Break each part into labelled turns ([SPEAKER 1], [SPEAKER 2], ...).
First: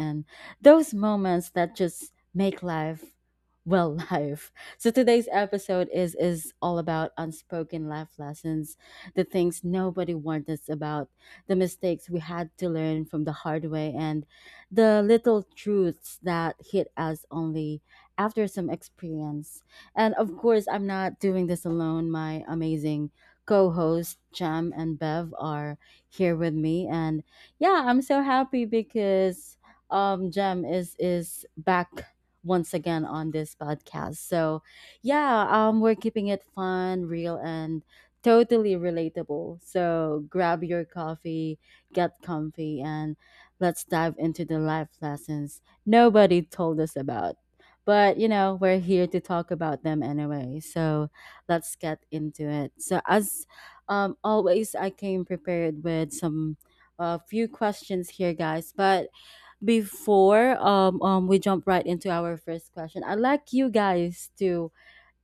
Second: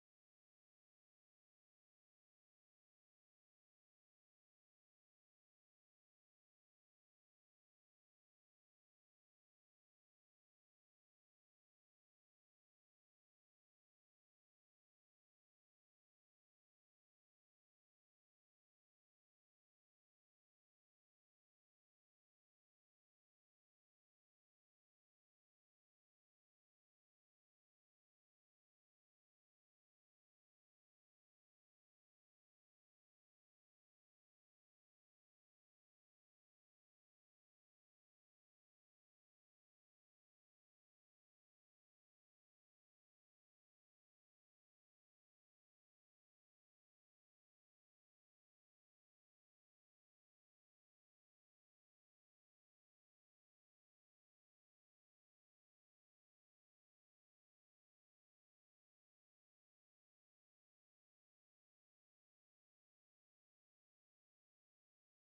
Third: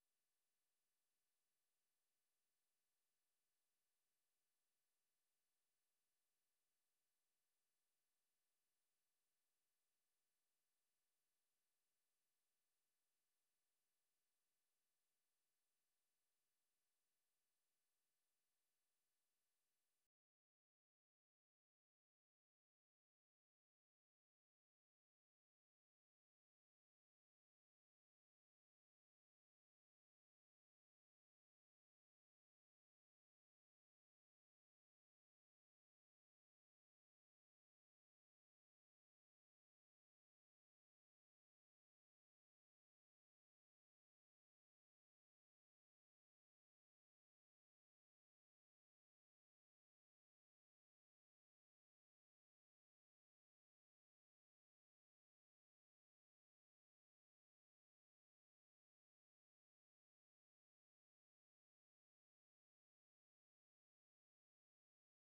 [SPEAKER 1] and those moments that just make life, well, life. So today's episode is all about unspoken life lessons, the things nobody warned us about, the mistakes we had to learn from the hard way, and the little truths that hit us only after some experience. And of course, I'm not doing this alone. My amazing co host Jam and Bev, are here with me. And yeah, I'm so happy because Jam is back once again on this podcast. So yeah, we're keeping it fun, real, and totally relatable. So grab your coffee, get comfy, and let's dive into the life lessons nobody told us about. But you know, we're here to talk about them anyway. So let's get into it. So as always I came prepared with some a few questions here guys, but before we jump right into our first question, I'd like you guys to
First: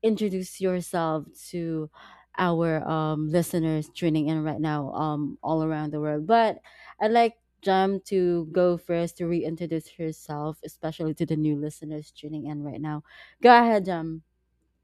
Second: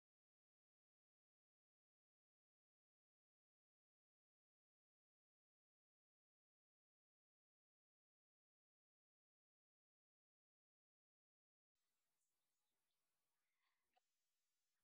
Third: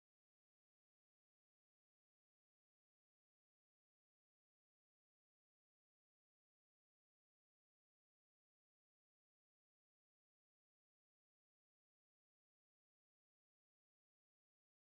[SPEAKER 1] introduce yourself to our listeners tuning in right now all around the world, but I'd like Jam to go first to reintroduce herself, especially to the new listeners tuning in right now. Go ahead, Jam.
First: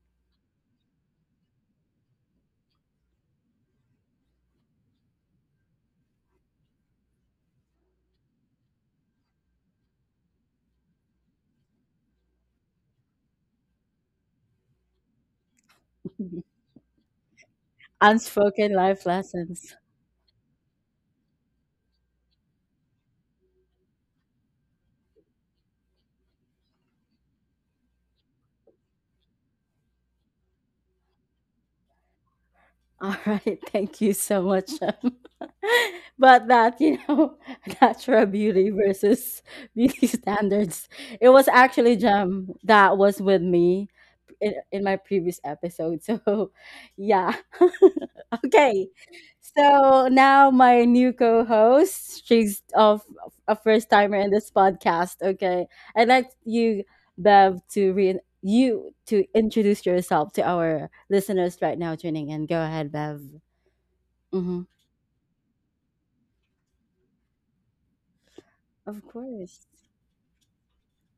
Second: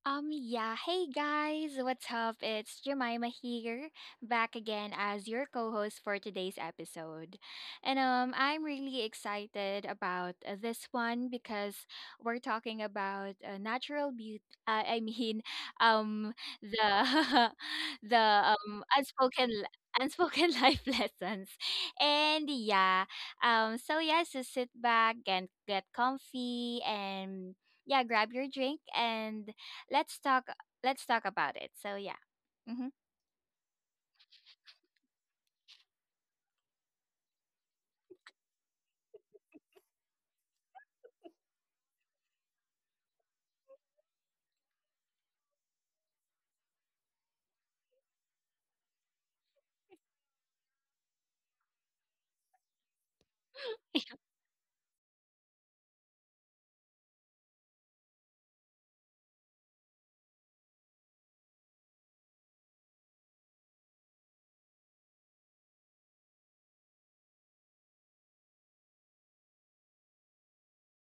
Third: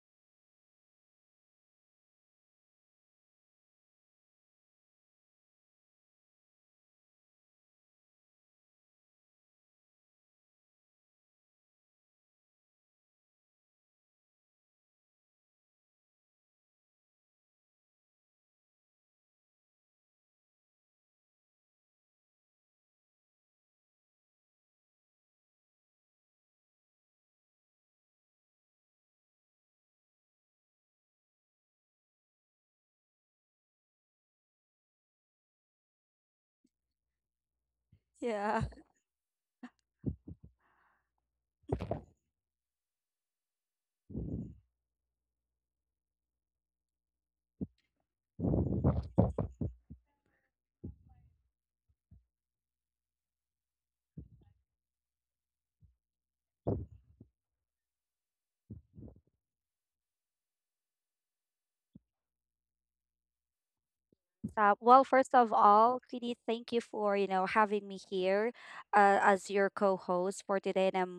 [SPEAKER 2] Yeah. Hey guys, what's up? It's Jemima here, back again as your co host for today's episode. And I'm really excited about this one because we're talking about natural beauty. I mean, um, the, the
[SPEAKER 1] Unspoken life
[SPEAKER 2] unspoken.
[SPEAKER 1] lessons.
[SPEAKER 2] Unspoken life lessons. And yeah, so yes, just sit back and get comfy and yeah, grab your drink and let's talk let's talk about it. So yeah. Mhm.
[SPEAKER 1] All right, thank you so much. But natural
[SPEAKER 3] Yeah.
[SPEAKER 1] beauty versus beauty standards. It was actually Jam that was with me in my previous episode. So, yeah. Okay. So now my new co-host, she's of a first timer in this podcast. Okay. I'd like Bev, to re you to introduce yourself to our listeners right now tuning in. Go ahead, Bev. Mm-hmm.
[SPEAKER 3] Well, first of all, Queenie, thank you for having me here,
[SPEAKER 1] Of
[SPEAKER 3] as your
[SPEAKER 1] course.
[SPEAKER 3] co-host for today, and I'm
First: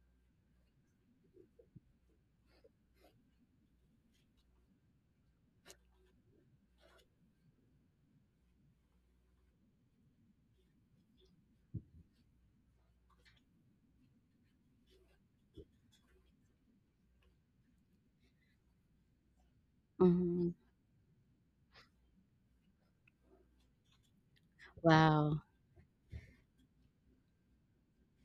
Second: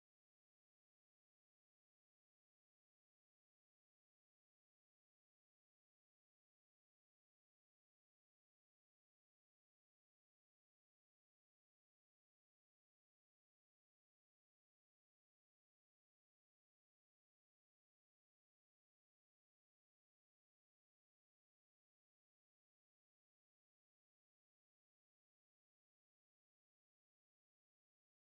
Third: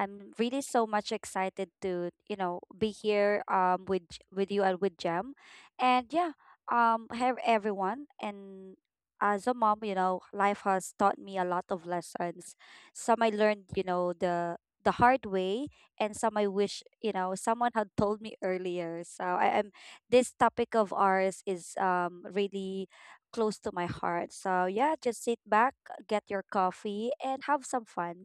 [SPEAKER 3] I'm really so much excited to be here with you and with Jem, and yeah, have everyone, and as a mom, you know, life has taught me a lot of lessons. Some I learned, the hard way, and some I wish someone had told me earlier. So I am this
[SPEAKER 1] Mm-hmm.
[SPEAKER 3] topic of ours is really close to my heart. So yeah, just sit
[SPEAKER 1] Wow.
[SPEAKER 3] back, get your coffee, and have some fun.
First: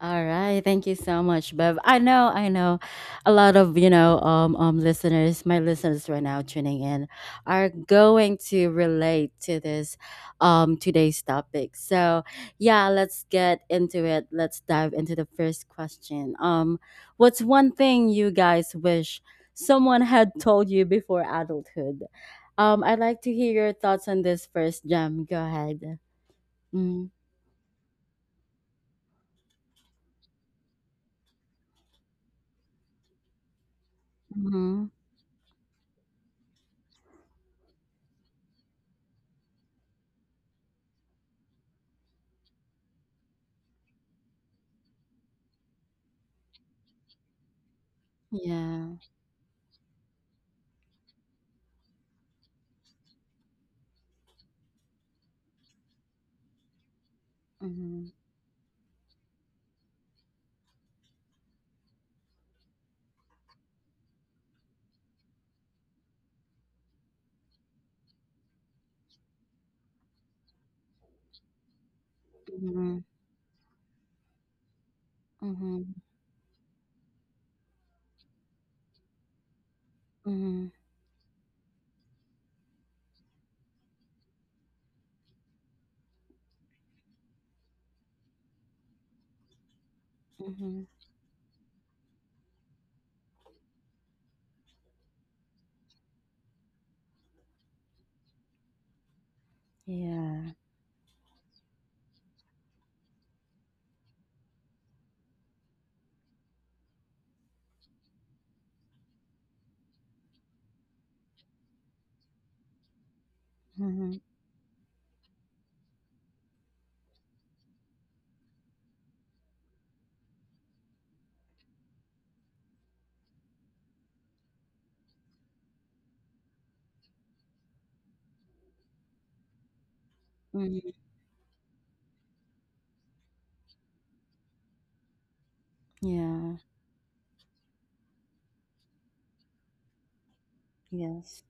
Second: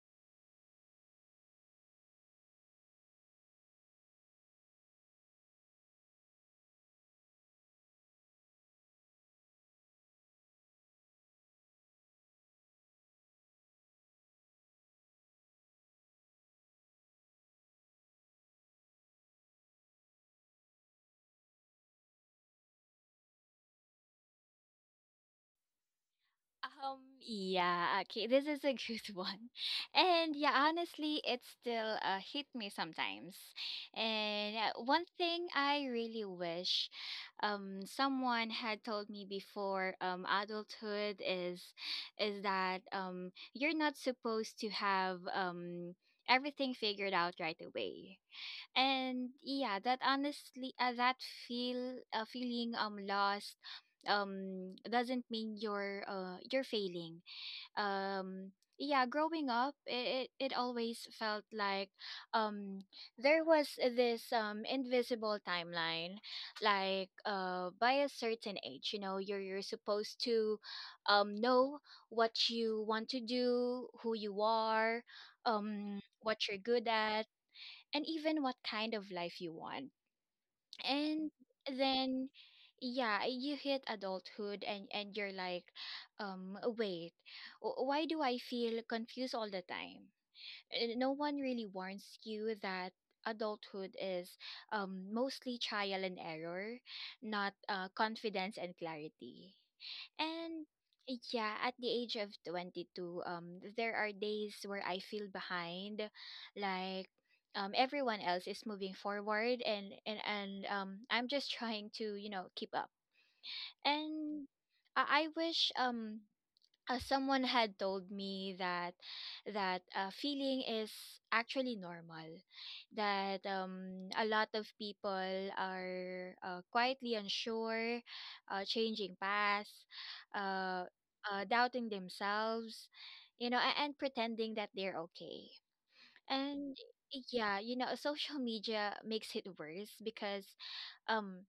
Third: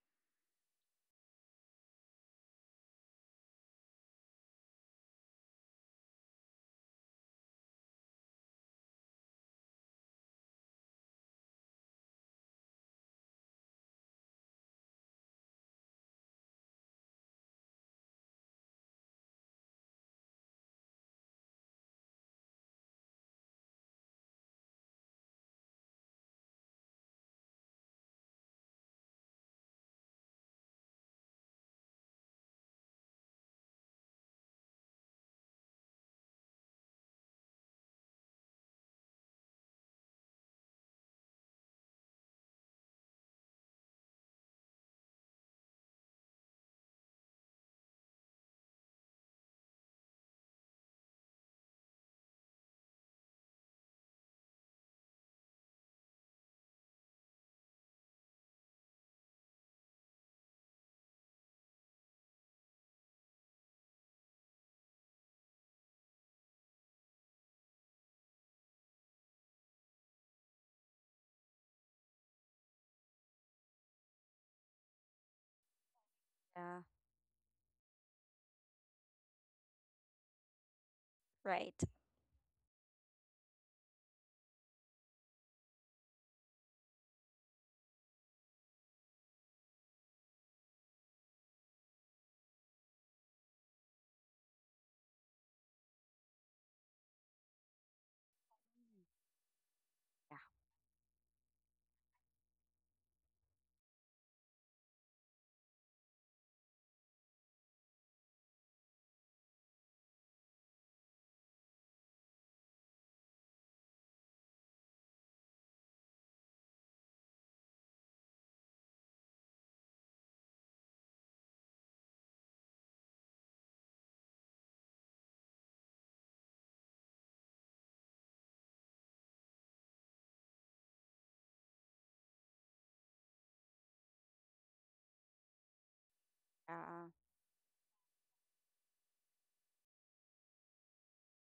[SPEAKER 1] All right, thank you so much, Bev. A lot of listeners, my listeners right now tuning in, are going to relate to this, today's topic. So, yeah, let's get into it. Let's dive into the first question. What's one thing you guys wish someone had told you before adulthood? I'd like to hear your thoughts on this first, Jem. Go ahead. Mm-hmm.
[SPEAKER 2] Yeah, okay, this is a good one. And yeah, honestly, it still hit me sometimes. And
[SPEAKER 1] Mm-hmm.
[SPEAKER 2] one thing I really wish someone had told me before adulthood is that you're not supposed to have everything figured out right away.
[SPEAKER 1] Yeah.
[SPEAKER 2] And yeah, that honestly, that feel feeling lost doesn't mean you're failing.
[SPEAKER 1] Mm-hmm.
[SPEAKER 2] um yeah, growing up, it always felt like um there was this invisible timeline, like by a certain age, you know, you're supposed to know what you
[SPEAKER 1] Mm-hmm.
[SPEAKER 2] want to do, who you are,
[SPEAKER 1] Mhm,
[SPEAKER 2] what you're
[SPEAKER 3] Yeah,
[SPEAKER 2] good at, and even what kind of life you want.
[SPEAKER 1] mhm,
[SPEAKER 2] And
[SPEAKER 3] right.
[SPEAKER 2] then yeah, you hit adulthood and you're like, wait, why do I feel confused all the time?
[SPEAKER 1] mhm.
[SPEAKER 2] No one really warns you that adulthood is mostly trial and error, not confidence and clarity.
[SPEAKER 3] Yeah.
[SPEAKER 1] Yeah.
[SPEAKER 2] And yeah, at the age of 22, there are days where I feel behind, like everyone else is moving forward, and I'm just trying to, you know, keep up.
[SPEAKER 1] Mhm,
[SPEAKER 2] And I wish someone had told me that feeling is actually normal, that a lot of people are quietly unsure, changing paths, uh,
[SPEAKER 1] mhm.
[SPEAKER 2] doubting themselves, you know, and pretending that they're okay.
[SPEAKER 1] Yeah.
[SPEAKER 2] And
[SPEAKER 3] Yeah,
[SPEAKER 2] yeah, you know, social media makes it worse because um
[SPEAKER 1] Yes.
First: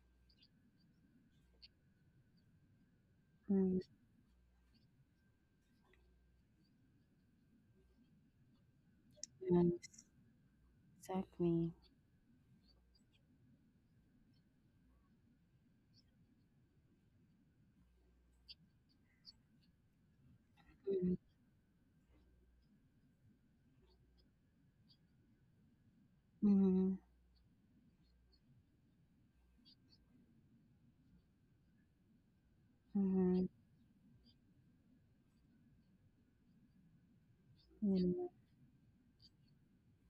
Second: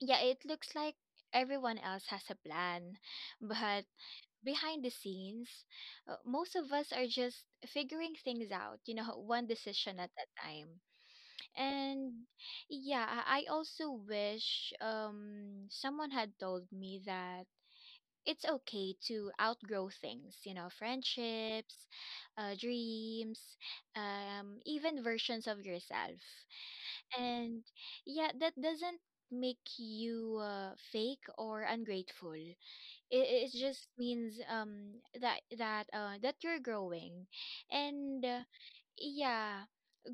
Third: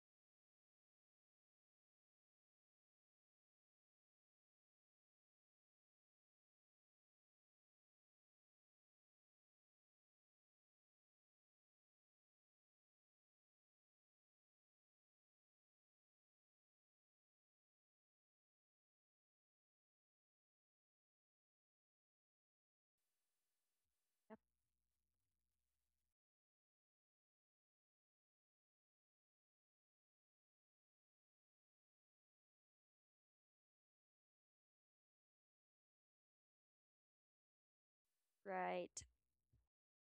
[SPEAKER 2] yeah, it looks like everyone else has a plan,
[SPEAKER 1] Mhm,
[SPEAKER 2] but behind the scenes, most of us are just figuring things out, you know, one decision
[SPEAKER 1] yes,
[SPEAKER 2] at a time.
[SPEAKER 1] exactly.
[SPEAKER 2] And yeah, I also wish someone had told me that it's okay to outgrow things, you know,
[SPEAKER 1] Mhm,
[SPEAKER 2] friendships, dreams, even versions of yourself.
[SPEAKER 1] mhm,
[SPEAKER 2] And yeah, that doesn't make you fake or ungrateful. It
[SPEAKER 1] mhm,
[SPEAKER 2] just means that you're growing. And
[SPEAKER 1] yeah.
[SPEAKER 3] right.
[SPEAKER 2] yeah,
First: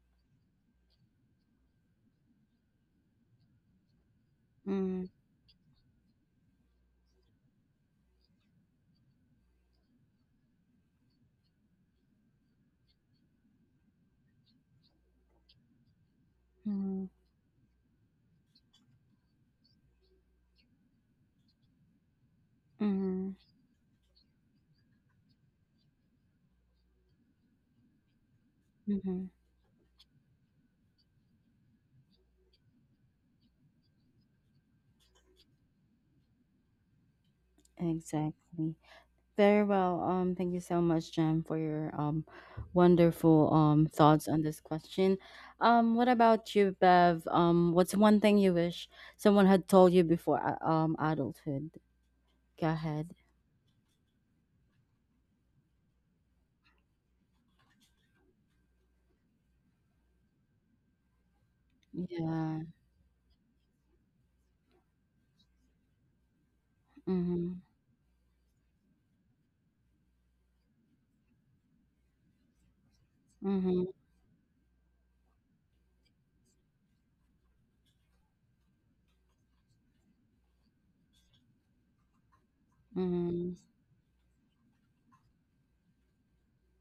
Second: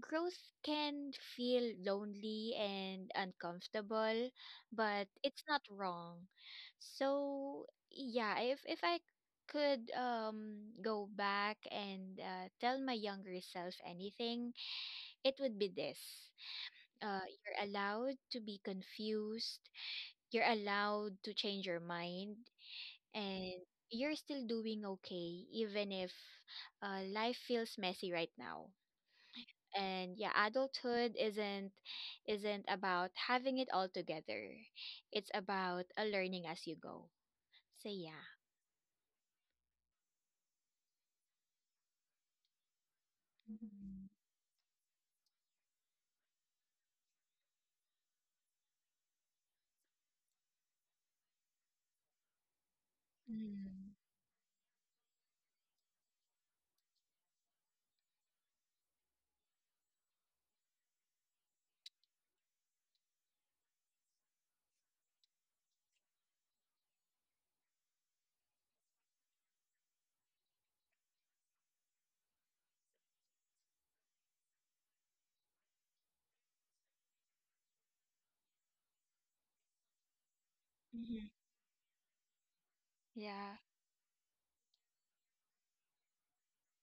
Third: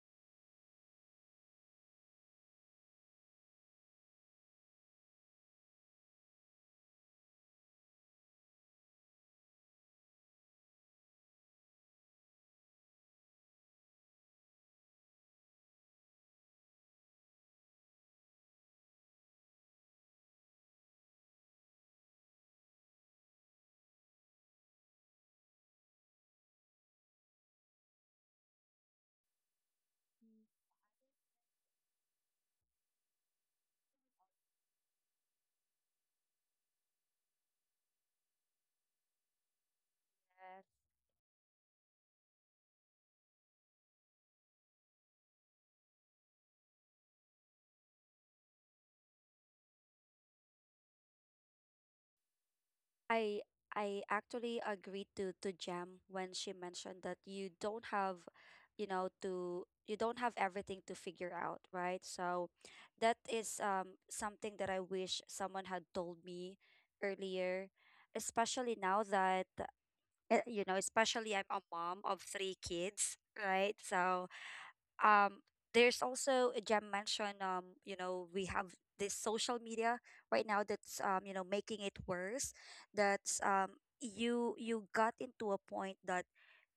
[SPEAKER 2] growth can feel lonely and uncomfortable, but
[SPEAKER 1] Mhm,
[SPEAKER 2] it's not wrong. So yeah, if I could go back and tell my younger self anything, it would be this:
[SPEAKER 1] mhm,
[SPEAKER 2] you're allowed to be confused, you're allowed to change your mind,
[SPEAKER 1] mhm,
[SPEAKER 2] and you're still doing okay even if life feels messy right now.
[SPEAKER 1] mhm.
[SPEAKER 2] And yeah, adulthood isn't about having it all together. It's about a learning as you go. So yeah.
[SPEAKER 1] Exactly. Very well. Thank you so much, Jen, for your wonderful
[SPEAKER 2] Mhm.
[SPEAKER 1] thoughts on this question. What about you, Bev? What's one thing you wish someone had told you before adulthood? Go ahead.
[SPEAKER 3] I I actually agreed to Jam when she mentioned that you don't have everything to figure out, right? So
[SPEAKER 1] Yeah.
[SPEAKER 3] that is something that I wish someone had told me
[SPEAKER 1] Mm-hmm.
[SPEAKER 3] earlier, especially now that, especially I'm a mom of three kids, right?
[SPEAKER 1] Mhm,
[SPEAKER 3] So, um, there's also, Jem mentioned, we have this social media right now that's,
[SPEAKER 2] Mm-hmm.
[SPEAKER 3] making it worse. That's,
[SPEAKER 2] Yeah,
[SPEAKER 1] mhm.
[SPEAKER 3] you got into a point that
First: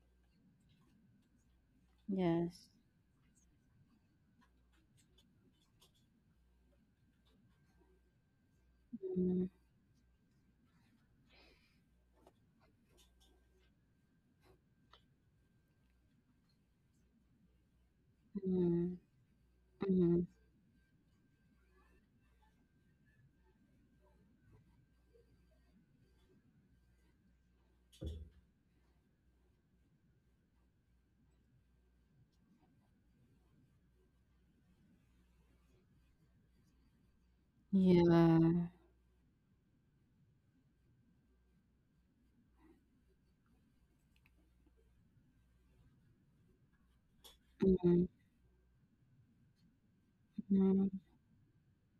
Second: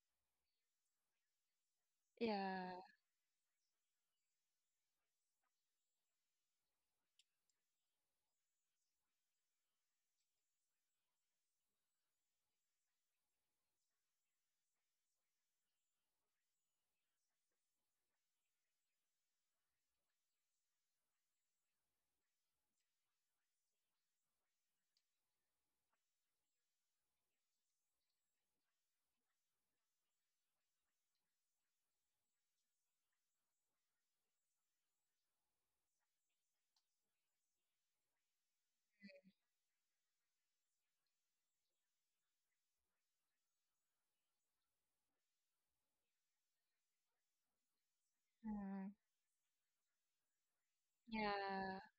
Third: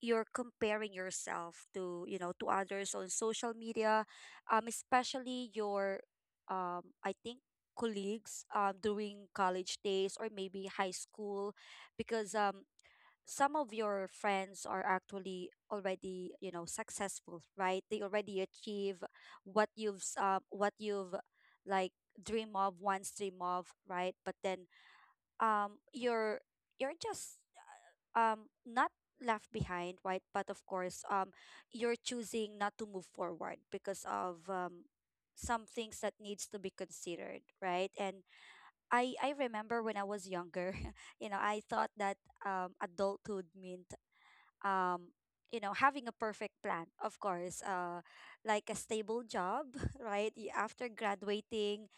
[SPEAKER 3] you're comparing yourself to
[SPEAKER 1] Yes.
[SPEAKER 2] yeah.
[SPEAKER 3] others on social media, especially your, I think colleagues, during
[SPEAKER 1] Mhm,
[SPEAKER 3] college days or maybe high school, because some of your friends are actually already, successful, right, they already
[SPEAKER 1] mhm,
[SPEAKER 3] achieve
[SPEAKER 1] mhm.
[SPEAKER 3] what you've, like, dream of once dream of, right, but then, um you're you're just, not left behind, right, but of course, you're choosing not to move forward because of, some things that needs to be considered, right. And
[SPEAKER 1] Yeah.
[SPEAKER 3] I remember when I was younger I thought that, adulthood meant, um having a perfect plan, of course,
[SPEAKER 1] Mhm,
[SPEAKER 3] like a
[SPEAKER 2] Mhm.
[SPEAKER 3] stable job, right. After
[SPEAKER 1] mhm.
[SPEAKER 2] Yeah.
[SPEAKER 3] graduating,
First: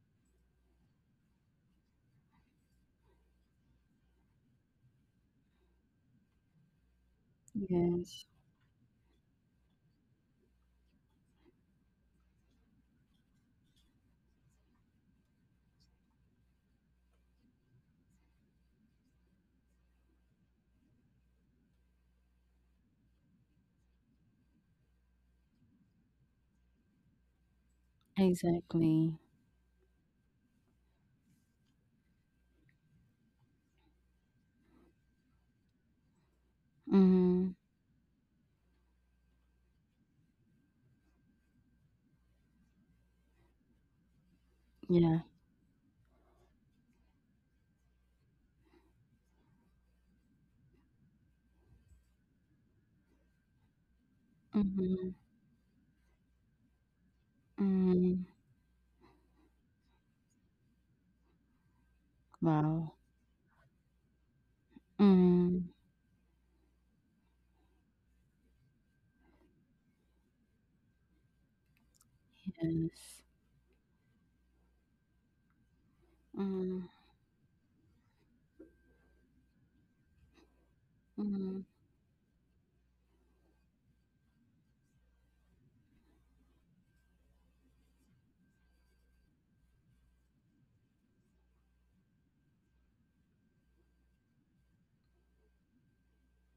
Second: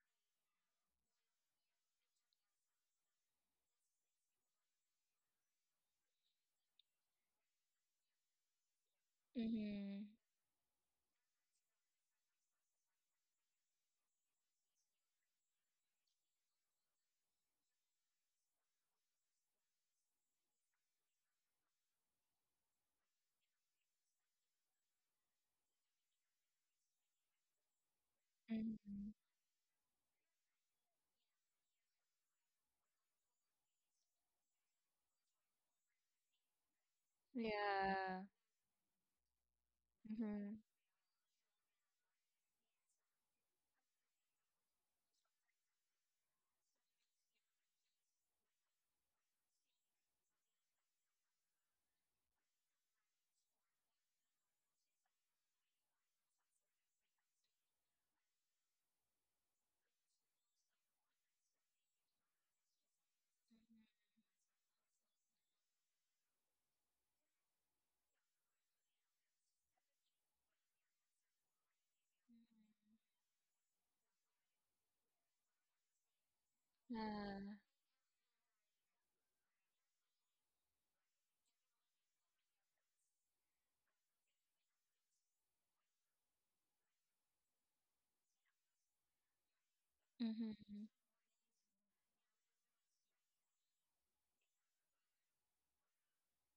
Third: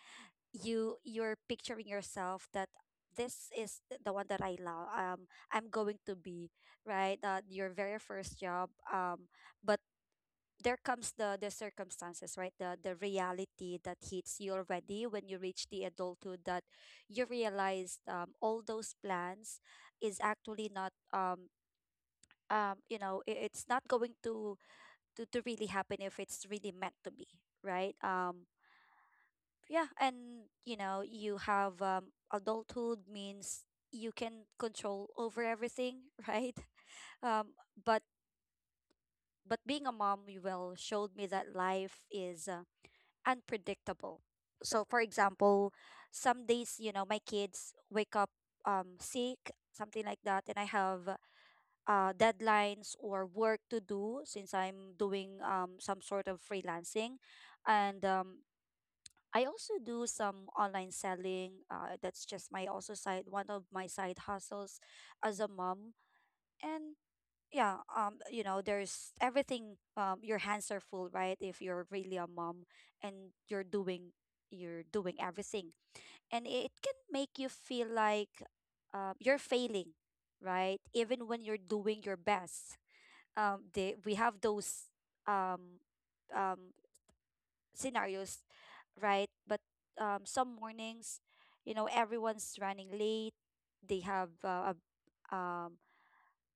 [SPEAKER 3] you're picturing yourself that this is the one that I love, I'm going to be, right, your very
[SPEAKER 1] Yes.
[SPEAKER 3] first job, but
[SPEAKER 2] Hmm,
[SPEAKER 3] there comes the circumstances, right, the reality that hits you already when you reach the adulthood, that you realize, all those plans is actually not, it's not going to really happen, if it's really meant to be, right,
[SPEAKER 2] hmm.
[SPEAKER 1] Exactly.
[SPEAKER 3] yeah. And, you have adulthood means you can control over everything, right, um
[SPEAKER 1] Mhm.
[SPEAKER 3] but
[SPEAKER 2] Yeah.
[SPEAKER 3] but being a mom, you
[SPEAKER 2] Hmm.
[SPEAKER 3] will showed me that life is, unpredictable. So, for
[SPEAKER 1] Yeah.
[SPEAKER 3] example, some days, my kids wake up, sick, something like that, and I have, deadlines or work to do since I'm
[SPEAKER 1] Mhm,
[SPEAKER 3] doing, some sort of freelancing. And,
[SPEAKER 1] mhm.
[SPEAKER 3] I also do some online selling. That's just my also
[SPEAKER 1] Wow.
[SPEAKER 3] side, one of my side hustles as a
[SPEAKER 1] Mhm.
[SPEAKER 3] mom. And yeah, there's everything, your hands are full, right? If you're really a mom,
[SPEAKER 1] Yes.
[SPEAKER 3] and you're doing everything, and it
[SPEAKER 1] Mhm,
[SPEAKER 3] can make you
[SPEAKER 2] Yeah.
[SPEAKER 3] feel like, you're failing, right, even when you're
[SPEAKER 1] mhm,
[SPEAKER 3] doing your best, they we have those, um um scenarios, right, but,
[SPEAKER 2] Hmm,
[SPEAKER 3] some mornings, everyone's running late, they have uh, a- um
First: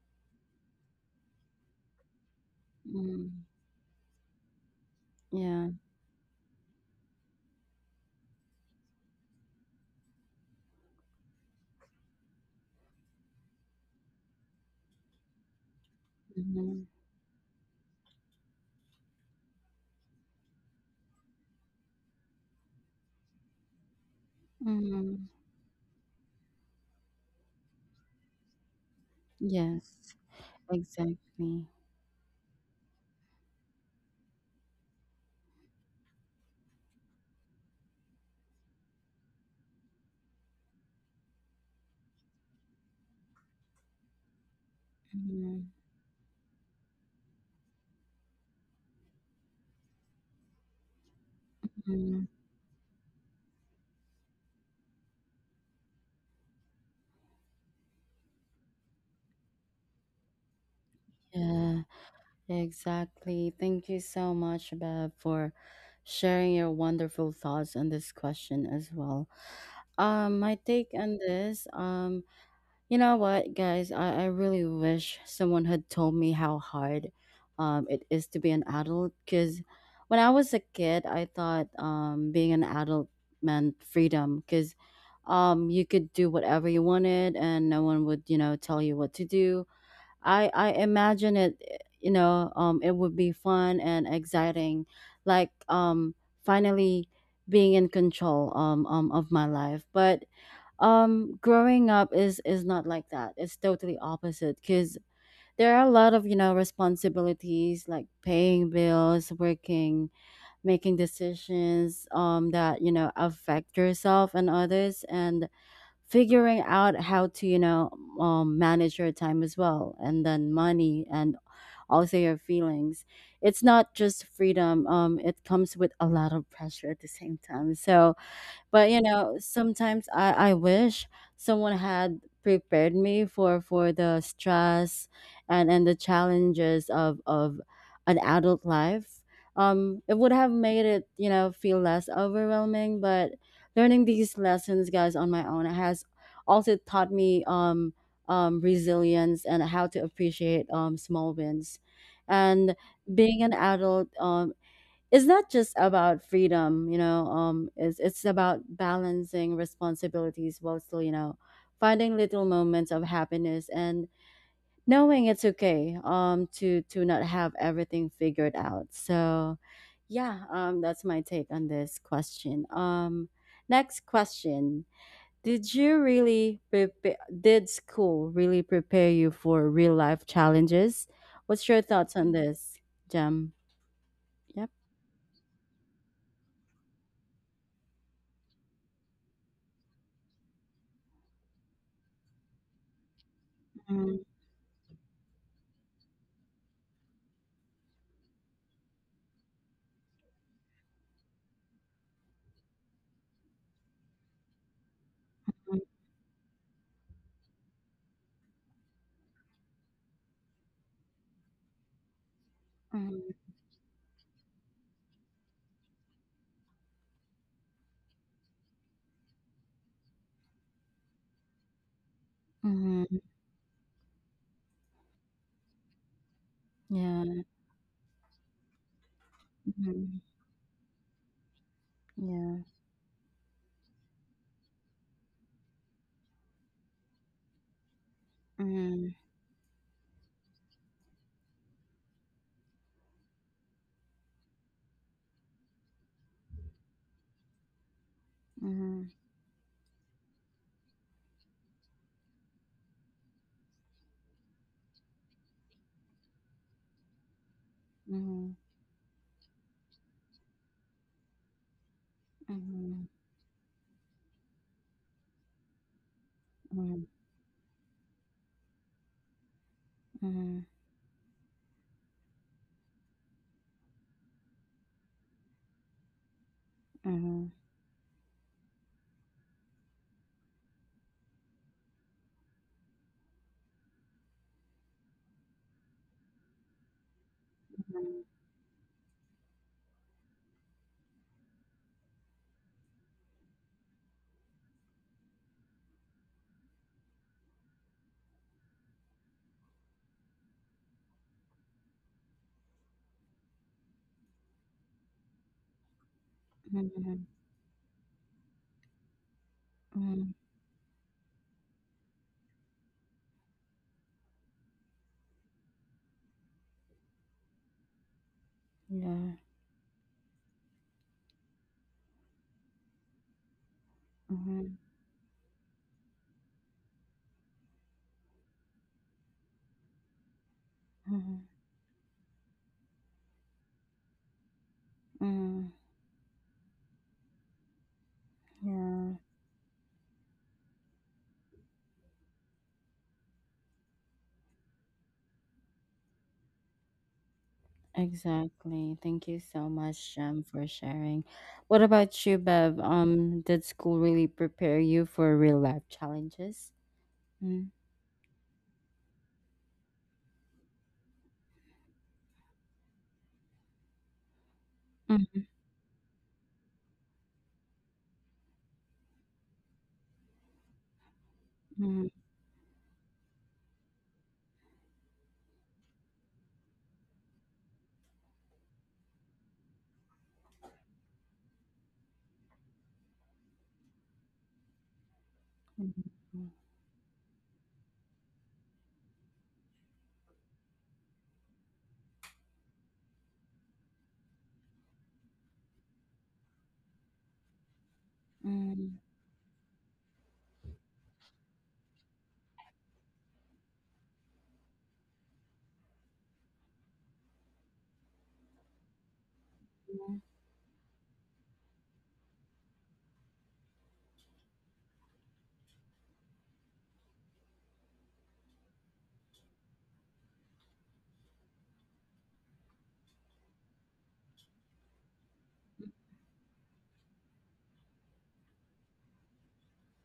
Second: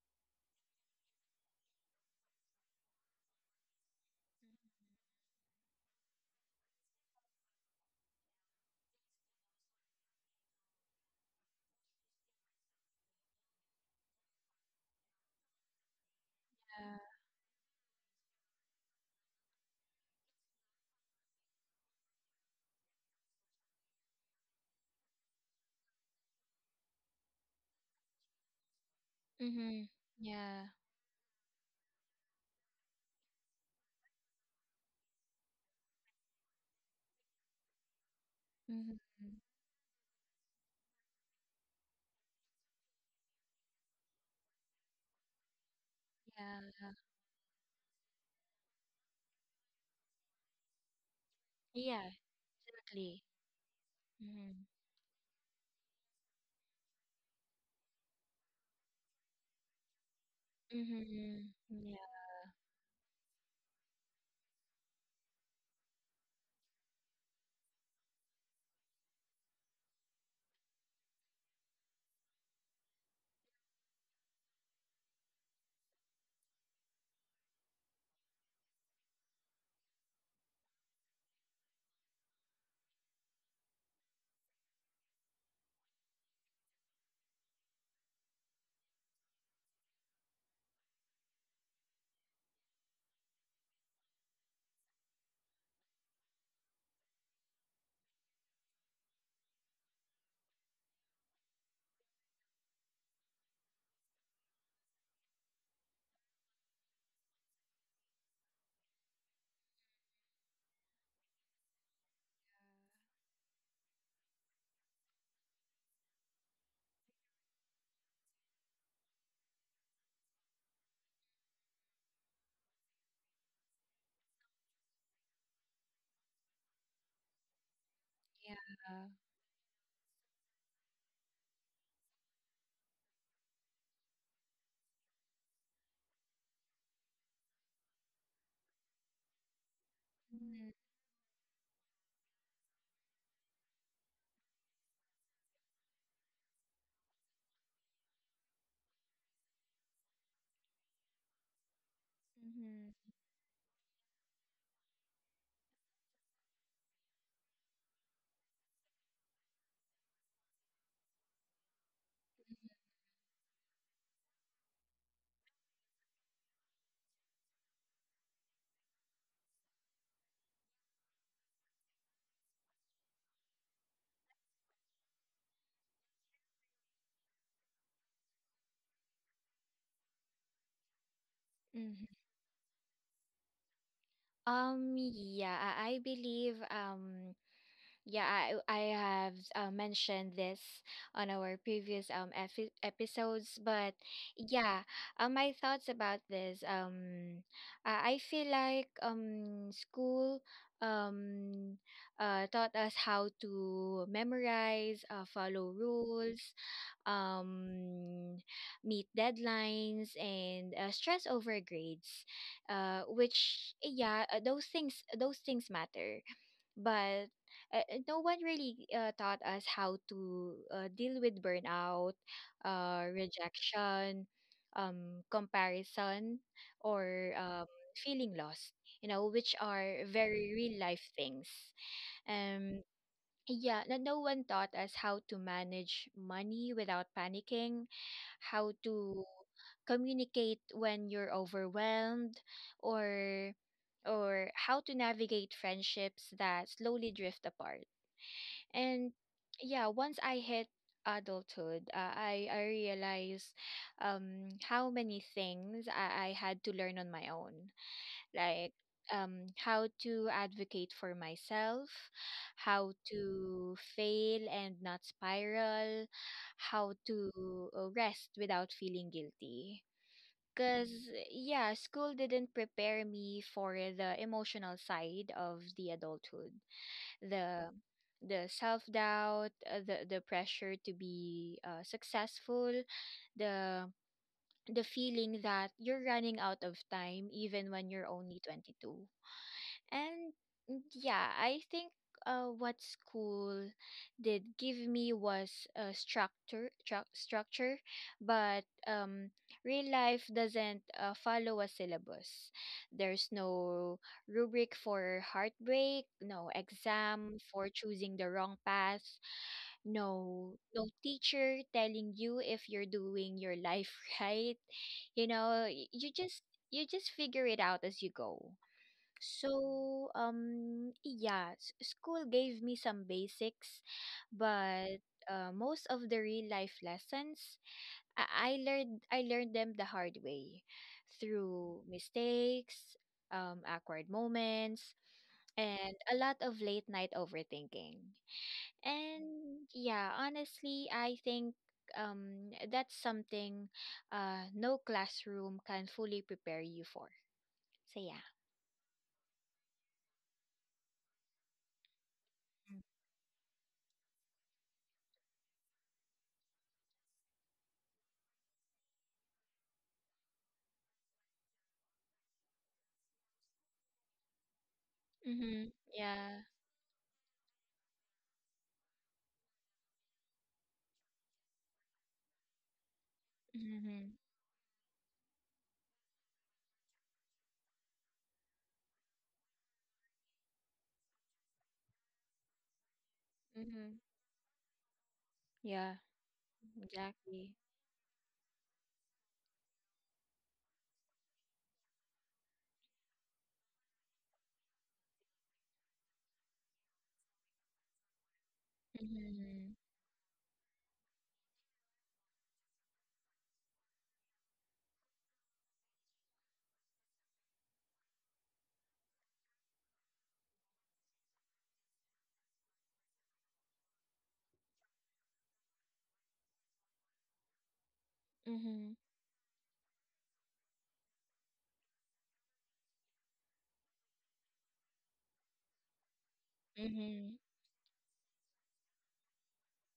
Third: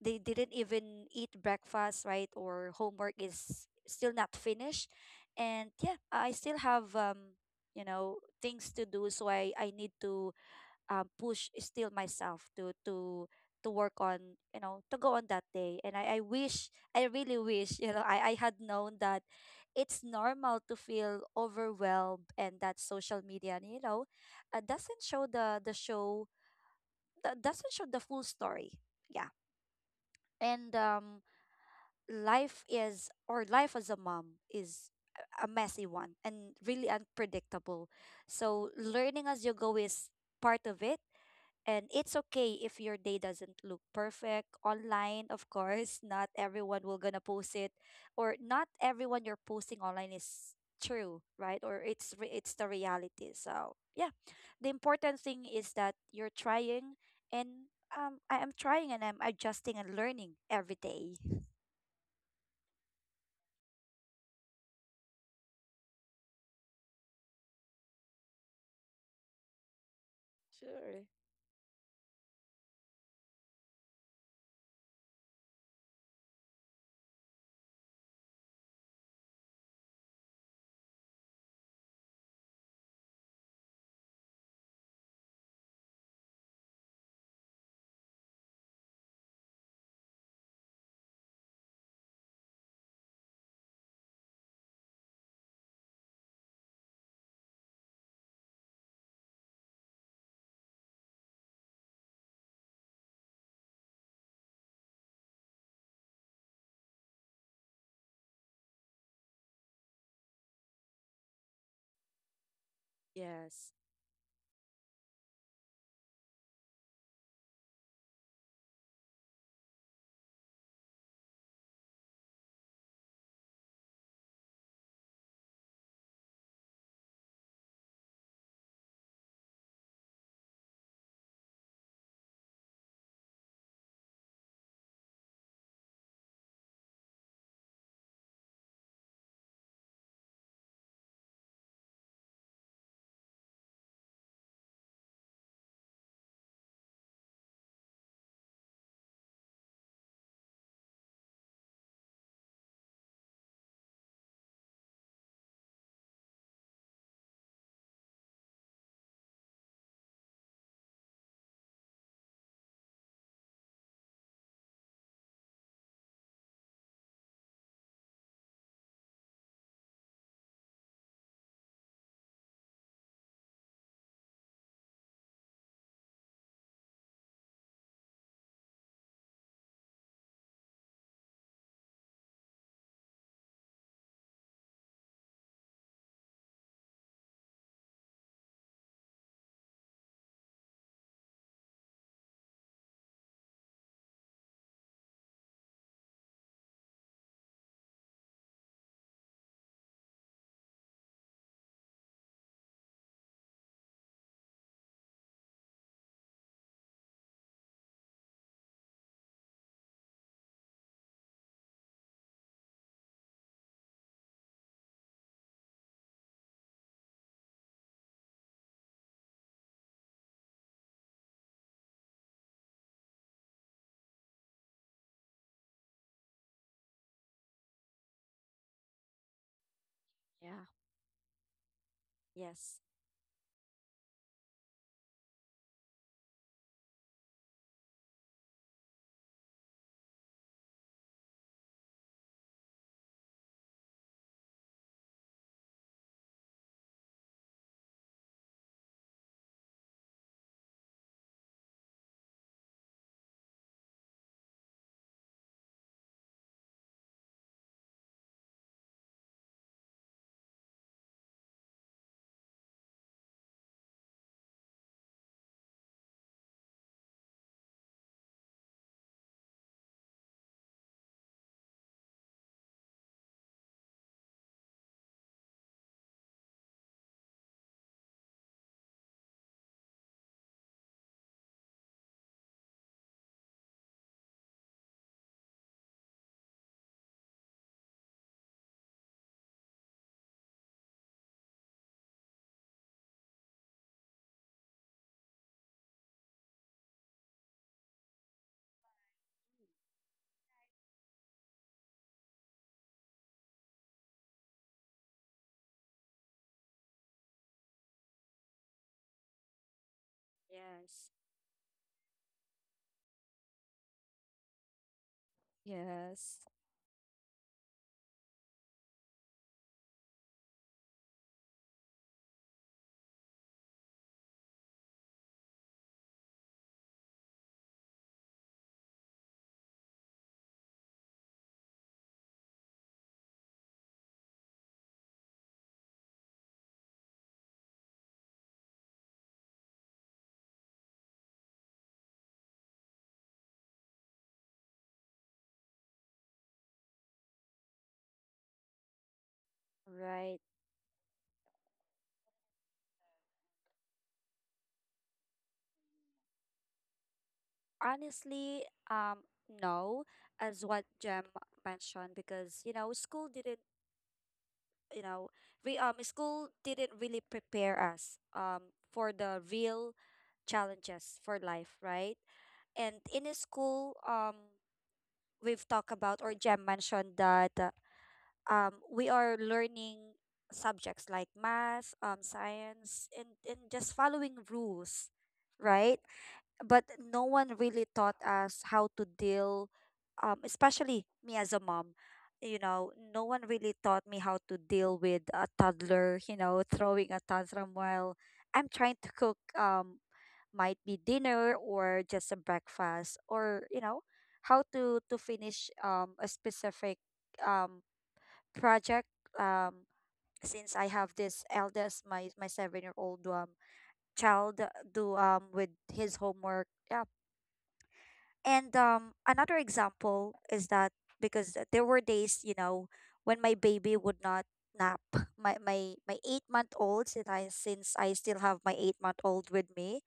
[SPEAKER 3] they didn't even eat breakfast, right, or homework
[SPEAKER 1] mhm.
[SPEAKER 3] is still not finished,
[SPEAKER 1] Yeah.
[SPEAKER 3] and yeah, I still have, things to do, so I need to, push still myself to work on, to go on that day, and i, I wish
[SPEAKER 1] Mhm,
[SPEAKER 3] i really wish, I had known that it's normal to feel overwhelmed, and that social media, doesn't show
[SPEAKER 1] mhm.
[SPEAKER 3] the show, that doesn't show the full story, yeah.
[SPEAKER 2] hmm.
[SPEAKER 1] Yes.
[SPEAKER 2] Yeah.
[SPEAKER 3] And,
[SPEAKER 1] Exactly.
[SPEAKER 3] life is, or life as a mom is, a messy one and really unpredictable, so
[SPEAKER 2] Hmm.
[SPEAKER 3] learning as you go is part of it. And it's okay if your day doesn't look perfect online, of
[SPEAKER 1] Mhm,
[SPEAKER 3] course. Not
[SPEAKER 2] Yeah,
[SPEAKER 3] everyone will gonna post it, or not everyone you're posting online is true, right? Or
[SPEAKER 2] yeah,
[SPEAKER 3] it's re-
[SPEAKER 1] mhm.
[SPEAKER 3] it's the
[SPEAKER 2] exactly.
[SPEAKER 3] reality. So yeah,
[SPEAKER 2] Mhm.
[SPEAKER 3] the important thing is that you're trying, and, I am trying and I'm adjusting and learning every day.
[SPEAKER 2] Mhm.
[SPEAKER 1] Yeah.
[SPEAKER 2] Yeah.
[SPEAKER 1] Exactly. Thank you so much, Bev, for sharing your wonderful thoughts on this question as well. My take
[SPEAKER 3] Sure.
[SPEAKER 1] on this, you know what, guys, I really wish someone had told me how hard it is to be an adult, because when I was a kid, I thought being an adult meant freedom, because you could do whatever you wanted and no one would, you know, tell you what to do. I imagine it, you know, it would be fun and exciting, like finally being in control of my life. But growing up is not like that. It's totally opposite, because there are a lot of you know responsibilities like paying bills, working, making decisions that you know
[SPEAKER 3] Yes.
[SPEAKER 1] affect yourself and others, and figuring out how to you know manage your time as well, and then money and also your feelings. It's not just freedom, it comes with a lot of pressure at the same time. So
[SPEAKER 2] Yeah.
[SPEAKER 1] but you know sometimes I wish someone had prepared me for the stress and the challenges of an adult life. It would have
[SPEAKER 2] Mhm.
[SPEAKER 1] made it you know feel less overwhelming, but learning these lessons guys on my own has also taught me resilience and how to appreciate small wins. And
[SPEAKER 2] Mhm.
[SPEAKER 1] being an adult, it's not just about freedom, you know, it's about balancing responsibilities while still, you know, finding little moments of happiness and knowing it's okay to not have everything figured out. So, yeah, that's my take on this question. Next question. Did school really prepare you for real life challenges? What's your
[SPEAKER 2] Mhm.
[SPEAKER 1] thoughts on this, Jem? Yep.
[SPEAKER 2] Yeah, I believe, yeah, I have mentioned this on our previous episodes, but
[SPEAKER 1] Mm,
[SPEAKER 2] yeah, my thoughts about this: I feel like school um taught us how to memorize, follow rules, um, meet deadlines, and stress over grades,
[SPEAKER 1] mm.
[SPEAKER 2] which yeah, those things matter, but. No one really taught us how to deal with burnout,
[SPEAKER 1] Mhm.
[SPEAKER 2] rejection, um, comparison, or
[SPEAKER 1] Yeah.
[SPEAKER 2] feeling lost. You know, which are
[SPEAKER 1] Mhm.
[SPEAKER 2] very
[SPEAKER 3] Yeah.
[SPEAKER 2] real life things.
[SPEAKER 1] Yeah.
[SPEAKER 3] Yes.
[SPEAKER 2] Um, yeah, no one taught us how to manage money without panicking, how
[SPEAKER 1] Mhm.
[SPEAKER 2] to communicate when you're overwhelmed, or how to navigate friendships that slowly drift apart.
[SPEAKER 1] Mhm.
[SPEAKER 2] And yeah, once I hit adulthood, I realized how many things I had to learn on my own,
[SPEAKER 1] Mhm.
[SPEAKER 2] like how to advocate for myself, how
[SPEAKER 1] Mhm.
[SPEAKER 2] to fail and not spiral, how
[SPEAKER 1] Mhm.
[SPEAKER 2] to rest without feeling guilty.
[SPEAKER 1] Mhm.
[SPEAKER 2] Because yeah, school didn't prepare me for the emotional side of the adulthood.
[SPEAKER 1] Mhm.
[SPEAKER 2] The the self doubt, the pressure to be successful, the the feeling that you're running out of time even when you're
[SPEAKER 1] Mhm.
[SPEAKER 2] only 22. And yeah, I think what school did give me was a structure, structure, but real life doesn't follow a syllabus. There's no rubric for heartbreak, no
[SPEAKER 1] Mhm.
[SPEAKER 2] exam for choosing the wrong path,
[SPEAKER 1] Mhm.
[SPEAKER 2] no
[SPEAKER 3] Yes.
[SPEAKER 2] teacher telling you if you're doing your life right. You know,
[SPEAKER 3] Yes,
[SPEAKER 2] you just figure it out as you go.
[SPEAKER 1] Yeah.
[SPEAKER 2] So, yeah, school gave me some basics,
[SPEAKER 1] Mhm.
[SPEAKER 2] but most of the real life lessons I learned them the hard way
[SPEAKER 1] Mhm.
[SPEAKER 2] through mistakes, awkward moments,
[SPEAKER 1] Mhm.
[SPEAKER 2] and a lot of late night overthinking.
[SPEAKER 1] Yeah.
[SPEAKER 2] And yeah, honestly, I think that's something no classroom can fully prepare you for. So yeah.
[SPEAKER 1] Exactly. Thank you so much,
[SPEAKER 3] right.
[SPEAKER 1] Jem, for sharing. What about you, Bev? Did school really prepare you for real life challenges? Mm.
[SPEAKER 3] Honestly, no, as what Jem mentioned, because, school didn't, you know,
[SPEAKER 1] Mm.
[SPEAKER 2] Mm-hmm.
[SPEAKER 3] we school
[SPEAKER 2] Yeah.
[SPEAKER 3] didn't really prepare us, for the real challenges for life,
[SPEAKER 1] Mm.
[SPEAKER 3] right? And in a school,
[SPEAKER 2] Mm-hmm.
[SPEAKER 3] we've talked about, or Jem mentioned that, we are learning subjects like math, science, and just
[SPEAKER 2] Mhm.
[SPEAKER 3] following rules, right,
[SPEAKER 2] Yeah,
[SPEAKER 1] Mm.
[SPEAKER 3] but no one
[SPEAKER 2] exactly.
[SPEAKER 3] really taught us how to deal, especially me as a mom, no one really taught me how to deal with a toddler, throwing a tantrum while I'm trying
[SPEAKER 1] Mm.
[SPEAKER 3] to cook,
[SPEAKER 2] Mhm.
[SPEAKER 3] might be dinner or just a breakfast, or, how to finish, a specific, um project, um
[SPEAKER 1] Mm.
[SPEAKER 3] since I have this eldest, my 7-year-old, child, do, with his homework, yeah. And,
[SPEAKER 2] Mhm.
[SPEAKER 3] another example is that, because there were days, when my baby would not nap. My 8-month-old, since
[SPEAKER 2] Mhm.
[SPEAKER 3] I still have my 8-month-old with me,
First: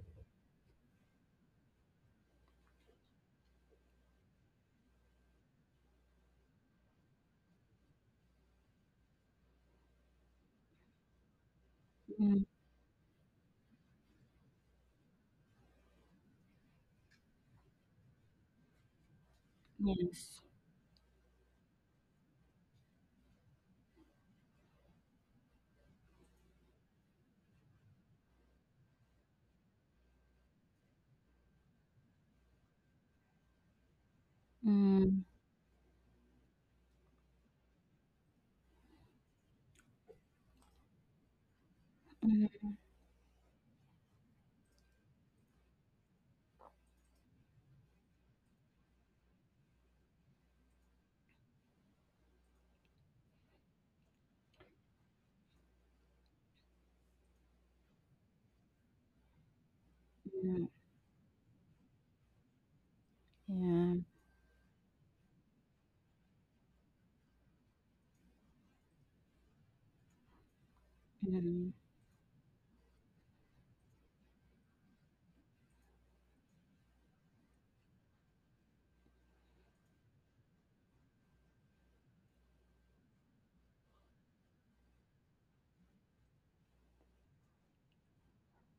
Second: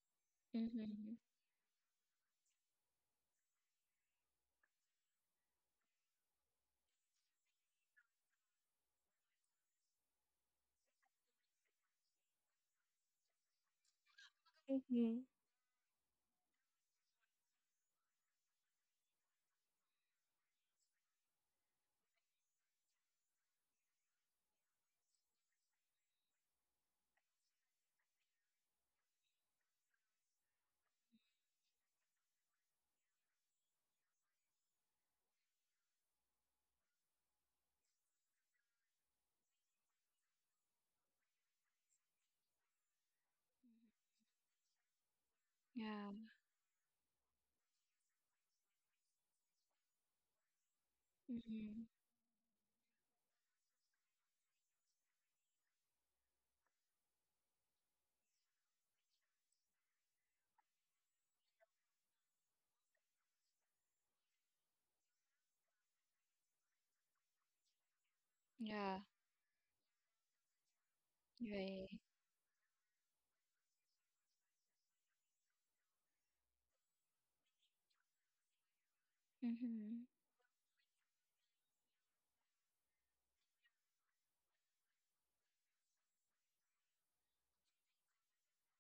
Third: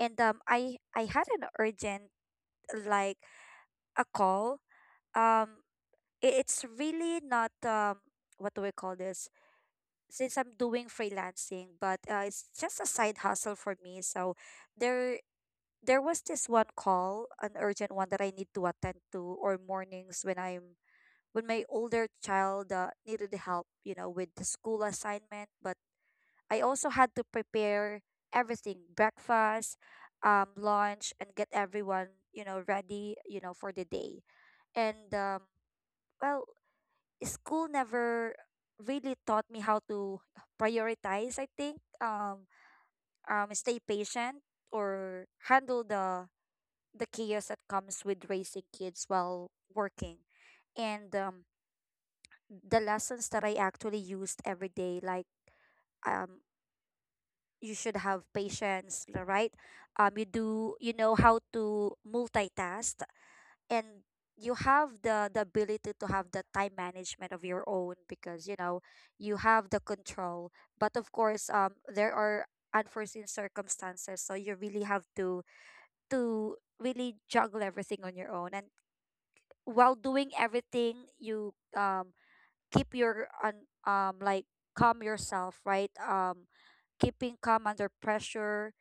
[SPEAKER 3] and, I
[SPEAKER 2] Mhm.
[SPEAKER 3] had an urgent, like, a call. Um, it's really not, what do we call this? Since I'm doing freelancing, but,
[SPEAKER 1] Mm.
[SPEAKER 3] it's just a side hustle for me. So
[SPEAKER 2] Mm-hmm.
[SPEAKER 3] there there was this one call, an urgent one that I need to attend to, or mornings
[SPEAKER 1] Yes.
[SPEAKER 3] when my older child, needed help, with the school assignment. But I also had to prepare everything, breakfast, lunch, and get everyone, ready, for the day. And,
[SPEAKER 1] Mm.
[SPEAKER 3] well, school never really taught me how to prioritize, I think, stay patient or handle
[SPEAKER 2] Yeah.
[SPEAKER 3] the chaos that comes with raising kids while working, and,
[SPEAKER 2] Mhm.
[SPEAKER 3] the lessons that I actually used every day, like, um, you should have patience, right?
[SPEAKER 1] Mm.
[SPEAKER 3] You know how to multitask,
[SPEAKER 1] Yeah.
[SPEAKER 3] and you have the ability to have the time management of your own, because,
[SPEAKER 2] Yeah.
[SPEAKER 3] you have the control. But of course,
[SPEAKER 1] Mhm.
[SPEAKER 2] Right.
[SPEAKER 3] there are unforeseen circumstances, so you really have to really juggle everything on your own, and while
[SPEAKER 2] Mhm.
[SPEAKER 3] doing everything, you, keep your, un, like calm yourself, right, keeping calm under pressure,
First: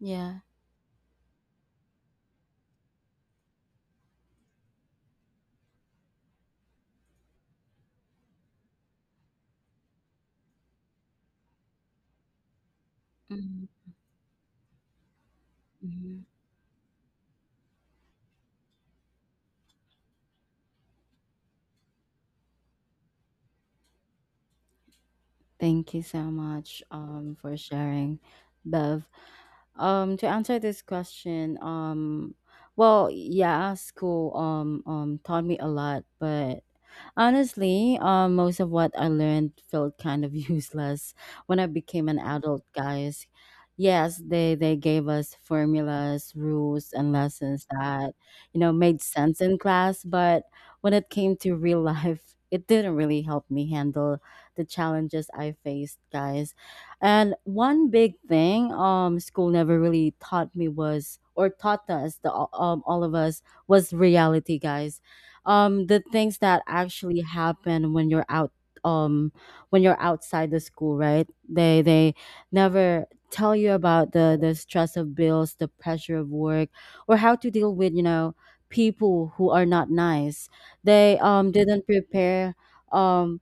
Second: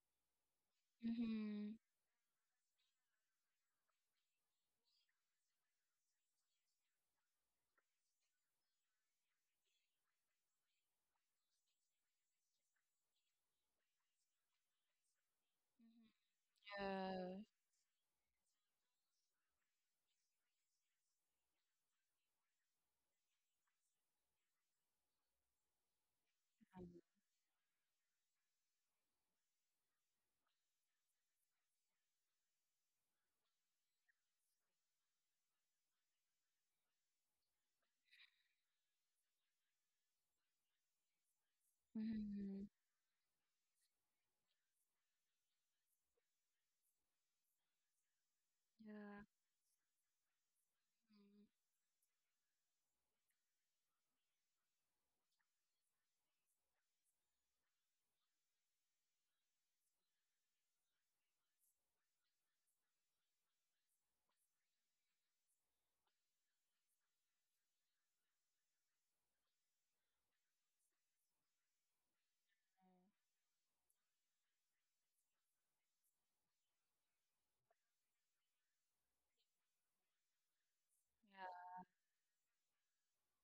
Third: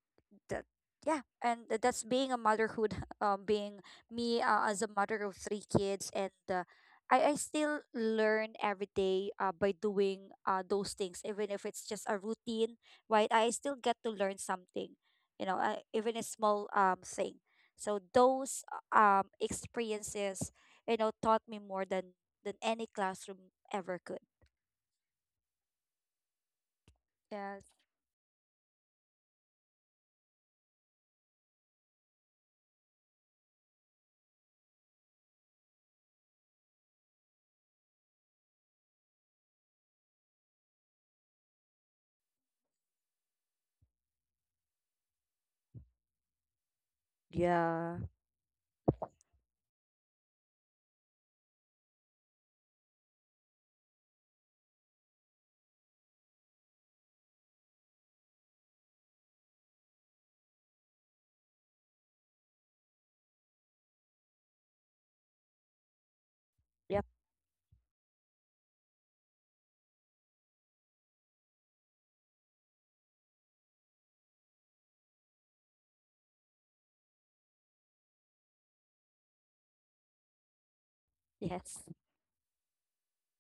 [SPEAKER 1] Yeah.
[SPEAKER 3] that, yeah, and
[SPEAKER 2] Mhm.
[SPEAKER 3] that's being a motherhood, being me, as a mother of three kids, and, I still learn every day, by doing, those things even if it's just a routine, right, I
[SPEAKER 1] Mhm.
[SPEAKER 3] still get to learn something, even a
[SPEAKER 1] Mhm.
[SPEAKER 3] small, thing.
[SPEAKER 2] Yeah.
[SPEAKER 3] So those, experiences, taught me more than any classroom ever could.
[SPEAKER 1] Thank you so much for
[SPEAKER 3] Yes.
[SPEAKER 1] sharing, Bev. To answer this question, well, yeah, school taught me a lot, but honestly, most of what I learned felt kind of useless when I became an adult,
[SPEAKER 2] Mhm.
[SPEAKER 1] guys. Yes, they gave us formulas, rules, and lessons
[SPEAKER 3] Yeah.
[SPEAKER 1] that, you know, made
[SPEAKER 2] Yeah.
[SPEAKER 1] sense in class. But when it came to real life, it didn't really help me handle the challenges I faced, guys. And one big thing school never really taught me was, or taught us, all of us, was reality, guys. The things that
[SPEAKER 3] Yep.
[SPEAKER 1] actually happen when you're out, um when you're outside the school, right? They never tell you about the stress of bills, the pressure of work, or how to deal with you know people who are not nice. They didn't
[SPEAKER 3] Yes.
[SPEAKER 1] prepare um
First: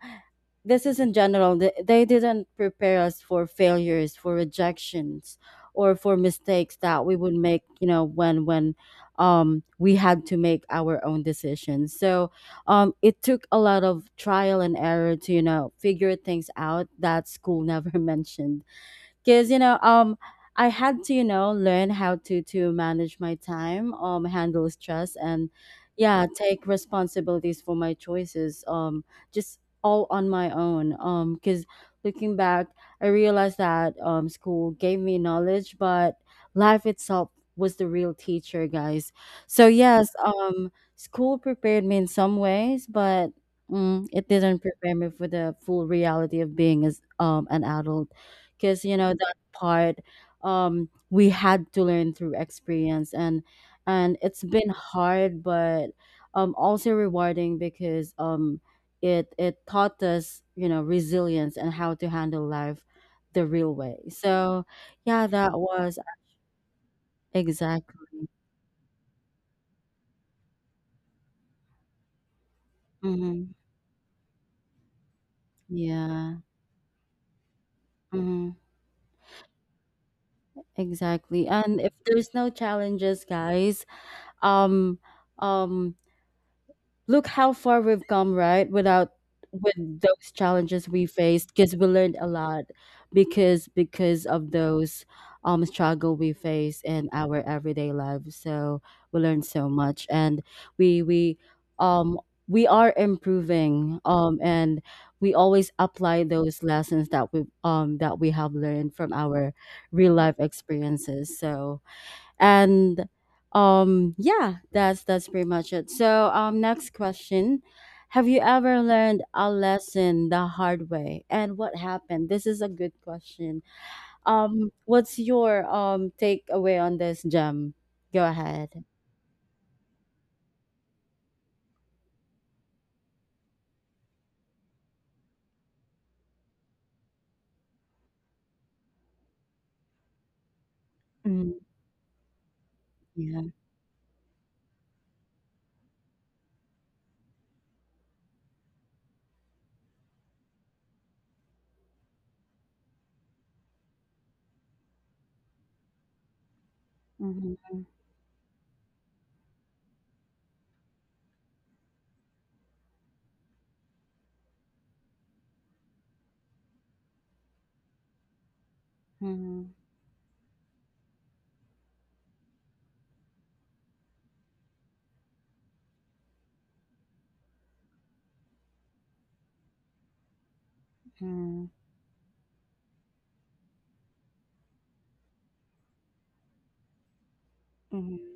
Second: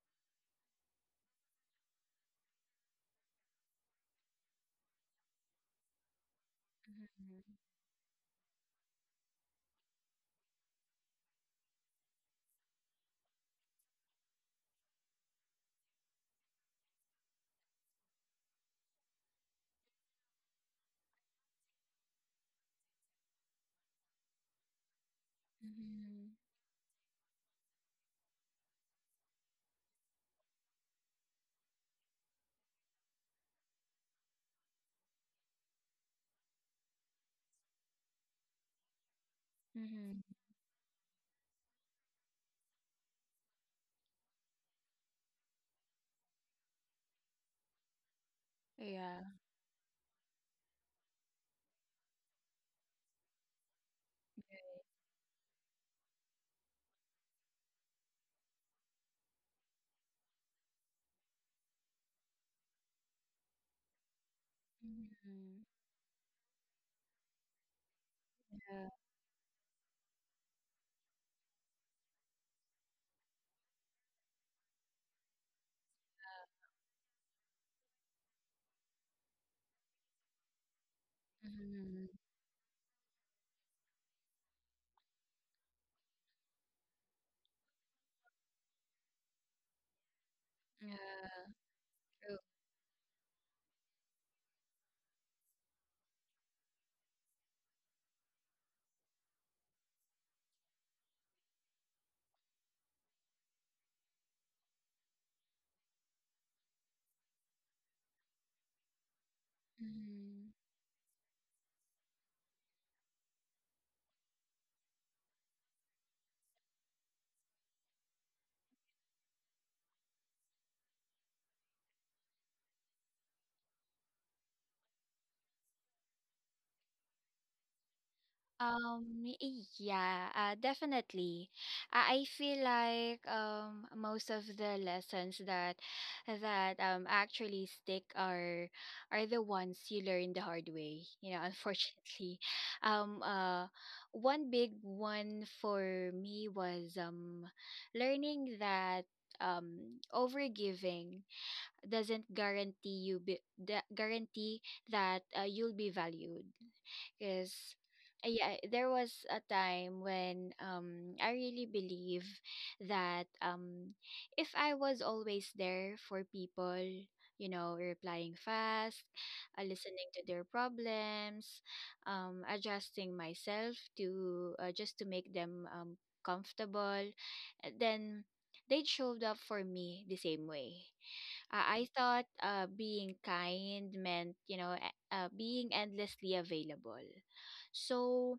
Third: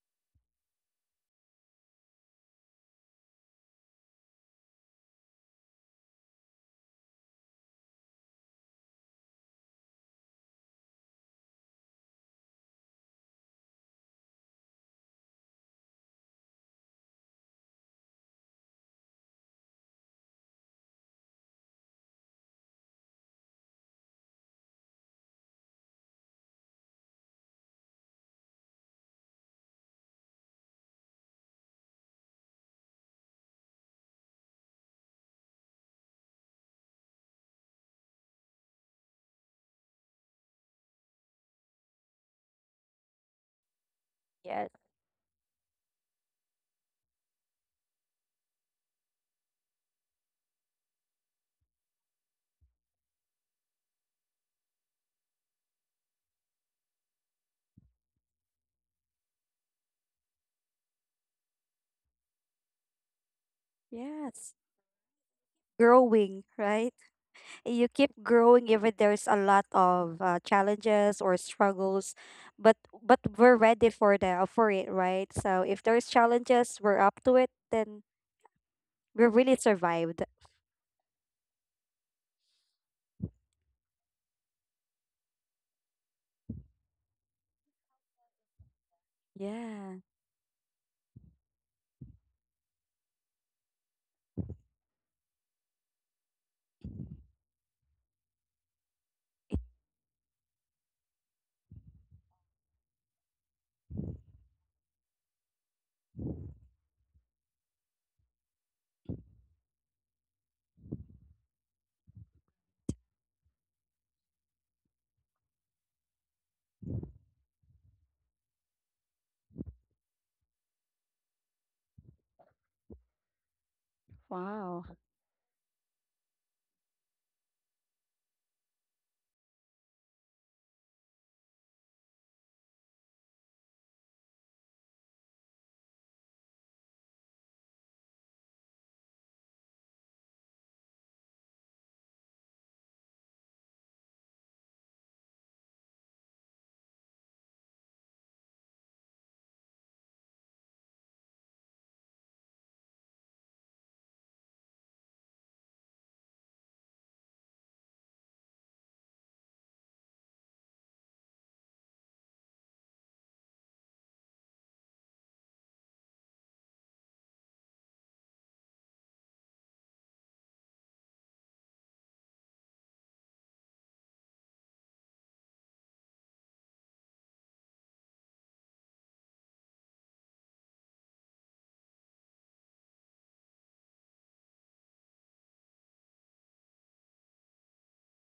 [SPEAKER 1] this is in general, they didn't prepare us for failures, for rejections, or for mistakes that we would
[SPEAKER 2] Mhm.
[SPEAKER 1] make, you know, when we had to make our own decisions. So it took a lot of trial and error to you know figure things out that school never mentioned, because you know I had to you know learn how to manage my time, handle stress, and yeah
[SPEAKER 2] Mhm.
[SPEAKER 1] take responsibilities for my choices, just all on my own. Because looking back, I realized that school gave me knowledge, but life itself was the real teacher, guys. So yes,
[SPEAKER 2] Mhm.
[SPEAKER 1] school prepared me in some ways, but mm, it didn't
[SPEAKER 3] Yes.
[SPEAKER 1] prepare me for the full reality of being as an adult, because you know
[SPEAKER 2] Yeah.
[SPEAKER 1] that part we had to learn through experience. And it's been hard, but also rewarding, because it it taught us you know resilience and how to handle life the real way.
[SPEAKER 3] Yes.
[SPEAKER 1] So yeah, that
[SPEAKER 2] Mhm.
[SPEAKER 1] was
[SPEAKER 3] Growing, right? You
[SPEAKER 1] exactly.
[SPEAKER 3] keep growing,
[SPEAKER 2] Yeah.
[SPEAKER 3] even there's a lot of, challenges or struggles, but, but
[SPEAKER 1] Hmm,
[SPEAKER 3] we're ready for it, right, so if there's
[SPEAKER 1] yeah.
[SPEAKER 3] challenges, we're up to it, then
[SPEAKER 1] Hmm,
[SPEAKER 3] we really survived.
[SPEAKER 1] exactly. And if
[SPEAKER 2] Mhm.
[SPEAKER 1] there's no challenges, guys, um um look how far we've come, right? Without with
[SPEAKER 3] Yeah.
[SPEAKER 1] those challenges we
[SPEAKER 2] Yeah.
[SPEAKER 1] faced, because we learned a
[SPEAKER 2] True.
[SPEAKER 1] lot, because of those struggle we face in our everyday lives. So we learned so much, and we we um we are improving, and we always apply those lessons that we have learned from our real life
[SPEAKER 2] Mhm.
[SPEAKER 1] experiences. So and yeah, that's pretty much it. So next question. Have you ever learned a lesson the hard way, and what happened? This is a good question.
[SPEAKER 3] Wow.
[SPEAKER 1] What's your takeaway on this, Gem? Go ahead.
[SPEAKER 2] Um, yeah, definitely. I feel like most of the lessons that that actually stick are the ones you learn the hard way, you know,
[SPEAKER 1] Mm.
[SPEAKER 2] unfortunately. Um
[SPEAKER 1] Yeah.
[SPEAKER 2] uh One big one for me was learning that overgiving doesn't guarantee that you'll be valued,
[SPEAKER 1] Mhm,
[SPEAKER 2] because yeah, there was a time when I really believe that if I was always there for people, you know, replying fast,
[SPEAKER 1] mhm,
[SPEAKER 2] listening to their problems, adjusting myself to, just to make them comfortable, then they showed up for me the same way.
[SPEAKER 1] mhm,
[SPEAKER 2] I thought being kind meant, you know, being endlessly available.
[SPEAKER 1] mhm,
[SPEAKER 2] So,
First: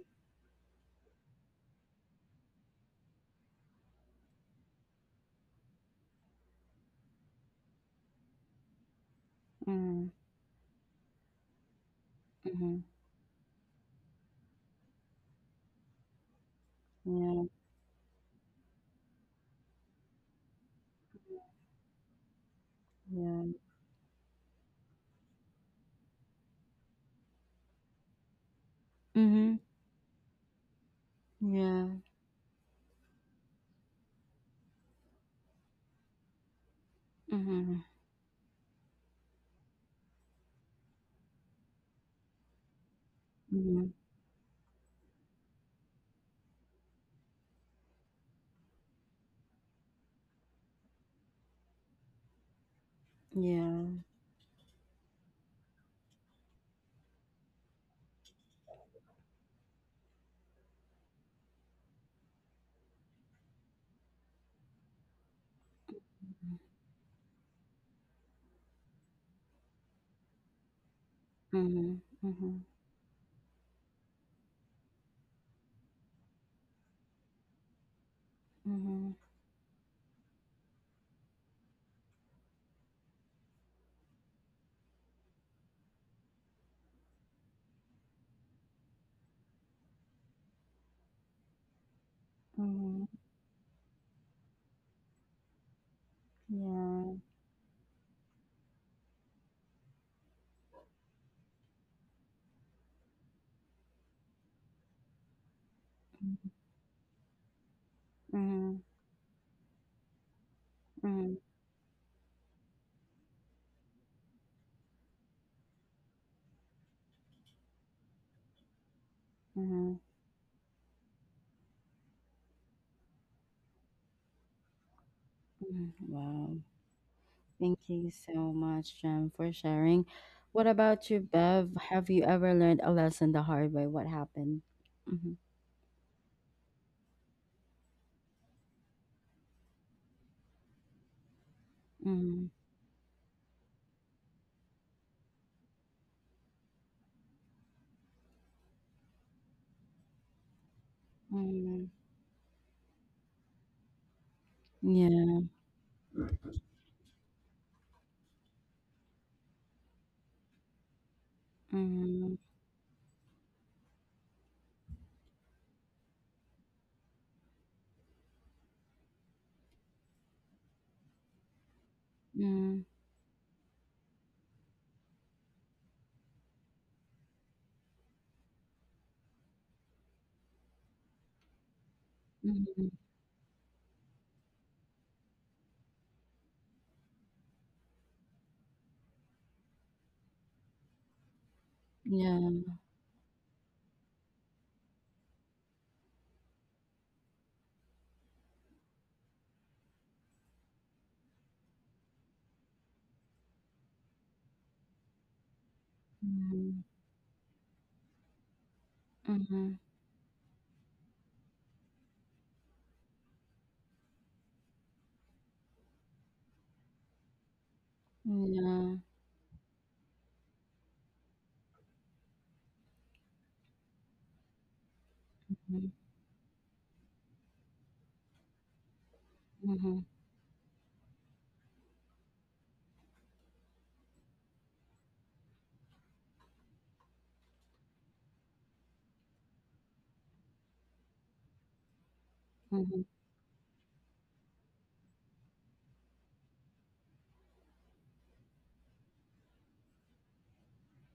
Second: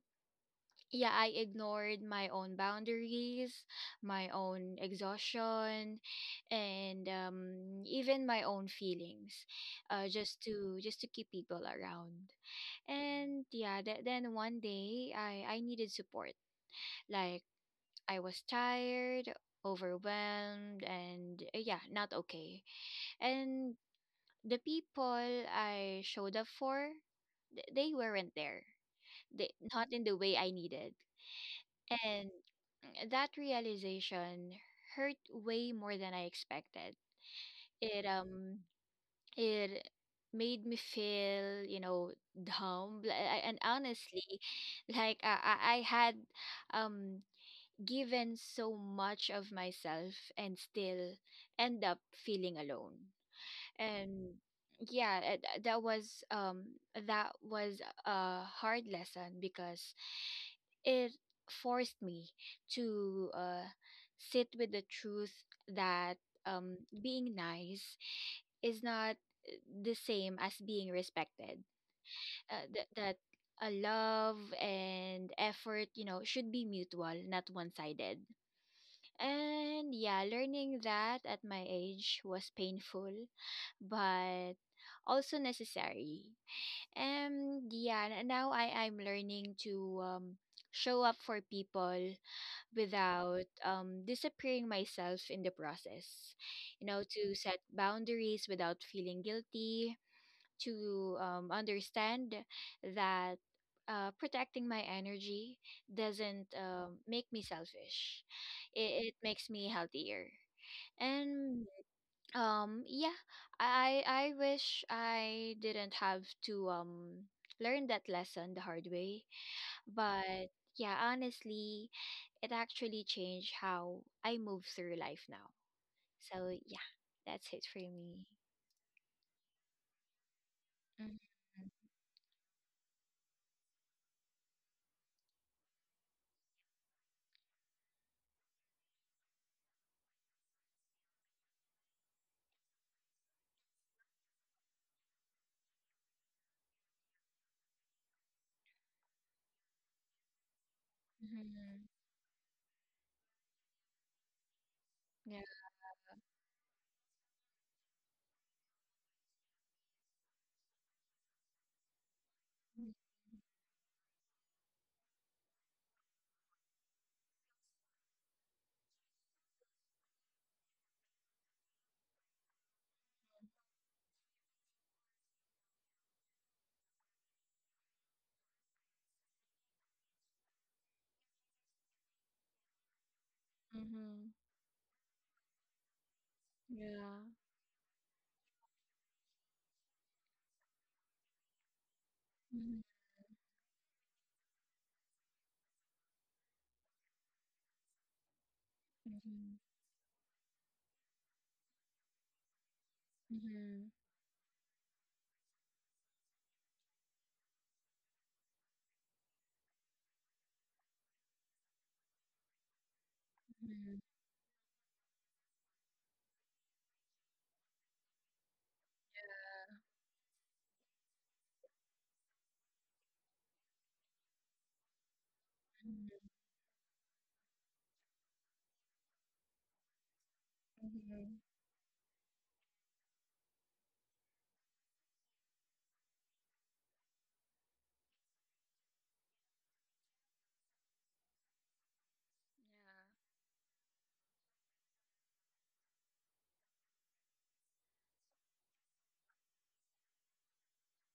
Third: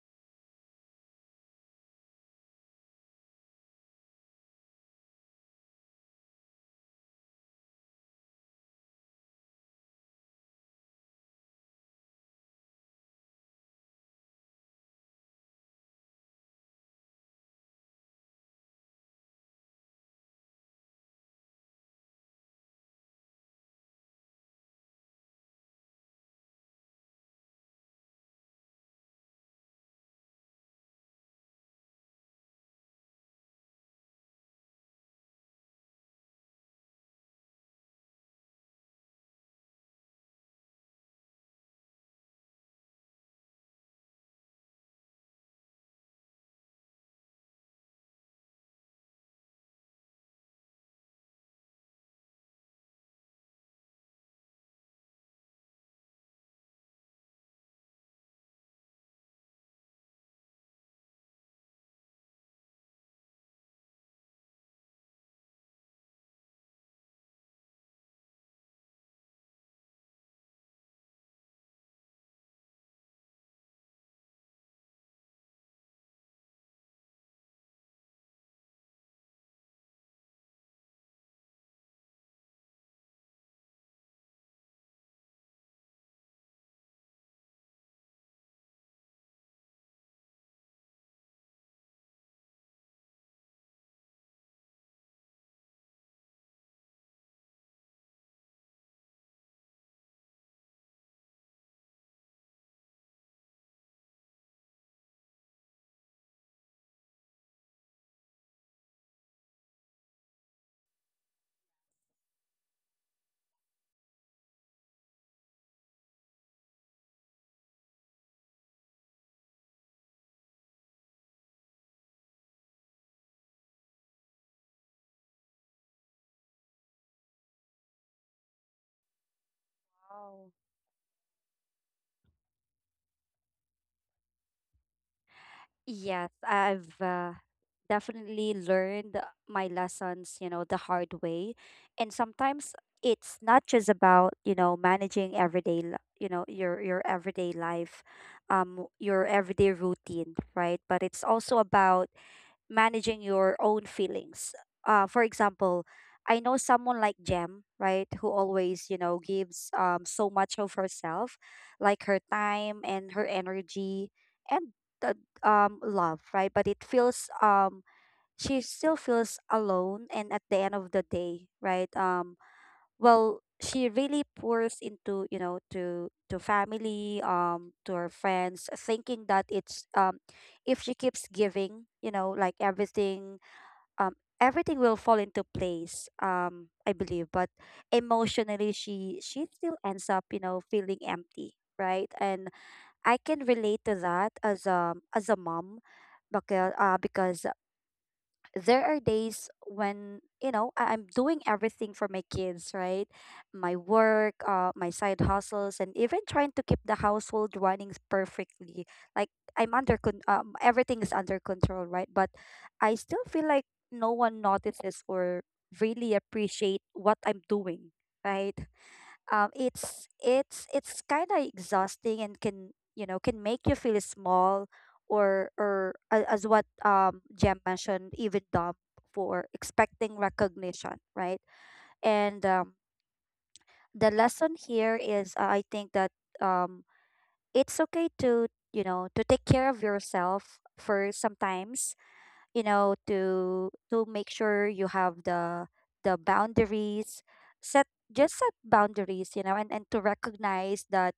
[SPEAKER 2] yeah, I ignored my own boundaries, my own exhaustion, and even my own feelings,
[SPEAKER 1] mhm,
[SPEAKER 2] just to keep people around.
[SPEAKER 1] mhm.
[SPEAKER 2] And yeah, then one day I needed support. Like
[SPEAKER 1] Yeah,
[SPEAKER 2] I was tired, overwhelmed, and yeah, not okay.
[SPEAKER 1] yeah.
[SPEAKER 2] And the people I showed up for, they weren't there. They
[SPEAKER 1] Mm-hmm.
[SPEAKER 2] not in the way I needed.
[SPEAKER 1] Yeah.
[SPEAKER 2] And that realization hurt way more than I expected.
[SPEAKER 1] Mhm,
[SPEAKER 2] It it made me feel, you know, dumb. And
[SPEAKER 1] mhm,
[SPEAKER 2] honestly, like I had um given so much of myself and still end up feeling alone.
[SPEAKER 1] yeah.
[SPEAKER 2] And yeah, that was a hard lesson because it forced me to sit with the truth that um, being nice is not uh, the same as being respected,
[SPEAKER 1] Mhm, mhm,
[SPEAKER 2] that a love and effort, you know, should be mutual, not one-sided.
[SPEAKER 1] mhm,
[SPEAKER 2] And yeah, learning that at my age was painful, but also necessary. And yeah, now I'm learning to show up for people
[SPEAKER 1] mhm.
[SPEAKER 2] without disappearing myself in the process. You know,
[SPEAKER 1] Yeah.
[SPEAKER 2] to set boundaries without feeling guilty, to understand that protecting my energy doesn't
[SPEAKER 1] Mhm.
[SPEAKER 2] make me selfish.
[SPEAKER 1] Mhm.
[SPEAKER 2] It makes me healthier.
[SPEAKER 1] Mhm.
[SPEAKER 2] And yeah, I wish I didn't have to learn that lesson the hard way,
[SPEAKER 1] Mhm.
[SPEAKER 2] but yeah, honestly, it actually changed how I move through life now. So
[SPEAKER 1] Wow.
[SPEAKER 2] yeah, that's it for
[SPEAKER 1] Thank you
[SPEAKER 2] me.
[SPEAKER 1] so much, Jem, for sharing. What about you, Bev? Have you ever learned a lesson the hard way? What happened? Mm-hmm.
[SPEAKER 3] Yes, I've, definitely learned my lessons, the hard way. And
[SPEAKER 1] Mm-hmm.
[SPEAKER 3] sometimes it's not just about, managing everyday, your everyday life, your everyday routine, right, but it's also
[SPEAKER 2] Mm-hmm.
[SPEAKER 1] Mm-hmm.
[SPEAKER 3] about managing your own feelings. For
[SPEAKER 2] Yeah.
[SPEAKER 1] Yeah.
[SPEAKER 3] example, I know someone like Jem, right, who always, gives, so much of herself, like her
[SPEAKER 1] Mm-hmm.
[SPEAKER 3] time and her energy and the, love, right, but it feels she still feels alone, and at the end of the day, right.
[SPEAKER 1] Mm-hmm.
[SPEAKER 3] Well, she really pours into, to family, to her friends, thinking that, it's if she keeps giving, like
[SPEAKER 1] Mm-hmm.
[SPEAKER 3] um
[SPEAKER 2] Mm-hmm.
[SPEAKER 3] everything will fall into place, I
[SPEAKER 2] Yeah.
[SPEAKER 3] believe, but emotionally she still ends up, feeling empty, right, and
[SPEAKER 1] Yeah.
[SPEAKER 2] Mm-hmm.
[SPEAKER 3] I can relate to that as a mom, because there are days
[SPEAKER 2] Mm-hmm.
[SPEAKER 3] when, I'm doing everything for my kids, right, my
[SPEAKER 2] Mm-hmm.
[SPEAKER 3] work, my side hustles, and even trying to keep
[SPEAKER 1] Mm-hmm.
[SPEAKER 3] the household running perfectly, like
[SPEAKER 1] Mm-hmm.
[SPEAKER 3] everything is under control, right, but I still feel like no one notices or really appreciate what I'm doing, right,
[SPEAKER 1] Yeah.
[SPEAKER 3] it's kind of exhausting, and can make you feel small, or,
[SPEAKER 1] Mm-hmm.
[SPEAKER 3] or as what, Jem mentioned, even dumb for
[SPEAKER 1] Mm-hmm.
[SPEAKER 3] expecting recognition,
[SPEAKER 2] Mm-hmm.
[SPEAKER 3] right. And, the lesson here is, I think that, um it's okay to, to take care of yourself, for sometimes, you know
[SPEAKER 1] Mm-hmm.
[SPEAKER 3] to to make sure you have the boundaries set, just set boundaries, and to recognize that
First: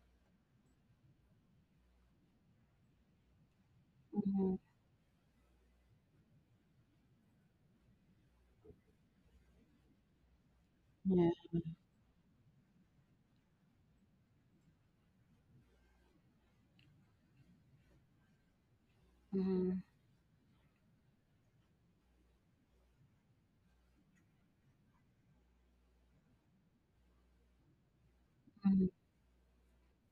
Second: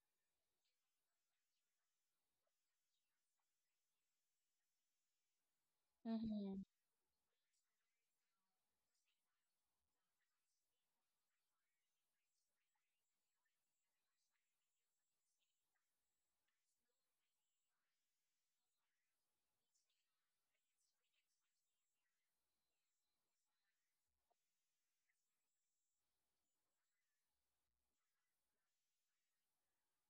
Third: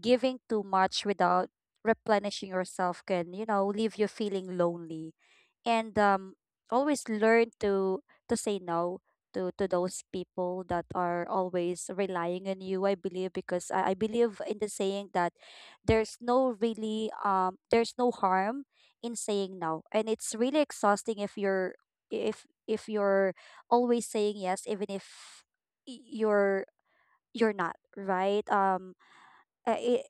[SPEAKER 3] giving too much without replenishing yourself can, leave you
[SPEAKER 1] Mm-hmm.
[SPEAKER 3] feeling lonely. And
[SPEAKER 2] Mm-hmm.
[SPEAKER 3] Always learn to say no to those people that are
[SPEAKER 1] Yeah.
[SPEAKER 3] always relying on you. I believe, because I believe in the saying that there's no harm in saying
[SPEAKER 1] Mm-hmm.
[SPEAKER 3] no, and it's really exhausting if you're if you're always saying yes, even if y- you're you're not right.
[SPEAKER 1] Mm-hmm.
[SPEAKER 3] Uh, it,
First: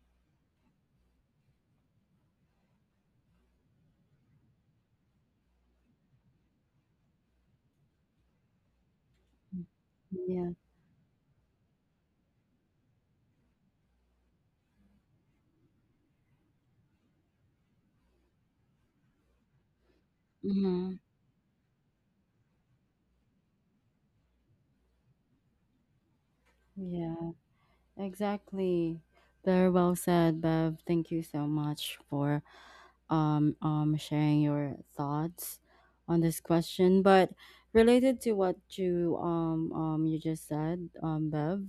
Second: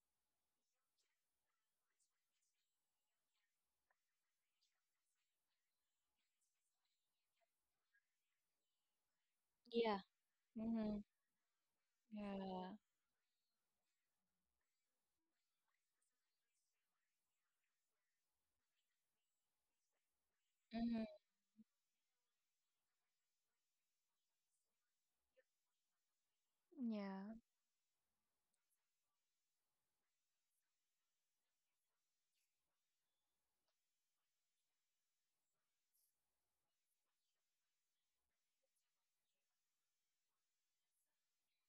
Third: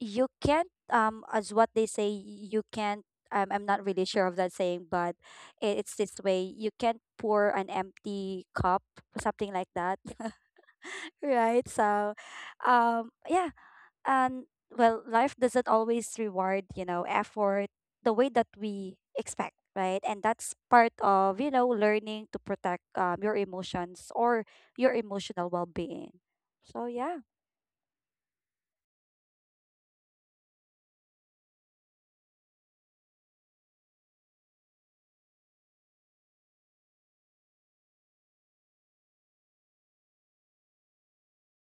[SPEAKER 3] you can't, as what they say, you can't, I'm not really sure of that saying, but it's this way, you can't pour an empty cup, something like that.
[SPEAKER 2] Yeah.
[SPEAKER 1] Yeah. Mm-hmm. Yeah. Mm-hmm. Yeah.
[SPEAKER 2] Mm-hmm.
[SPEAKER 3] Right. So,
[SPEAKER 2] Yeah.
[SPEAKER 3] yeah, and well, life doesn't always reward effort the way that we expect, right, and that's part
[SPEAKER 1] Mm-hmm.
[SPEAKER 2] Mm-hmm.
[SPEAKER 3] of learning to protect your emotions, or your emotional well-being. So
[SPEAKER 2] Yeah.
[SPEAKER 3] yeah.
[SPEAKER 2] Yeah.
[SPEAKER 1] Yeah. Exactly. Very well said, Bev. Thank you so much for sharing your thoughts on this question. But related to what you you just said, Bev,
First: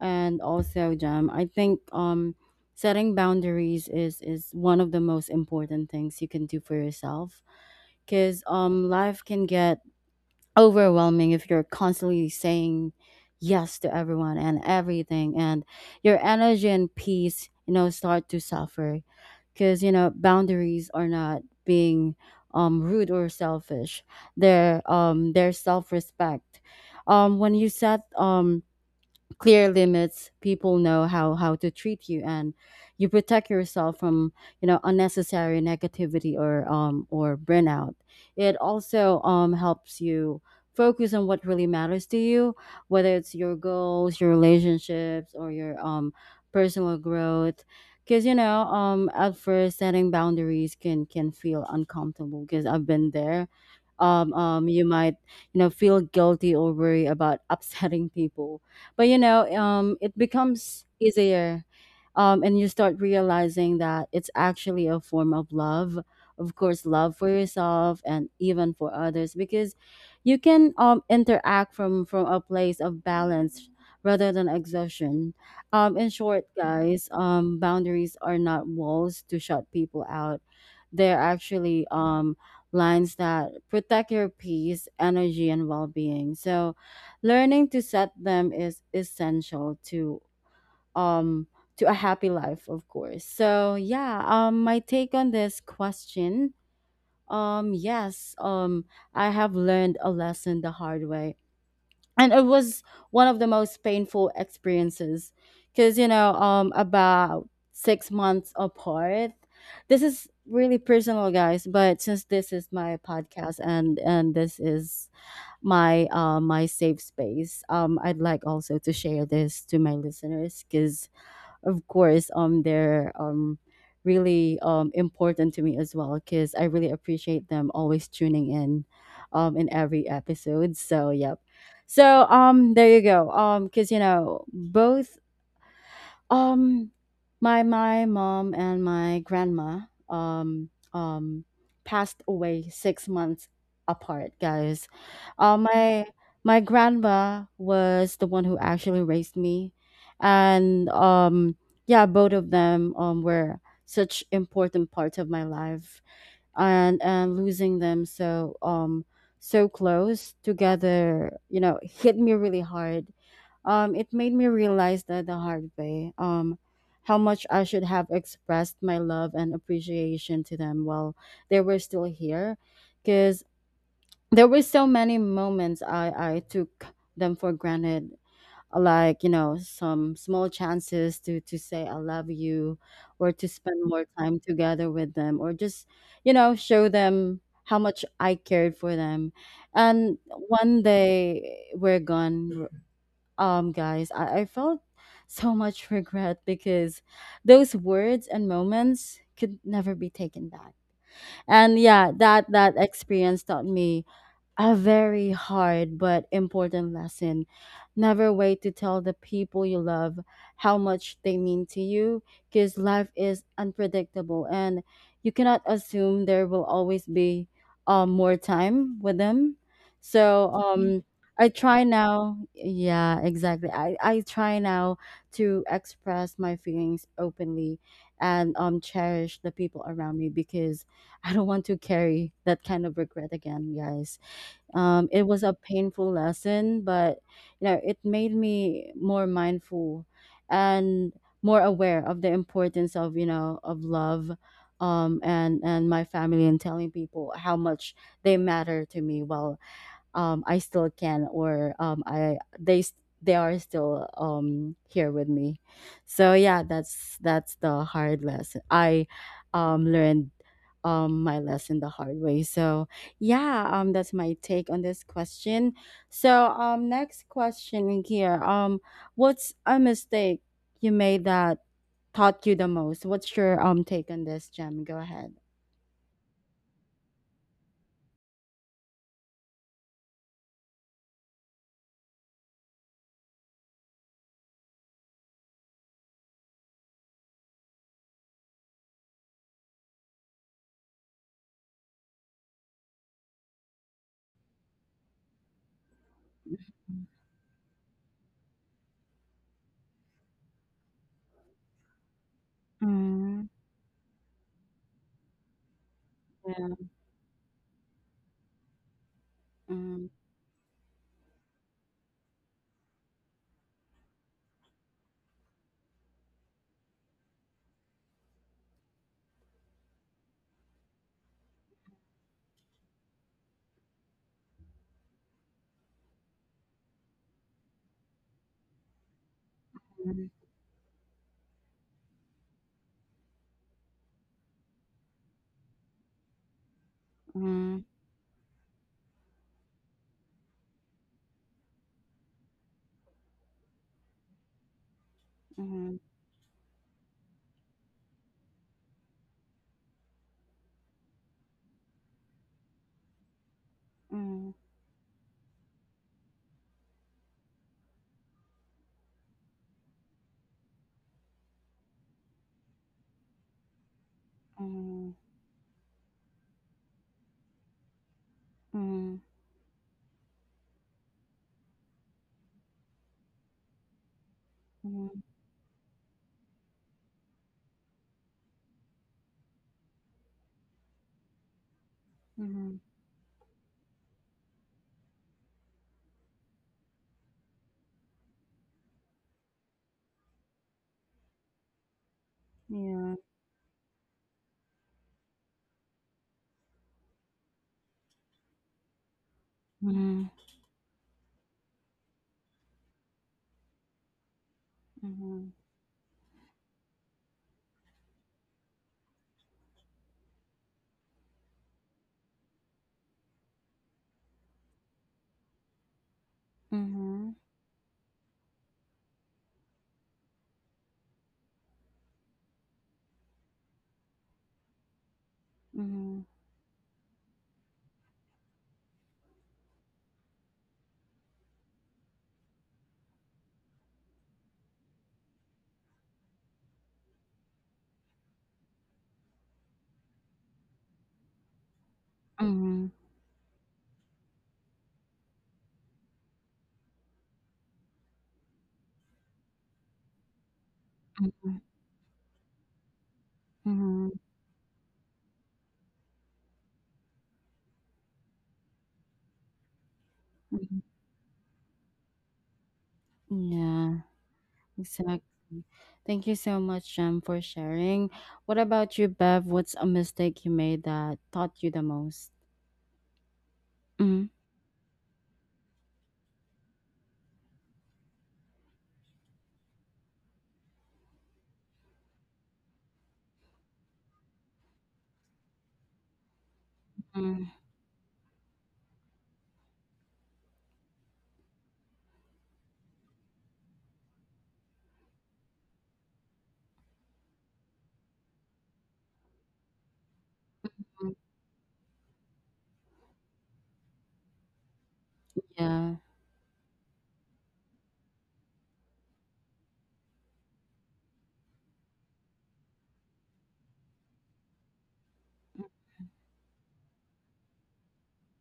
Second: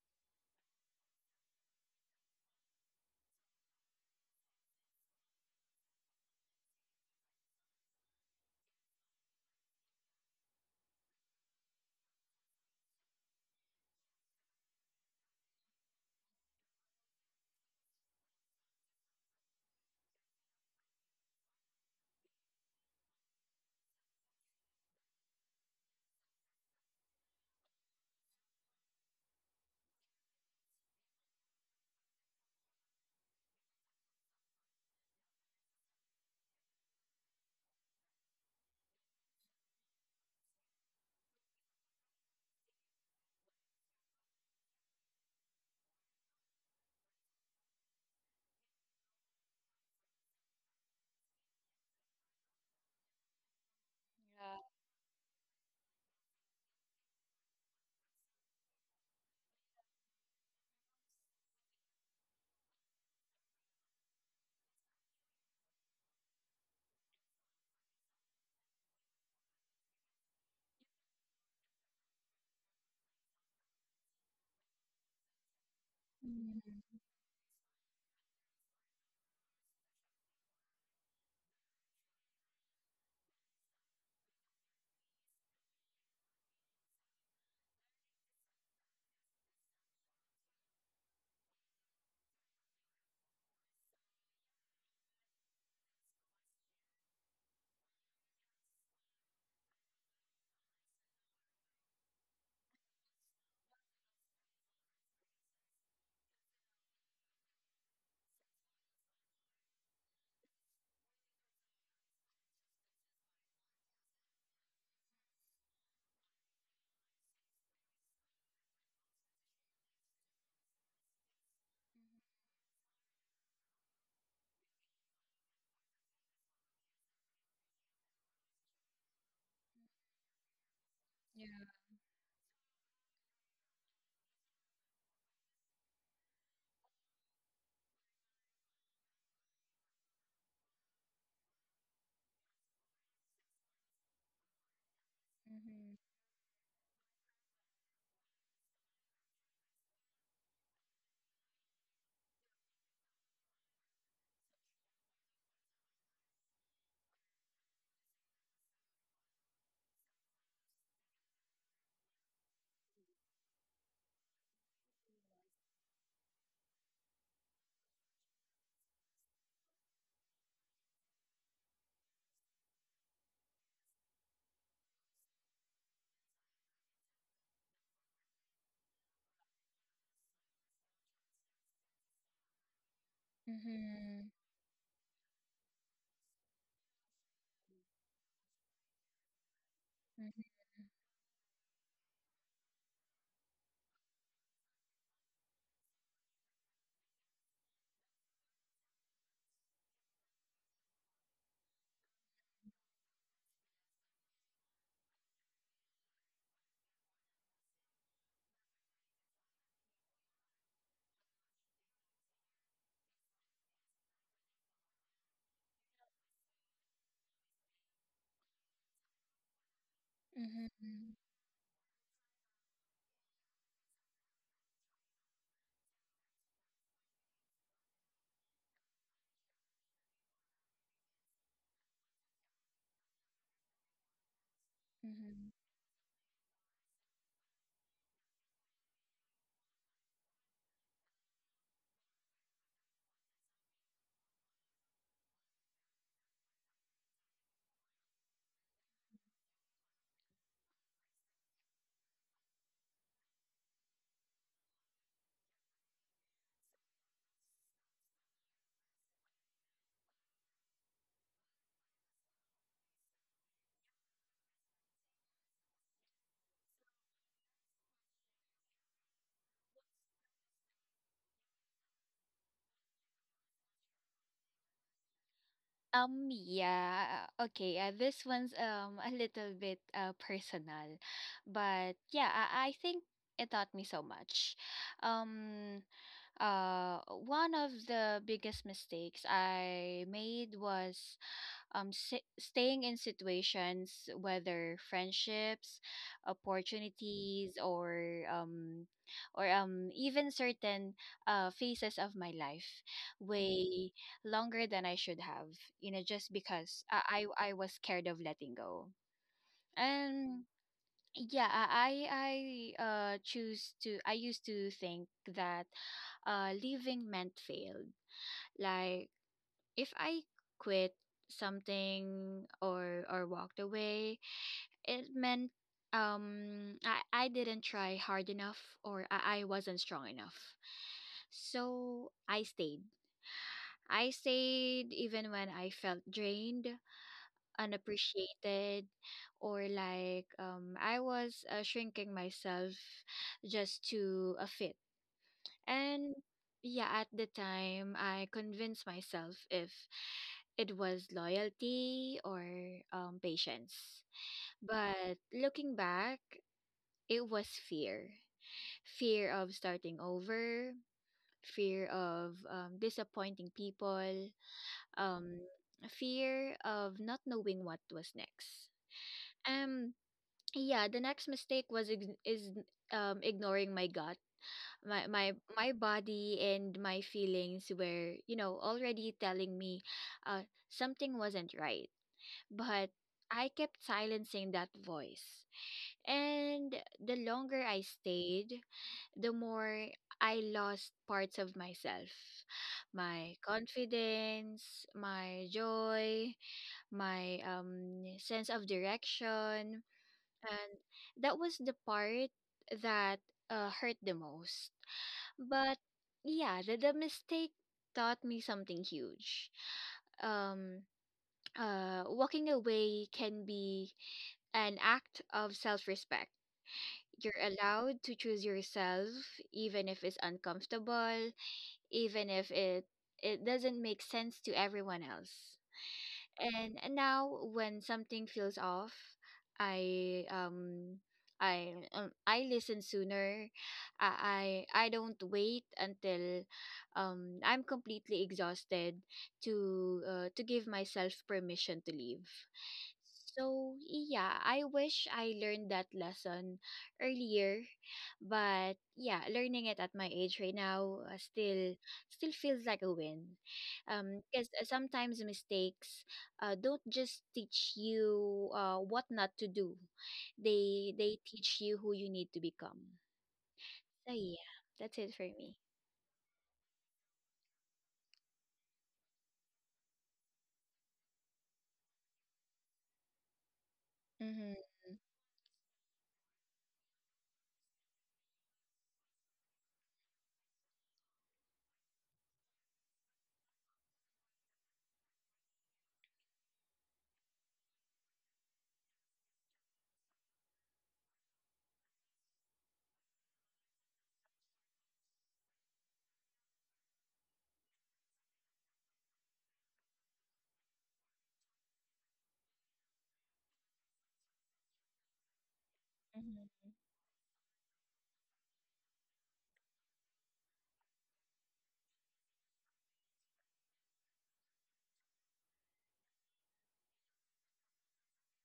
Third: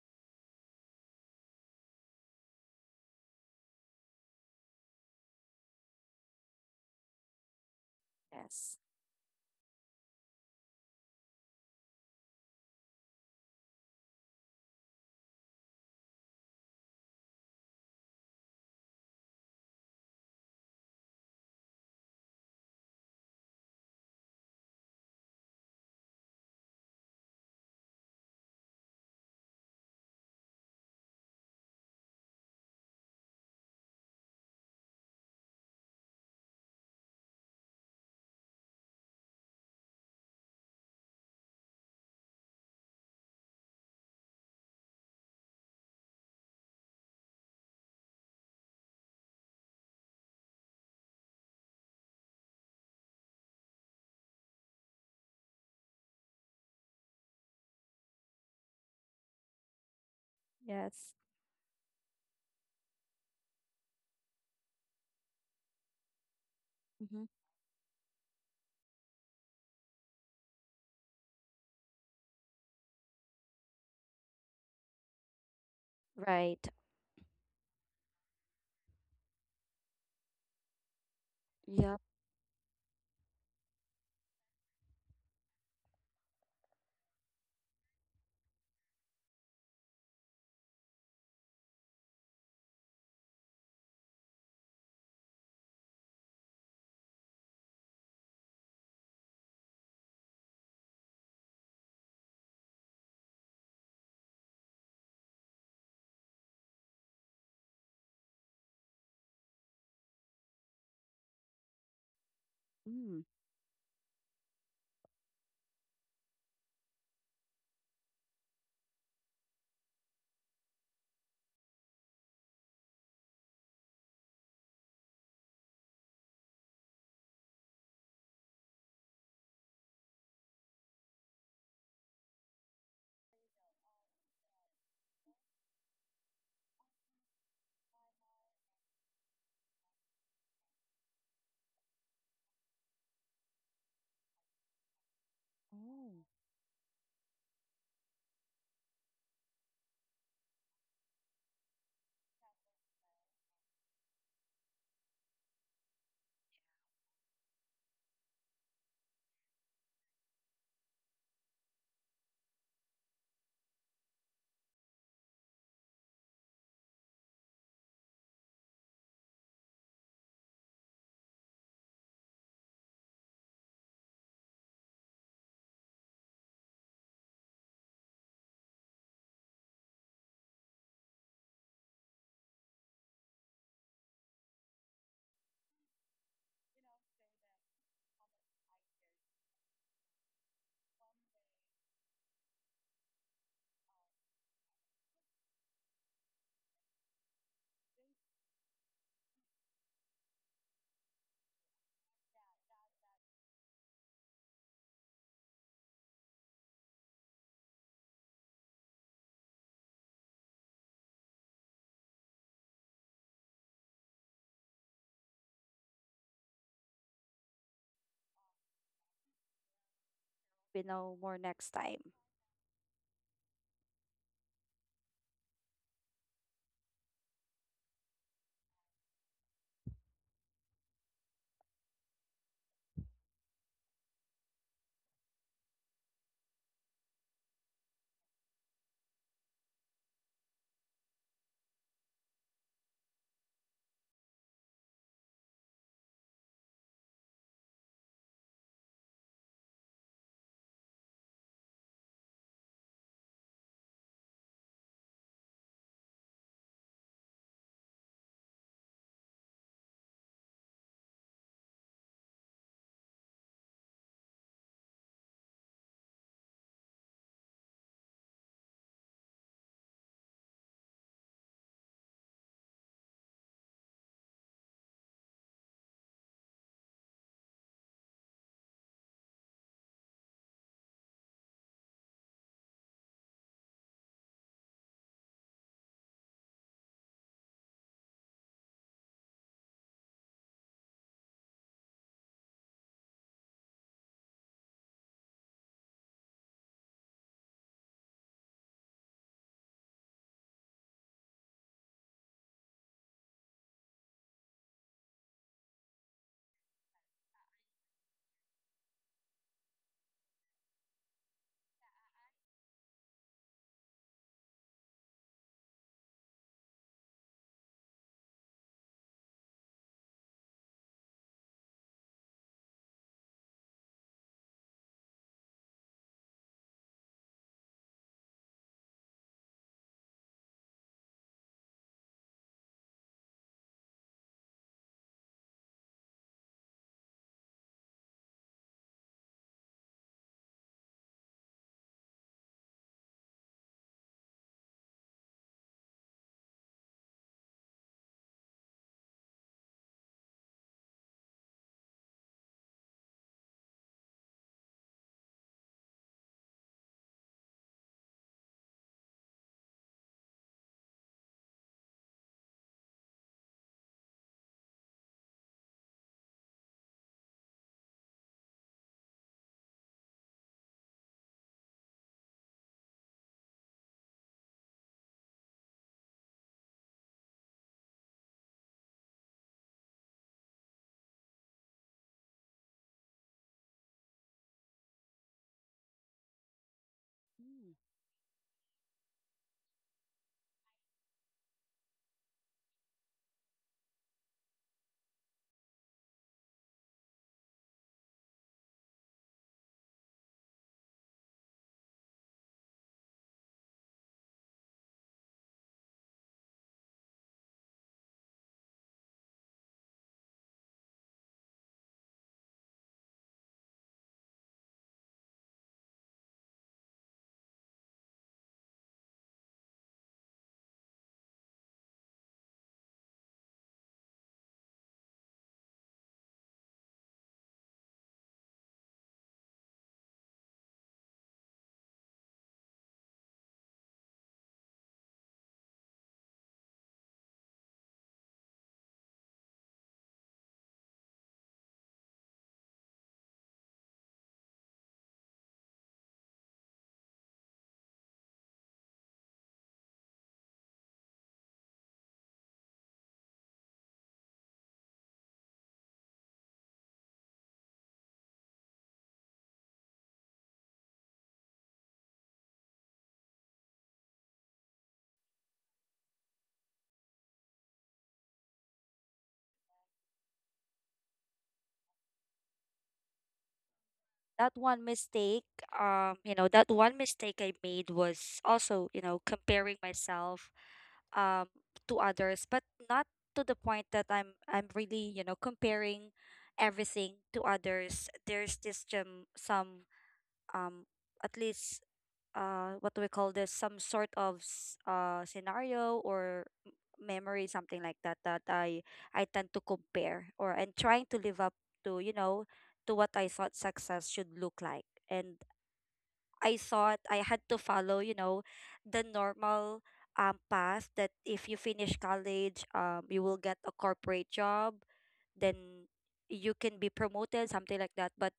[SPEAKER 1] and also Jam, I think setting boundaries is one of the most important things you can do for yourself because
[SPEAKER 3] Yes.
[SPEAKER 1] life can get overwhelming if you're constantly saying yes to everyone and everything, and your energy and peace you know start to suffer. Because you know, boundaries are not being rude or selfish, they're their self-respect. When you set clear limits, people know how to treat you, and you protect yourself from you know unnecessary negativity or burnout. It also helps you focus on what really matters to you, whether it's your goals, your relationships, or your personal growth. Because you know, at first, setting boundaries can feel uncomfortable because I've been there. You might you know feel guilty or worry about upsetting people, but you know, it becomes
[SPEAKER 3] Yes.
[SPEAKER 1] easier, and you start realizing that it's actually a form of love. Of course, love
[SPEAKER 3] Hmm.
[SPEAKER 1] for yourself and even for others, because you can interact from a place of balance rather than exhaustion. In short,
[SPEAKER 3] Right.
[SPEAKER 2] Mm-hmm.
[SPEAKER 1] guys, boundaries are not walls to shut people out. They're actually
[SPEAKER 3] Yeah.
[SPEAKER 1] lines that protect your peace, energy, and well being. So learning to set them is essential um to a happy life, of course. So yeah, my take on this question, yes, I have learned a lesson the hard way. And it was one of the most painful experiences because you know, about 6 months apart. This is really personal, guys, but since this is my
[SPEAKER 3] Mm.
[SPEAKER 1] podcast, and this is my my safe space. I'd like also to share this to my listeners because, of course, they're really important to me as well, because I really appreciate them always tuning in every episode. So yep. So there you go. Because you know, both um, my my mom and my grandma um um passed away 6 months apart, guys.
[SPEAKER 2] Mhm.
[SPEAKER 1] My
[SPEAKER 3] Oh.
[SPEAKER 1] my grandma was the one who actually raised me, and yeah, both of them were such important parts of my life, and losing them so so close together you know hit me really hard. Um, it made me realize that the hard way, how much I should have expressed my love and appreciation to them while they were still here. Because there were so many moments I took them for granted. Like, you know, some small chances to say I love you, or to spend more
[SPEAKER 2] Mhm.
[SPEAKER 1] time together with them, or just you know show them how much I cared for them. And
[SPEAKER 2] Mhm.
[SPEAKER 1] one day we're gone. Um, guys, I felt so much regret because those words and moments could never be taken back. And yeah, that experience taught me a very hard but important lesson. Never wait to tell the people you love how much they mean to you, because life is unpredictable, and you cannot assume there will always be more time with them. So Mhm.
[SPEAKER 3] We
[SPEAKER 2] Mhm.
[SPEAKER 3] know more
[SPEAKER 1] I
[SPEAKER 3] next
[SPEAKER 1] try
[SPEAKER 3] time.
[SPEAKER 1] now, yeah, exactly. I try now to express my feelings openly, and cherish the people around me, because I don't want to carry that kind of regret again, guys. Um, it was
[SPEAKER 2] Mhm.
[SPEAKER 1] a painful lesson, but you know, it made me more mindful and more aware of the importance of you know of love, and my family, and telling people how much they matter to me while I still can, or they are still here with me. So yeah, that's the hard lesson. I learned my lesson the hard way. So yeah, that's my take on this question. So next question here. What's a mistake you made that taught you the most? What's your take on this, Gem? Go ahead.
[SPEAKER 2] Yeah, okay. This one's a little bit personal, but yeah, I think it taught me so much. Um, uh, One of the biggest mistakes I made was staying in situations, whether friendships, opportunities, or even certain phases of my life,
[SPEAKER 1] Mm.
[SPEAKER 2] way longer than I should have, you know, just because
[SPEAKER 1] Yeah.
[SPEAKER 2] I was scared of letting go.
[SPEAKER 1] Mm,
[SPEAKER 2] And yeah, I used to think that leaving meant failed. Like if I quit something or walked away, it meant I didn't try hard enough or I wasn't strong
[SPEAKER 1] mm,
[SPEAKER 2] enough. So I stayed. I stayed even when I felt drained,
[SPEAKER 1] mm,
[SPEAKER 2] unappreciated, or like I was shrinking myself just to a fit.
[SPEAKER 1] mm,
[SPEAKER 2] And yeah, at the time, I convinced myself if it was loyalty or patience.
[SPEAKER 1] mm.
[SPEAKER 2] But looking back, it was fear of starting over, fear of disappointing people,
[SPEAKER 1] Mhm,
[SPEAKER 2] um, fear of not knowing what was next.
[SPEAKER 1] mhm,
[SPEAKER 2] Um, yeah, the next mistake was ignoring my gut. my
[SPEAKER 1] mhm,
[SPEAKER 2] my my body and my feelings were, you know, already telling me uh something wasn't right,
[SPEAKER 1] mhm.
[SPEAKER 2] but I kept silencing that voice. And the longer
[SPEAKER 3] Mm.
[SPEAKER 2] I stayed, the more I lost parts of myself:
[SPEAKER 1] Yeah.
[SPEAKER 2] my confidence, my joy, my sense of direction.
[SPEAKER 1] Mhm,
[SPEAKER 2] And that was the part that hurt the most.
[SPEAKER 1] mhm,
[SPEAKER 2] But yeah, the mistake taught me something huge. Um, Walking away can be an act of self respect.
[SPEAKER 1] mhm,
[SPEAKER 2] You're allowed to choose yourself, even if it's uncomfortable, even if it doesn't make sense to everyone else.
[SPEAKER 1] mhm,
[SPEAKER 2] And now when something feels off, I I listen sooner. I I don't wait until I'm completely exhausted to give myself permission to leave.
[SPEAKER 1] mhm,
[SPEAKER 2] So yeah, I wish I learned that lesson earlier, but yeah, learning it at my age right now
[SPEAKER 1] mhm,
[SPEAKER 2] still still feels like a win,
[SPEAKER 1] mhm,
[SPEAKER 2] because sometimes mistakes don't just teach you what not to do.
[SPEAKER 1] mhm.
[SPEAKER 2] They teach you who you need to become.
[SPEAKER 1] Yeah,
[SPEAKER 2] So yeah, that's it for me.
[SPEAKER 1] exactly. Thank you so much, Jem, for sharing. What about you, Bev? What's a mistake you made that taught you the most? Mm.
[SPEAKER 3] That
[SPEAKER 2] Mm-hmm.
[SPEAKER 3] one mistake, that one mistake I made was also, comparing myself um to others, but not to the point that I'm really, comparing everything to
[SPEAKER 1] Hmm.
[SPEAKER 3] others. There's this, some, um at least, what do we call this, some sort of scenario, or memory, something like that, that I tend to compare, or and trying to live up to, to what I thought success should look like, and
[SPEAKER 1] Yeah.
[SPEAKER 3] I
[SPEAKER 2] Mm-hmm.
[SPEAKER 3] thought I had to follow the normal path, that if you finish college, you will get a corporate job, then you can be promoted, something like that. But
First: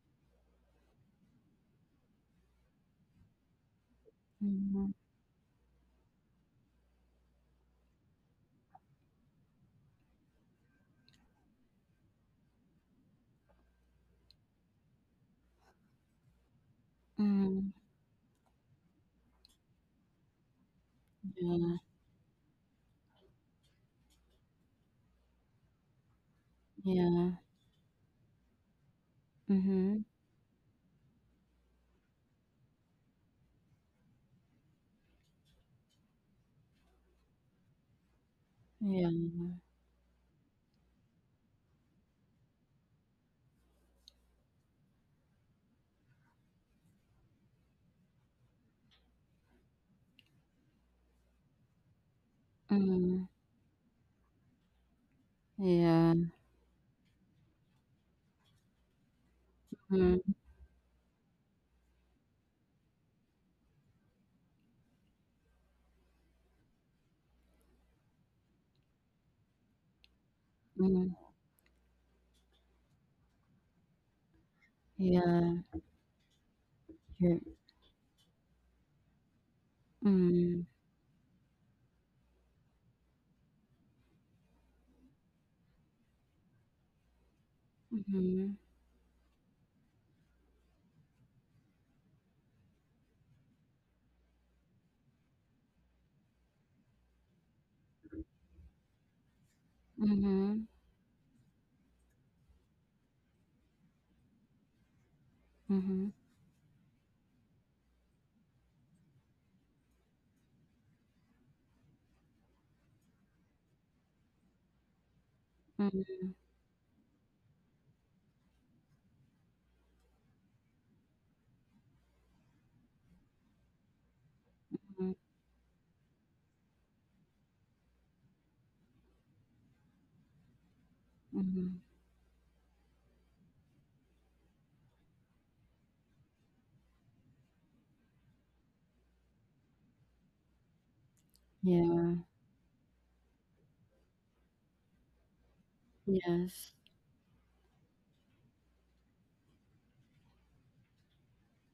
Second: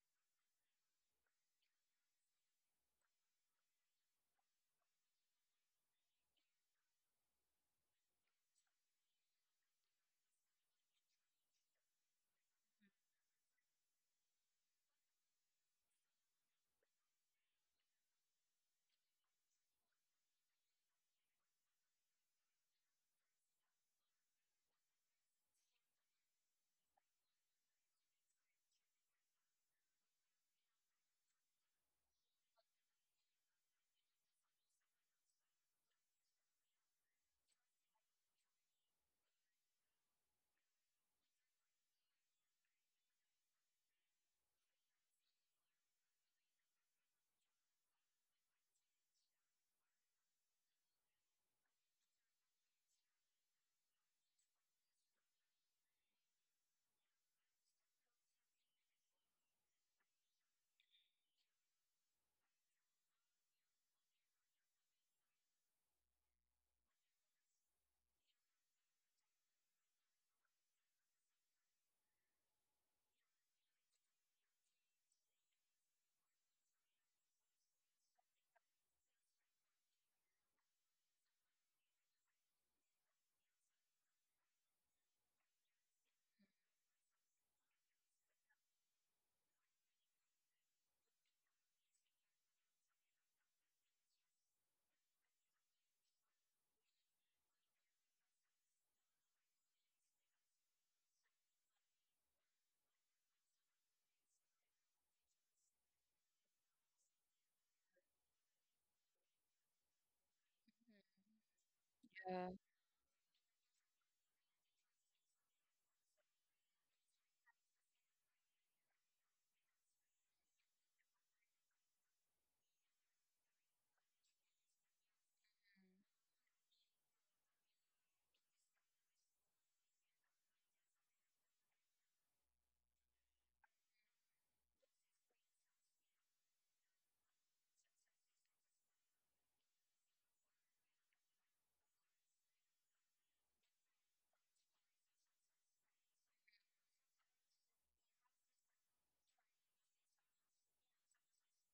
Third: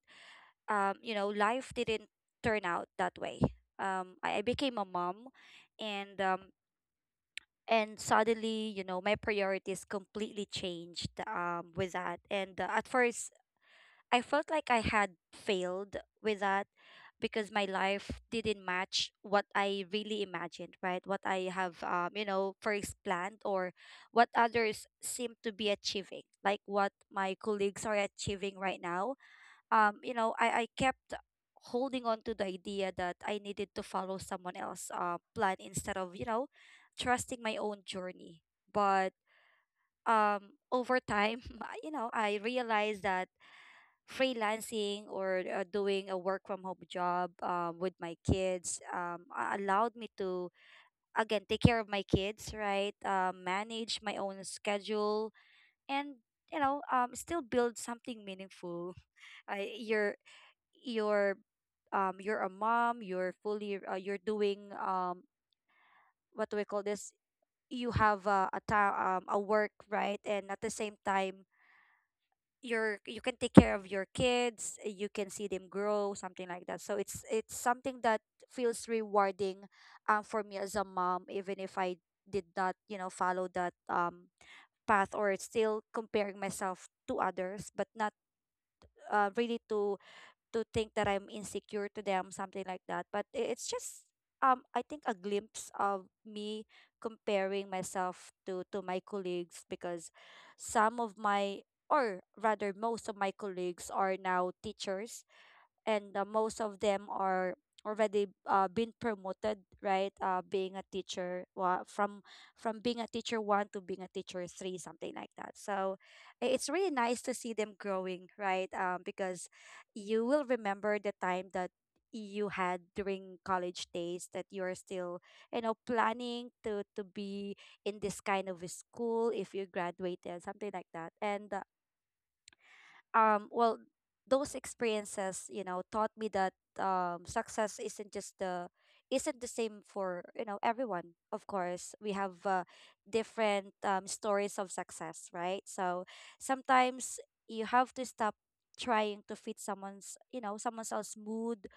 [SPEAKER 3] life didn't turn out that way. I became a
[SPEAKER 1] Mm.
[SPEAKER 3] mom, and um, and suddenly, my priorities completely changed with that. And at first, I felt like I had failed with that, because my
[SPEAKER 1] Hmm.
[SPEAKER 3] life didn't match what I really imagined, right? What I
[SPEAKER 1] Yeah.
[SPEAKER 3] have, first planned, or what others seem to be achieving, like what
[SPEAKER 1] Yeah.
[SPEAKER 3] my colleagues are achieving right now.
[SPEAKER 1] Mm-hmm.
[SPEAKER 3] I kept holding on to the idea that I needed to follow someone else's plan, instead of trusting my own journey.
[SPEAKER 1] Yeah.
[SPEAKER 3] But over time, I realized that freelancing, or doing a work from home job with my kids, allowed me to, again, take care of my kids, right?
[SPEAKER 1] Mm,
[SPEAKER 3] Manage my own schedule and,
[SPEAKER 1] yeah.
[SPEAKER 3] you know, still build something meaningful. I,
[SPEAKER 1] Mm.
[SPEAKER 3] your You're a mom, you're fully, you're doing, what do we call this, you have, a work, right, and at the same
[SPEAKER 1] Hmm.
[SPEAKER 3] time, you can take care of your kids, you can see them
[SPEAKER 1] Yeah.
[SPEAKER 3] grow, something like that, so it's
[SPEAKER 1] You're,
[SPEAKER 3] it's something that feels rewarding, for me
[SPEAKER 1] mm.
[SPEAKER 3] as a mom, even if I did not follow that path, or it's still comparing myself to others, but not
[SPEAKER 1] Mm-hmm.
[SPEAKER 3] really to think that I'm insecure to them, something like that. But it's just, I think, a glimpse of me comparing myself to my colleagues, because
[SPEAKER 1] Mhm,
[SPEAKER 3] some of my, or rather most of my, colleagues are now teachers,
[SPEAKER 1] mhm,
[SPEAKER 3] and most of them are already been promoted, right, being a teacher, wa- from
[SPEAKER 2] Yeah,
[SPEAKER 3] from being a teacher one to being a teacher three, something like that, so
[SPEAKER 1] mhm,
[SPEAKER 3] it's really nice to see them growing, right, because you will remember the time that you had during college days, that you are
[SPEAKER 1] mhm,
[SPEAKER 3] still, planning to be in this kind of a school, if you graduated, something like that. And
[SPEAKER 1] mhm.
[SPEAKER 3] well, those experiences taught me that success isn't the same for everyone. Of course we
[SPEAKER 1] Yeah,
[SPEAKER 3] have different stories of success, right, so
[SPEAKER 1] yes,
[SPEAKER 3] sometimes you have to stop trying to fit someone's you know someone else's mood,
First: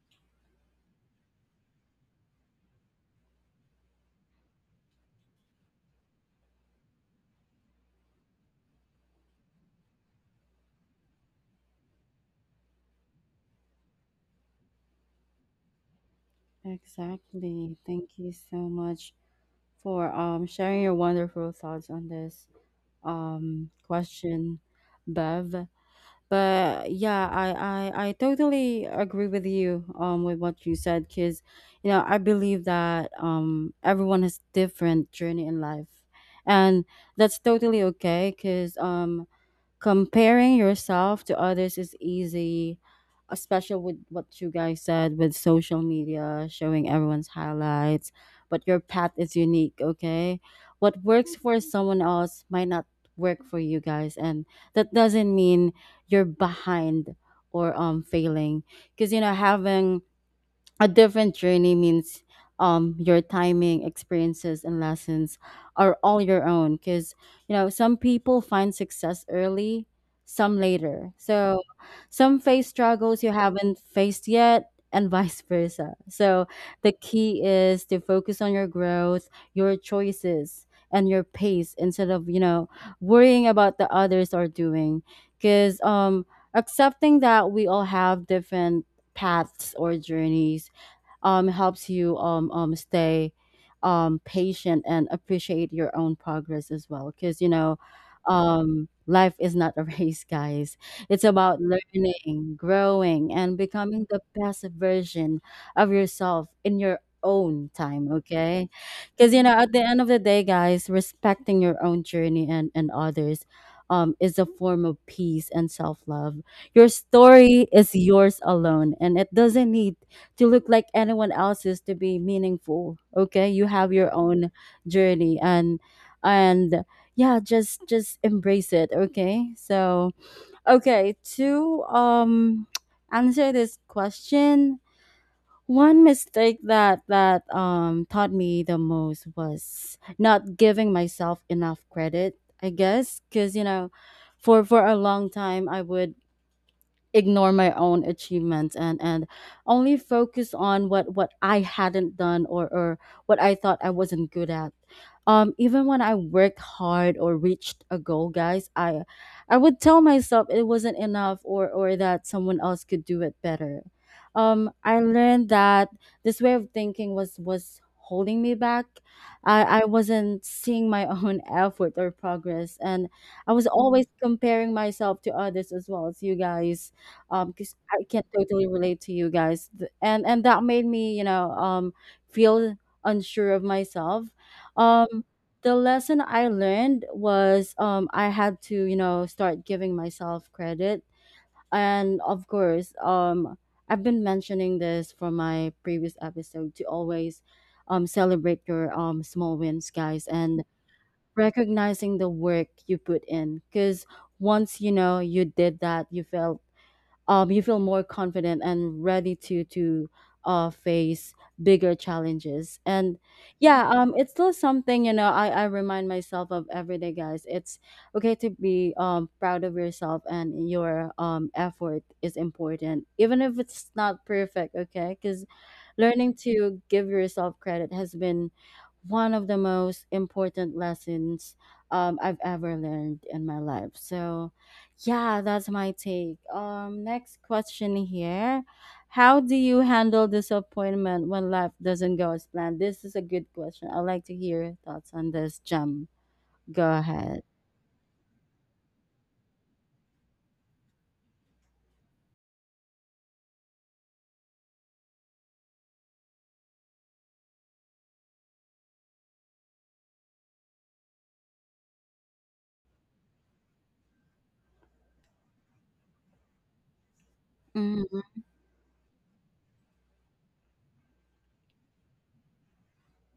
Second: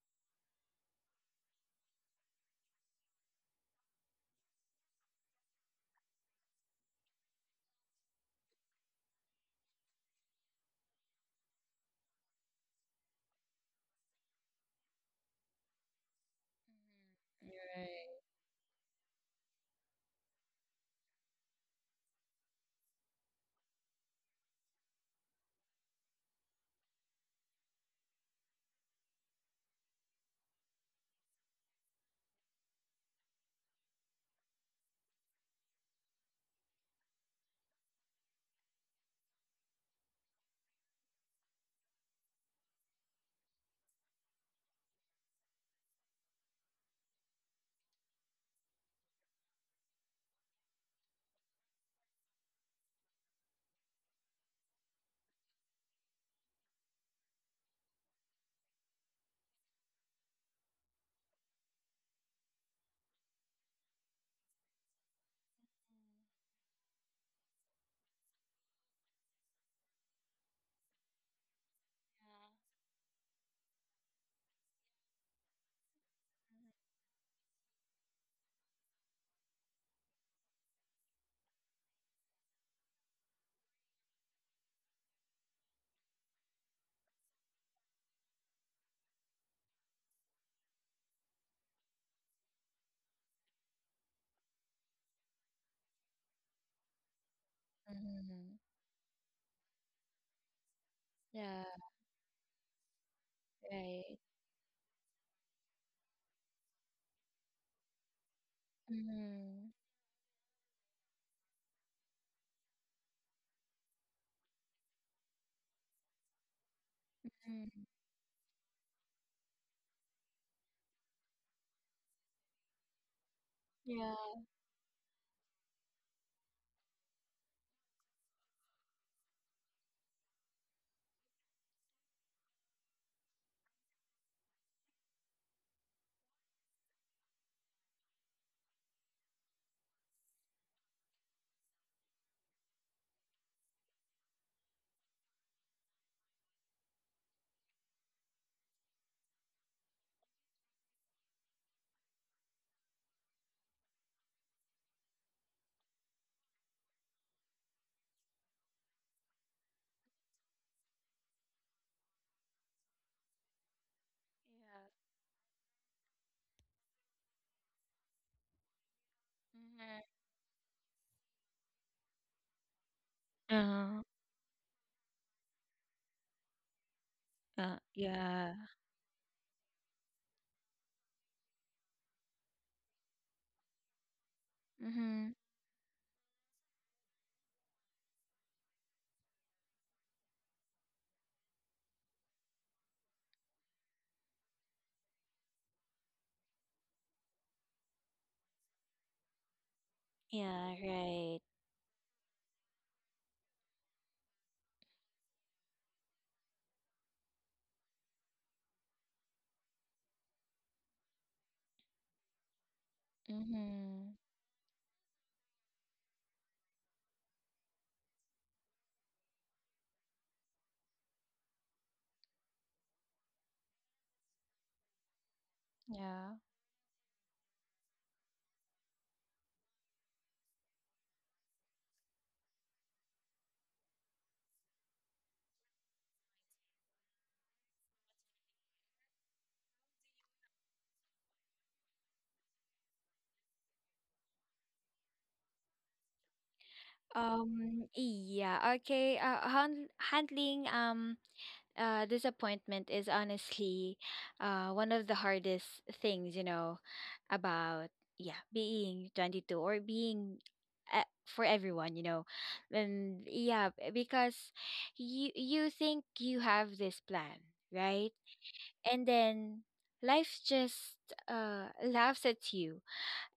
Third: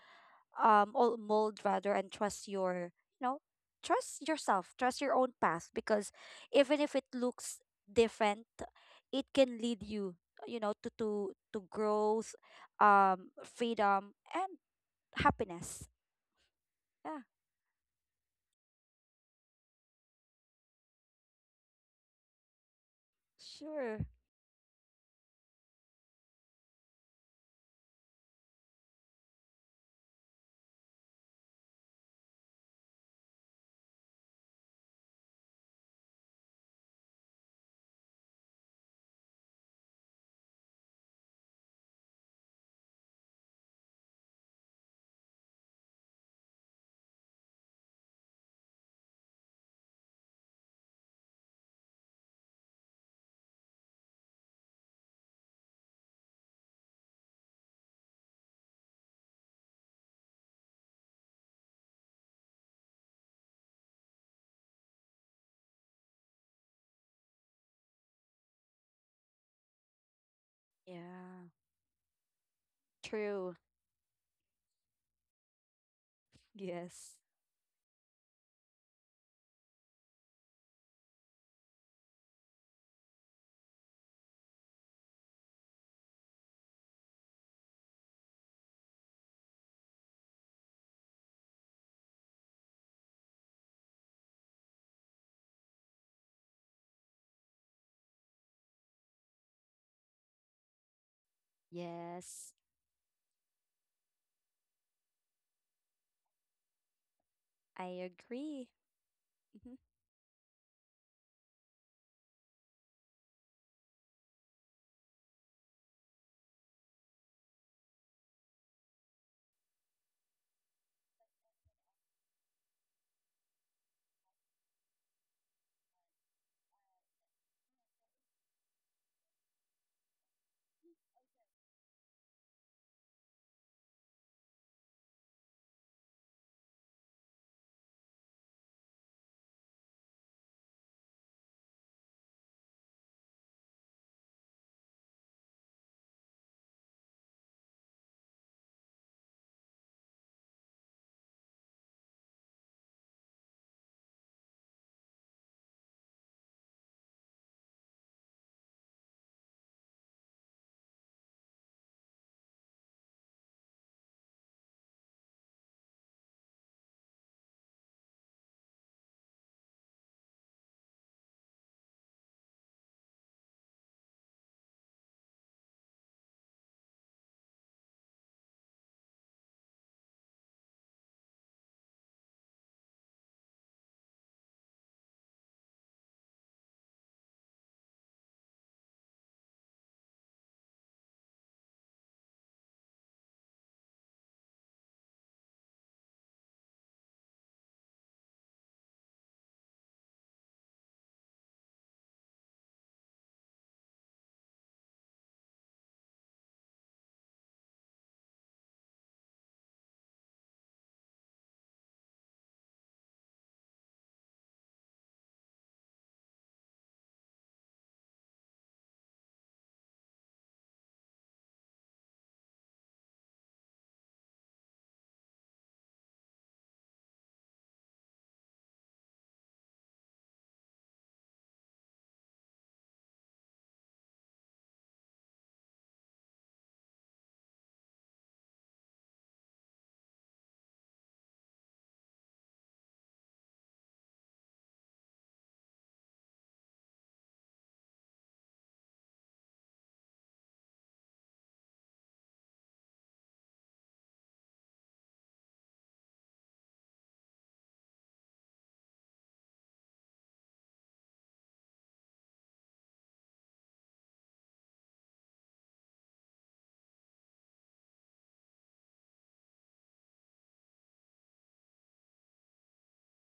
[SPEAKER 3] old mold rather, and you know trust yourself, trust your own path, because even if it looks different, it can lead you you know to growth, freedom, and happiness. Yeah.
[SPEAKER 2] you're
[SPEAKER 1] exactly. Thank
[SPEAKER 2] right.
[SPEAKER 1] you so much for sharing your wonderful thoughts on this
[SPEAKER 3] Sure.
[SPEAKER 1] question, Bev. But yeah, I totally agree with you with what you said, because you know I believe that everyone has different journey in life, and that's totally okay because comparing yourself to others is easy, especially with what you guys said with social media showing everyone's highlights. But your path is unique, okay. What works for someone else might not work for you guys, and that doesn't mean you're behind or failing. Because you know, having a different journey means your timing, experiences and lessons are all your own. Because you know, some people find success early, some later,
[SPEAKER 3] Yeah.
[SPEAKER 1] so some face struggles you
[SPEAKER 3] True.
[SPEAKER 1] haven't faced yet and vice versa. So the
[SPEAKER 3] Yes.
[SPEAKER 1] key is to focus on your growth, your choices and your pace, instead of you know worrying about the others are doing. Because accepting that we all have different paths or journeys helps you stay patient and appreciate your own progress as well. Because, you know,
[SPEAKER 2] Mm-hmm.
[SPEAKER 1] life is not a race, guys. It's about
[SPEAKER 2] Yeah,
[SPEAKER 3] Yes.
[SPEAKER 1] learning, growing, and becoming
[SPEAKER 2] right.
[SPEAKER 1] the best version of yourself in your own
[SPEAKER 3] I
[SPEAKER 1] time, okay?
[SPEAKER 3] agree.
[SPEAKER 1] Because, you know,
[SPEAKER 2] Mm-hmm.
[SPEAKER 1] at
[SPEAKER 3] Mhm.
[SPEAKER 1] the end of the day, guys, respecting your own journey, and others. Is a form of peace and self love. Your story
[SPEAKER 2] Mm-hmm.
[SPEAKER 1] is yours alone, and it doesn't need to look like anyone else's to be meaningful, okay. You have your
[SPEAKER 2] Yeah,
[SPEAKER 1] own journey, and and yeah, just embrace it, okay. So okay, to answer this question, one mistake that taught me the most was not giving myself enough credit, I guess. Because you know, for a long time, I would ignore my own achievements, and only focus on what I hadn't done, or what I thought I wasn't good at. Even when I worked hard or reached a goal, guys, I would tell myself it wasn't enough, or that someone else could do it better.
[SPEAKER 2] yeah.
[SPEAKER 1] I learned that this way of thinking was holding me back. I
[SPEAKER 2] Mm-hmm.
[SPEAKER 1] wasn't seeing my own effort or progress, and I was
[SPEAKER 2] Uh,
[SPEAKER 1] always comparing myself to others as well, as you guys because I can
[SPEAKER 2] yeah.
[SPEAKER 1] totally relate to you guys. And that made me you know feel unsure of myself. um
[SPEAKER 2] Mm-hmm.
[SPEAKER 1] the lesson I learned was I had to you know start giving myself credit. And of course, I've been mentioning this from my previous episode to always celebrate your small wins, guys, and
[SPEAKER 2] Yeah, right.
[SPEAKER 1] recognizing the work you put in. Because once you know you did that, you felt you feel more confident and ready to face bigger challenges. And yeah,
[SPEAKER 2] Mm-hmm.
[SPEAKER 1] it's still something, you know. I remind myself of every day, guys. It's okay to be proud of yourself, and your effort is important, even if it's not perfect. Okay, because
[SPEAKER 2] Yeah.
[SPEAKER 1] learning to give yourself credit has been one of the most important lessons I've ever learned in my life. So, yeah, that's my take. Next question here. How do you handle disappointment when life doesn't go as planned? This is a good question. I'd like to hear your thoughts on this, Jam. Go ahead.
[SPEAKER 2] Yeah, okay. Handling disappointment is honestly one of the hardest things, you know, about yeah, being 22, or being for everyone, you know. And yeah, because you think you have this plan, right?
[SPEAKER 1] Mm-hmm.
[SPEAKER 2] And then life just laughs at you,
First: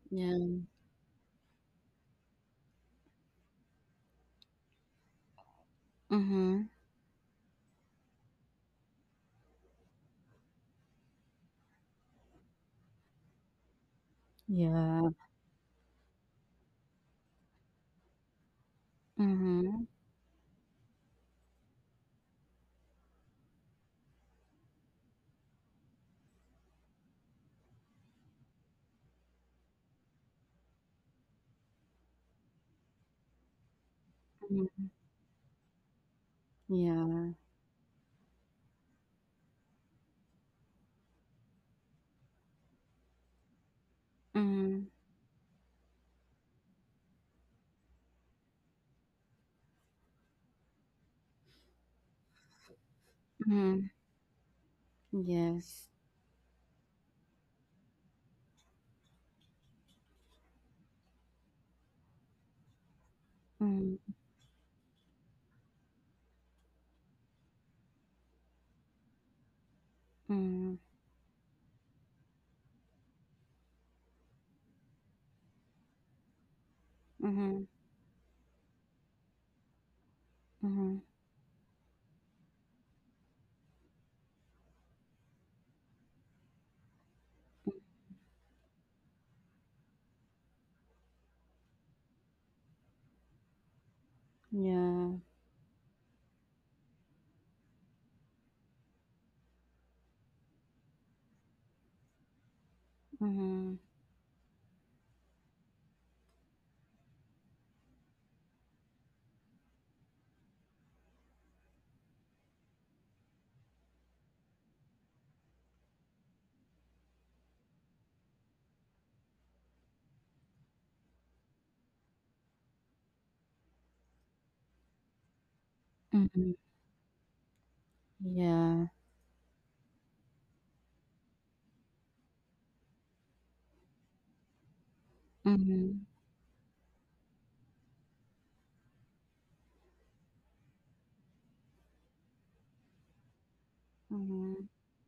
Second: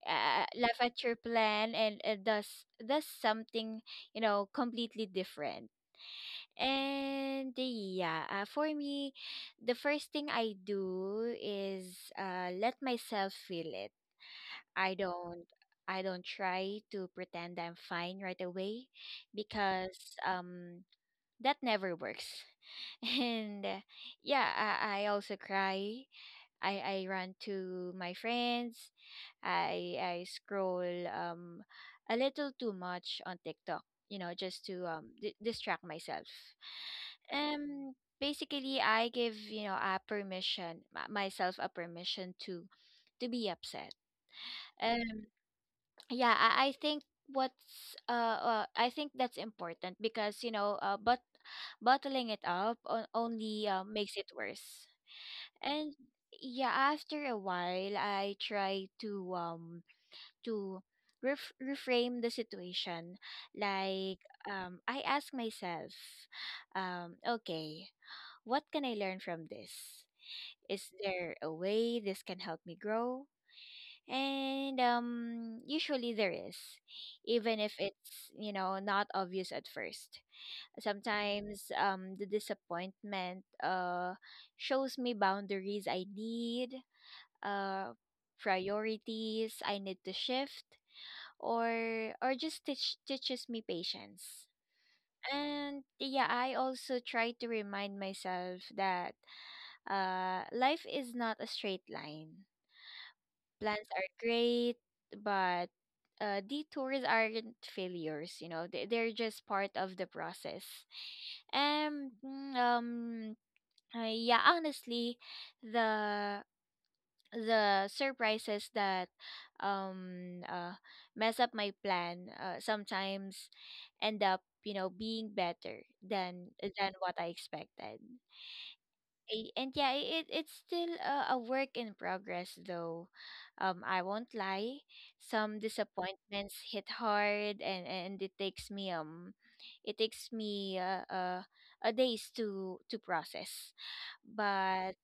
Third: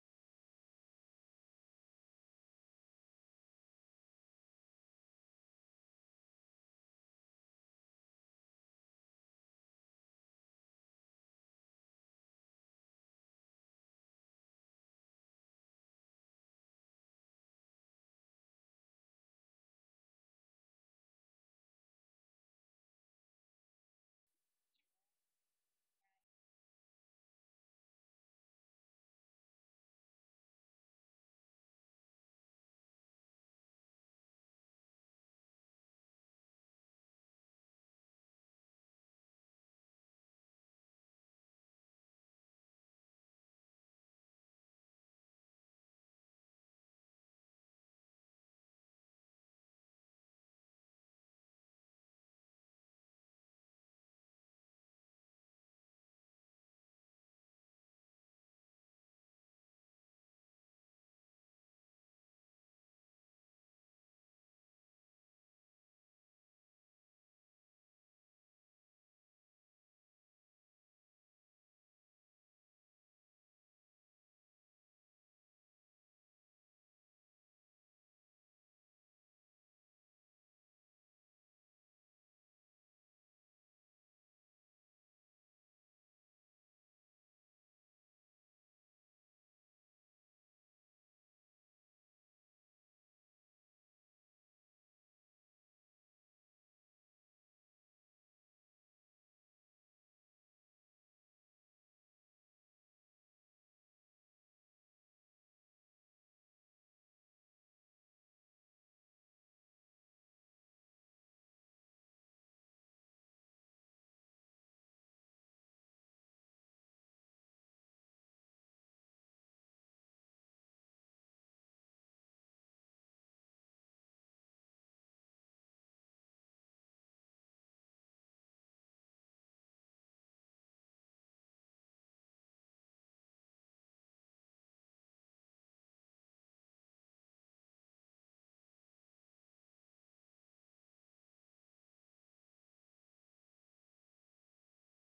[SPEAKER 1] Yeah.
[SPEAKER 2] laugh at your plan, and does something, you know, completely different.
[SPEAKER 1] Mm-hmm.
[SPEAKER 2] And yeah, for me, the first thing I do is let myself feel it. I
[SPEAKER 1] Yeah.
[SPEAKER 2] don't I don't try to pretend I'm fine right away,
[SPEAKER 1] Mm-hmm.
[SPEAKER 2] because that never works. And yeah, I also cry, I run to my friends. I scroll a little too much on TikTok, you know, just to
[SPEAKER 1] Mm-hmm.
[SPEAKER 2] distract myself.
[SPEAKER 1] Yeah.
[SPEAKER 2] Um basically I give, you know, a permission myself a permission to be upset.
[SPEAKER 1] Mm-hmm.
[SPEAKER 2] Um yeah, I think what's I think that's important, because you know but bottling it up only
[SPEAKER 1] Mm-hmm.
[SPEAKER 2] makes it worse.
[SPEAKER 1] Yes.
[SPEAKER 2] And yeah, after a while, I try to to reframe the situation.
[SPEAKER 1] Mm-hmm.
[SPEAKER 2] Like I ask myself, okay, what can I learn from this?
[SPEAKER 1] Mm-hmm.
[SPEAKER 2] Is there a way this can help me grow? And usually there is, even if it's, you know, not obvious at first.
[SPEAKER 1] Mm-hmm.
[SPEAKER 2] Sometimes the disappointment shows me boundaries I need, uh priorities I need to shift, or or just teaches me patience.
[SPEAKER 1] Yeah.
[SPEAKER 2] And yeah, I also try to remind myself that life is not a straight line.
[SPEAKER 1] Mm-hmm.
[SPEAKER 2] Plans are great, but detours aren't failures, you know. They're just part of the process. And yeah, honestly, the the surprises that um uh, mess up my plan sometimes end up, you know, being better than
[SPEAKER 1] Mm,
[SPEAKER 2] than what I expected.
[SPEAKER 1] yeah.
[SPEAKER 2] And yeah, it it's still a work in progress though. I won't lie. Some
[SPEAKER 1] Mhm,
[SPEAKER 2] disappointments hit hard, and it takes me it takes me uh, uh a days to process.
[SPEAKER 1] mhm,
[SPEAKER 2] But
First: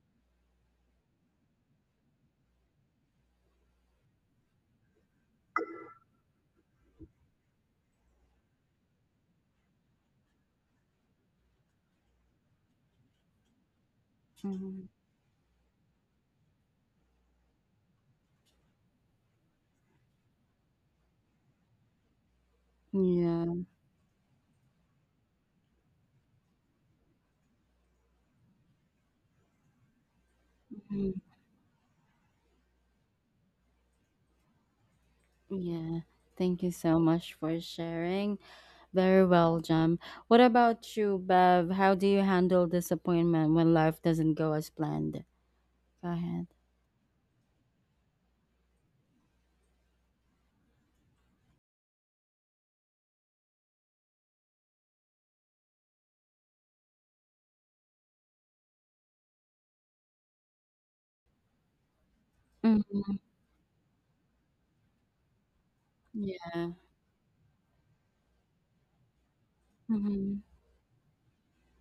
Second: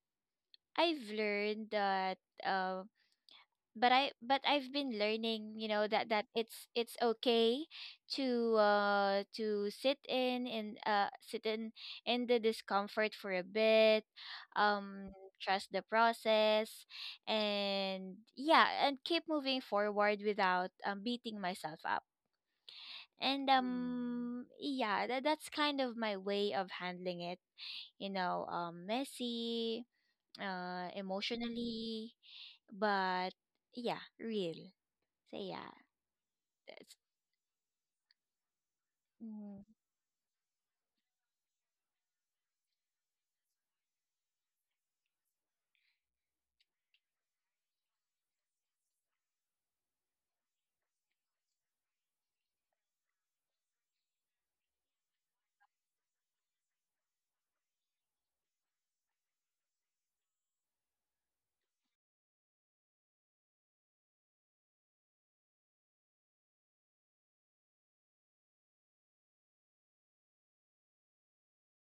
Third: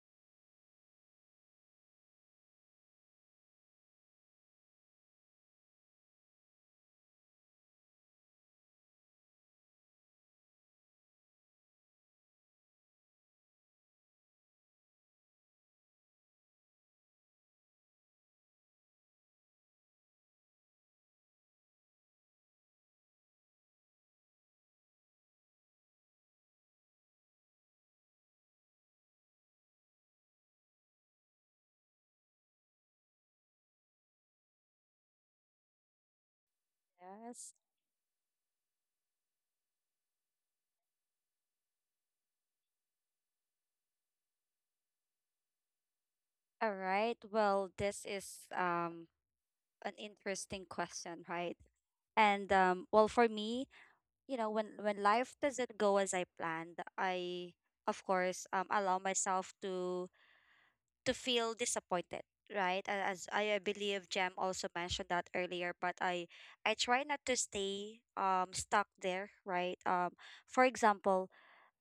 [SPEAKER 2] I've learned that uh, but I but I've been learning, you know, that that it's okay to sit in the discomfort for a bit,
[SPEAKER 1] mhm.
[SPEAKER 2] um trust the process, and yeah, and keep moving forward without beating myself up. And
[SPEAKER 1] Yeah.
[SPEAKER 2] yeah, that's kind of my way of handling it, you know, messy,
[SPEAKER 1] Mm.
[SPEAKER 2] emotionally, but yeah, real. So yeah,
[SPEAKER 1] Yeah. Thank you
[SPEAKER 2] that's
[SPEAKER 1] so much
[SPEAKER 3] Yes.
[SPEAKER 1] for sharing. Very well,
[SPEAKER 2] Mm.
[SPEAKER 1] Jam. What about you, Bev? How do you handle disappointment when life doesn't go as planned? Go ahead.
[SPEAKER 3] All right, well, this is, an interesting question, right, and, well, for me, when life doesn't go as I planned, I of course allow myself to feel disappointed, right. A-
[SPEAKER 1] Mhm.
[SPEAKER 3] as i uh, believe Jem also mentioned that earlier, but i
[SPEAKER 1] Yeah.
[SPEAKER 3] i try not to stay stuck there, right.
[SPEAKER 1] Mhm.
[SPEAKER 3] For example,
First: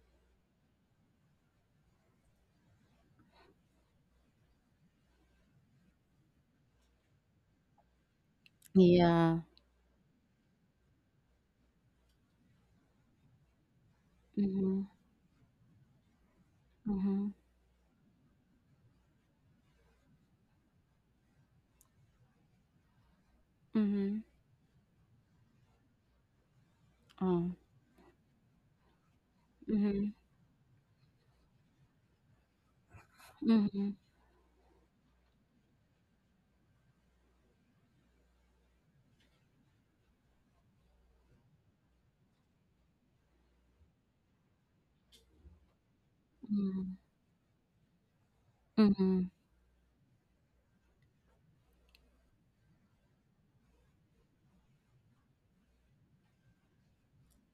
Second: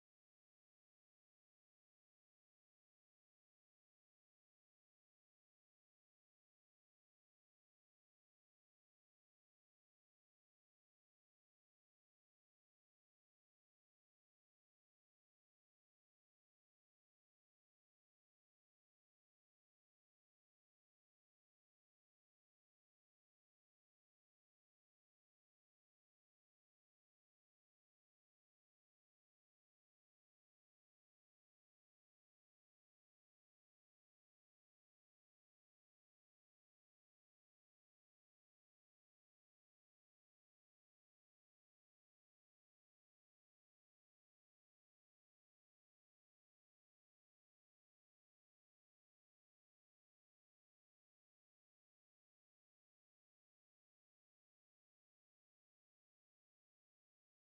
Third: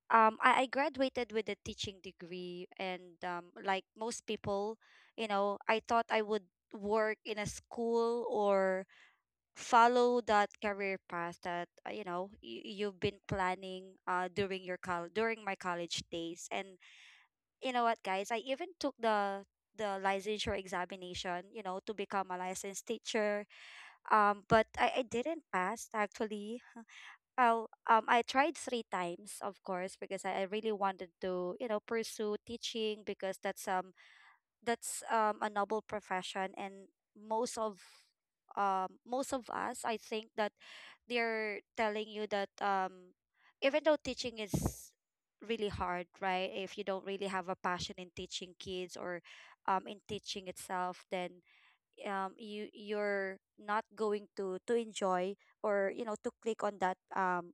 [SPEAKER 3] I graduated with a teaching degree, and like most people, I thought I would work in a school, or
[SPEAKER 1] Yeah.
[SPEAKER 3] follow that career path that you've been planning during your
[SPEAKER 1] Mhm,
[SPEAKER 3] col during my college days, and
[SPEAKER 1] mhm,
[SPEAKER 3] you know what, guys, I even took the licensure examination, to become a licensed teacher.
[SPEAKER 1] mhm.
[SPEAKER 3] But I didn't pass, actually.
[SPEAKER 1] Oh.
[SPEAKER 3] Oh. I tried three times, of course,
[SPEAKER 1] Mhm,
[SPEAKER 3] because I really wanted to, pursue teaching, because that's um
[SPEAKER 1] mhm,
[SPEAKER 3] that's a noble profession, and most of most of us, I think, that they're telling you that, even though teaching is really hard, right, if you
[SPEAKER 1] mhm,
[SPEAKER 3] don't really have a passion in teaching kids, or
[SPEAKER 1] mhm,
[SPEAKER 3] in teaching itself, then, you're not going to enjoy, or to click on that,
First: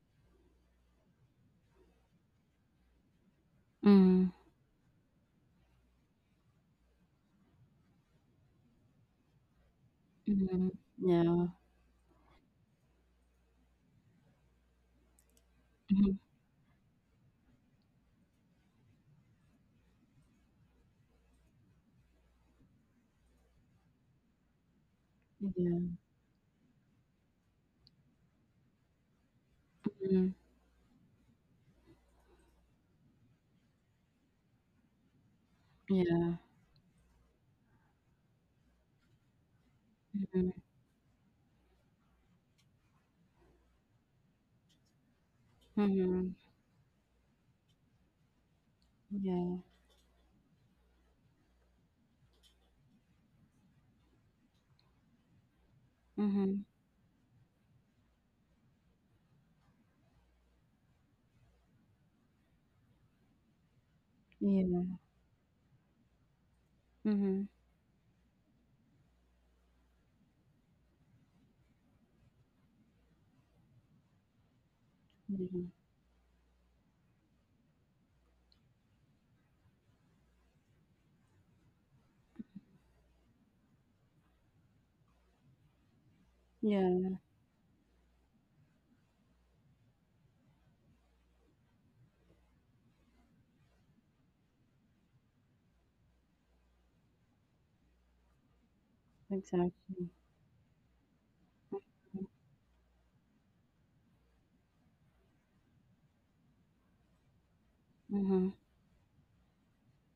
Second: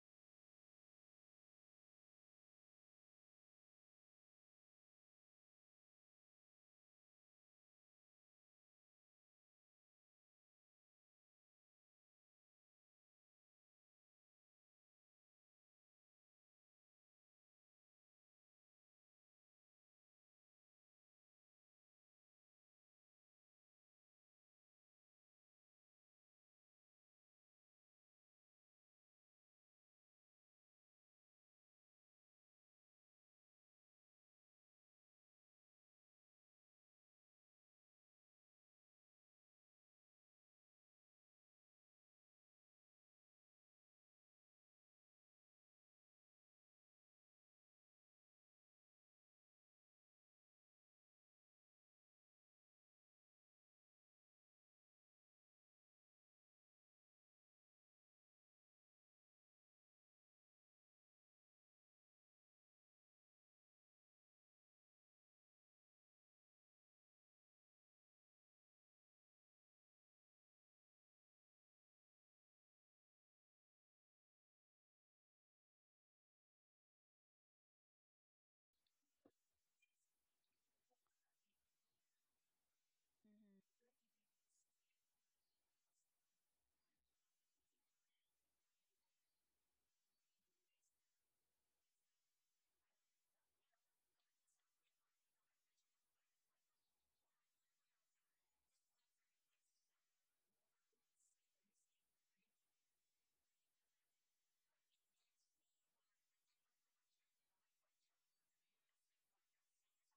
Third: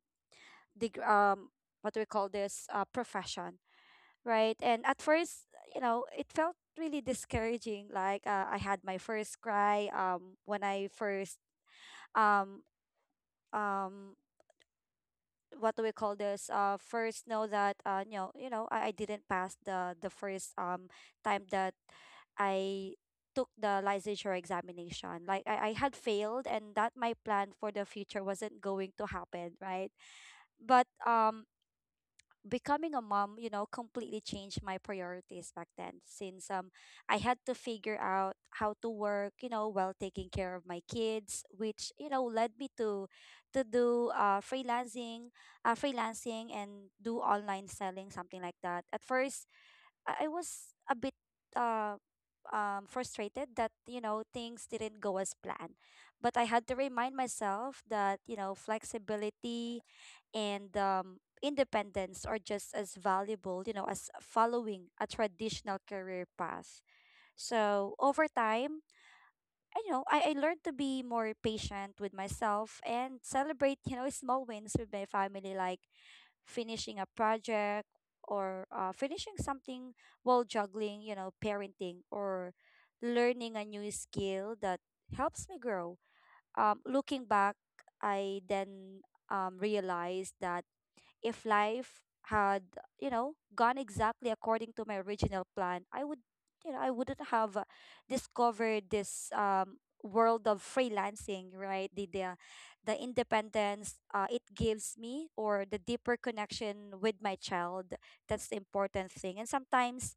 [SPEAKER 3] deg- um what do we call this, profession,
[SPEAKER 1] mhm,
[SPEAKER 3] right? And at first, it felt really discouraging. Like, I had my first cry when
[SPEAKER 1] mhm.
[SPEAKER 3] I first,
[SPEAKER 1] Yeah.
[SPEAKER 3] um um what do we call
[SPEAKER 1] Mhm.
[SPEAKER 3] this, first know that, I didn't pass the first time that I took the licensure examination. Like I had
[SPEAKER 1] Yeah.
[SPEAKER 3] failed, and that my plan for the future wasn't going to happen, right?
[SPEAKER 1] Mhm.
[SPEAKER 3] But becoming a mom, completely changed my priorities back then,
[SPEAKER 1] Yeah.
[SPEAKER 3] since I had to figure out how to work, while taking
[SPEAKER 1] Mhm,
[SPEAKER 3] care of my kids, which, led me to do uh freelancing, uh
[SPEAKER 1] mhm.
[SPEAKER 3] freelancing and do online selling, something like that. At first,
[SPEAKER 1] Yeah.
[SPEAKER 3] I was a bit uh frustrated that, things didn't go as planned. But I had
[SPEAKER 1] Mhm.
[SPEAKER 3] to remind myself that, flexibility and independence are just as valuable, as following
[SPEAKER 1] Yeah.
[SPEAKER 3] a traditional career path.
[SPEAKER 1] Mhm.
[SPEAKER 3] So over time, I you know I learned to be more patient with myself, and celebrate, small wins with my family,
[SPEAKER 1] Mhm.
[SPEAKER 3] like finishing a project, or finishing something, while juggling, parenting, or learning a new skill that helps me grow.
[SPEAKER 1] Yeah,
[SPEAKER 3] Looking back, I then realized that if life had, gone exactly according to my original plan, I wouldn't have discovered this
[SPEAKER 1] exactly.
[SPEAKER 3] world of freelancing, right? The independence it gives me, or the deeper connection with my child. That's
[SPEAKER 1] Mhm.
[SPEAKER 3] the important thing. And sometimes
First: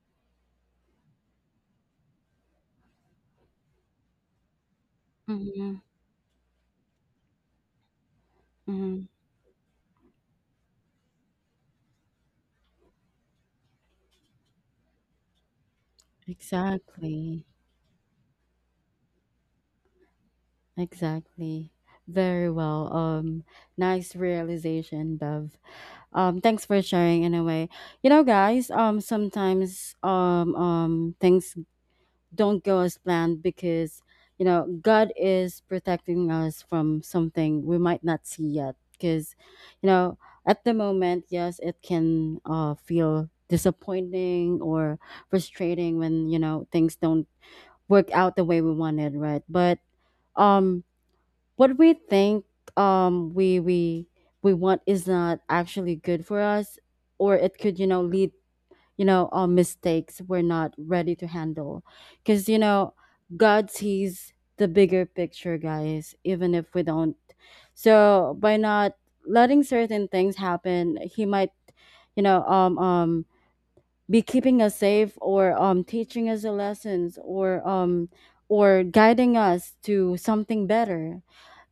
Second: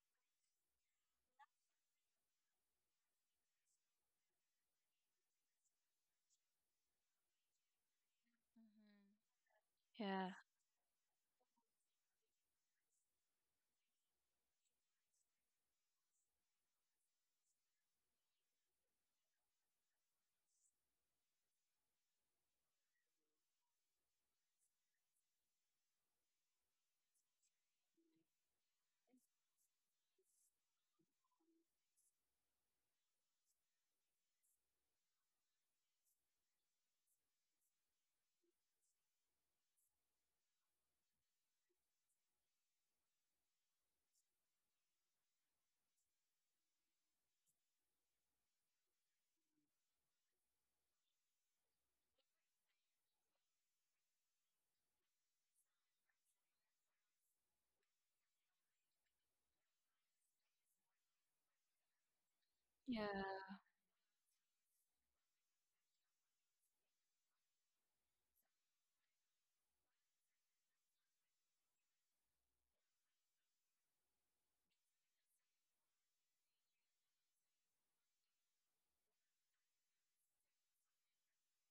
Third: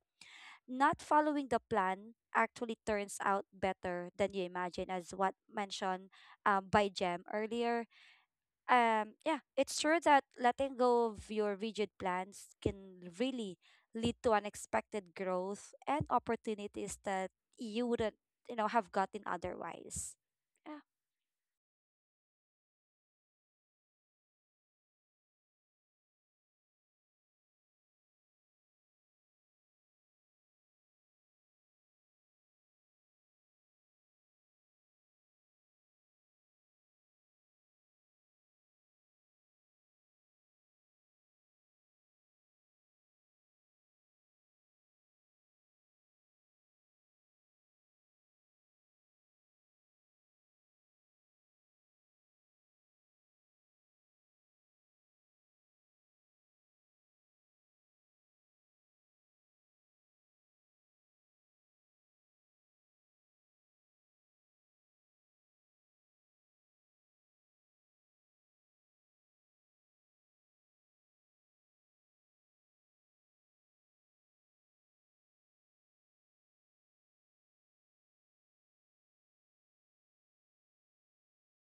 [SPEAKER 3] not following the plan actually turns out better than you imagine, as what
[SPEAKER 1] Mhm.
[SPEAKER 3] mentioned by Jem earlier.
[SPEAKER 1] Mhm.
[SPEAKER 3] Yeah, it's true that
[SPEAKER 2] Yeah,
[SPEAKER 3] letting go of your rigid plans can really lead to unexpected growth and opportunities that
[SPEAKER 1] Exactly.
[SPEAKER 3] you wouldn't, have gotten otherwise. Yeah.
[SPEAKER 1] Exactly. Very well. Nice realization, Bev. Thanks for sharing in a way. You know, guys, sometimes things don't go as planned because you know god is protecting us from something we might not see yet. Because you know, at the moment, yes, it can feel disappointing or frustrating when you know things don't work out the way we wanted, right? But um what we think um we we we want is not actually good for us, or it could you know lead, you know, mistakes we're not ready to handle. Because you know
[SPEAKER 2] yeah,
[SPEAKER 1] god sees the bigger picture, guys, even if we don't. So by not letting certain things happen, he might you know be keeping us safe, or teaching us the lessons, or guiding us to something better.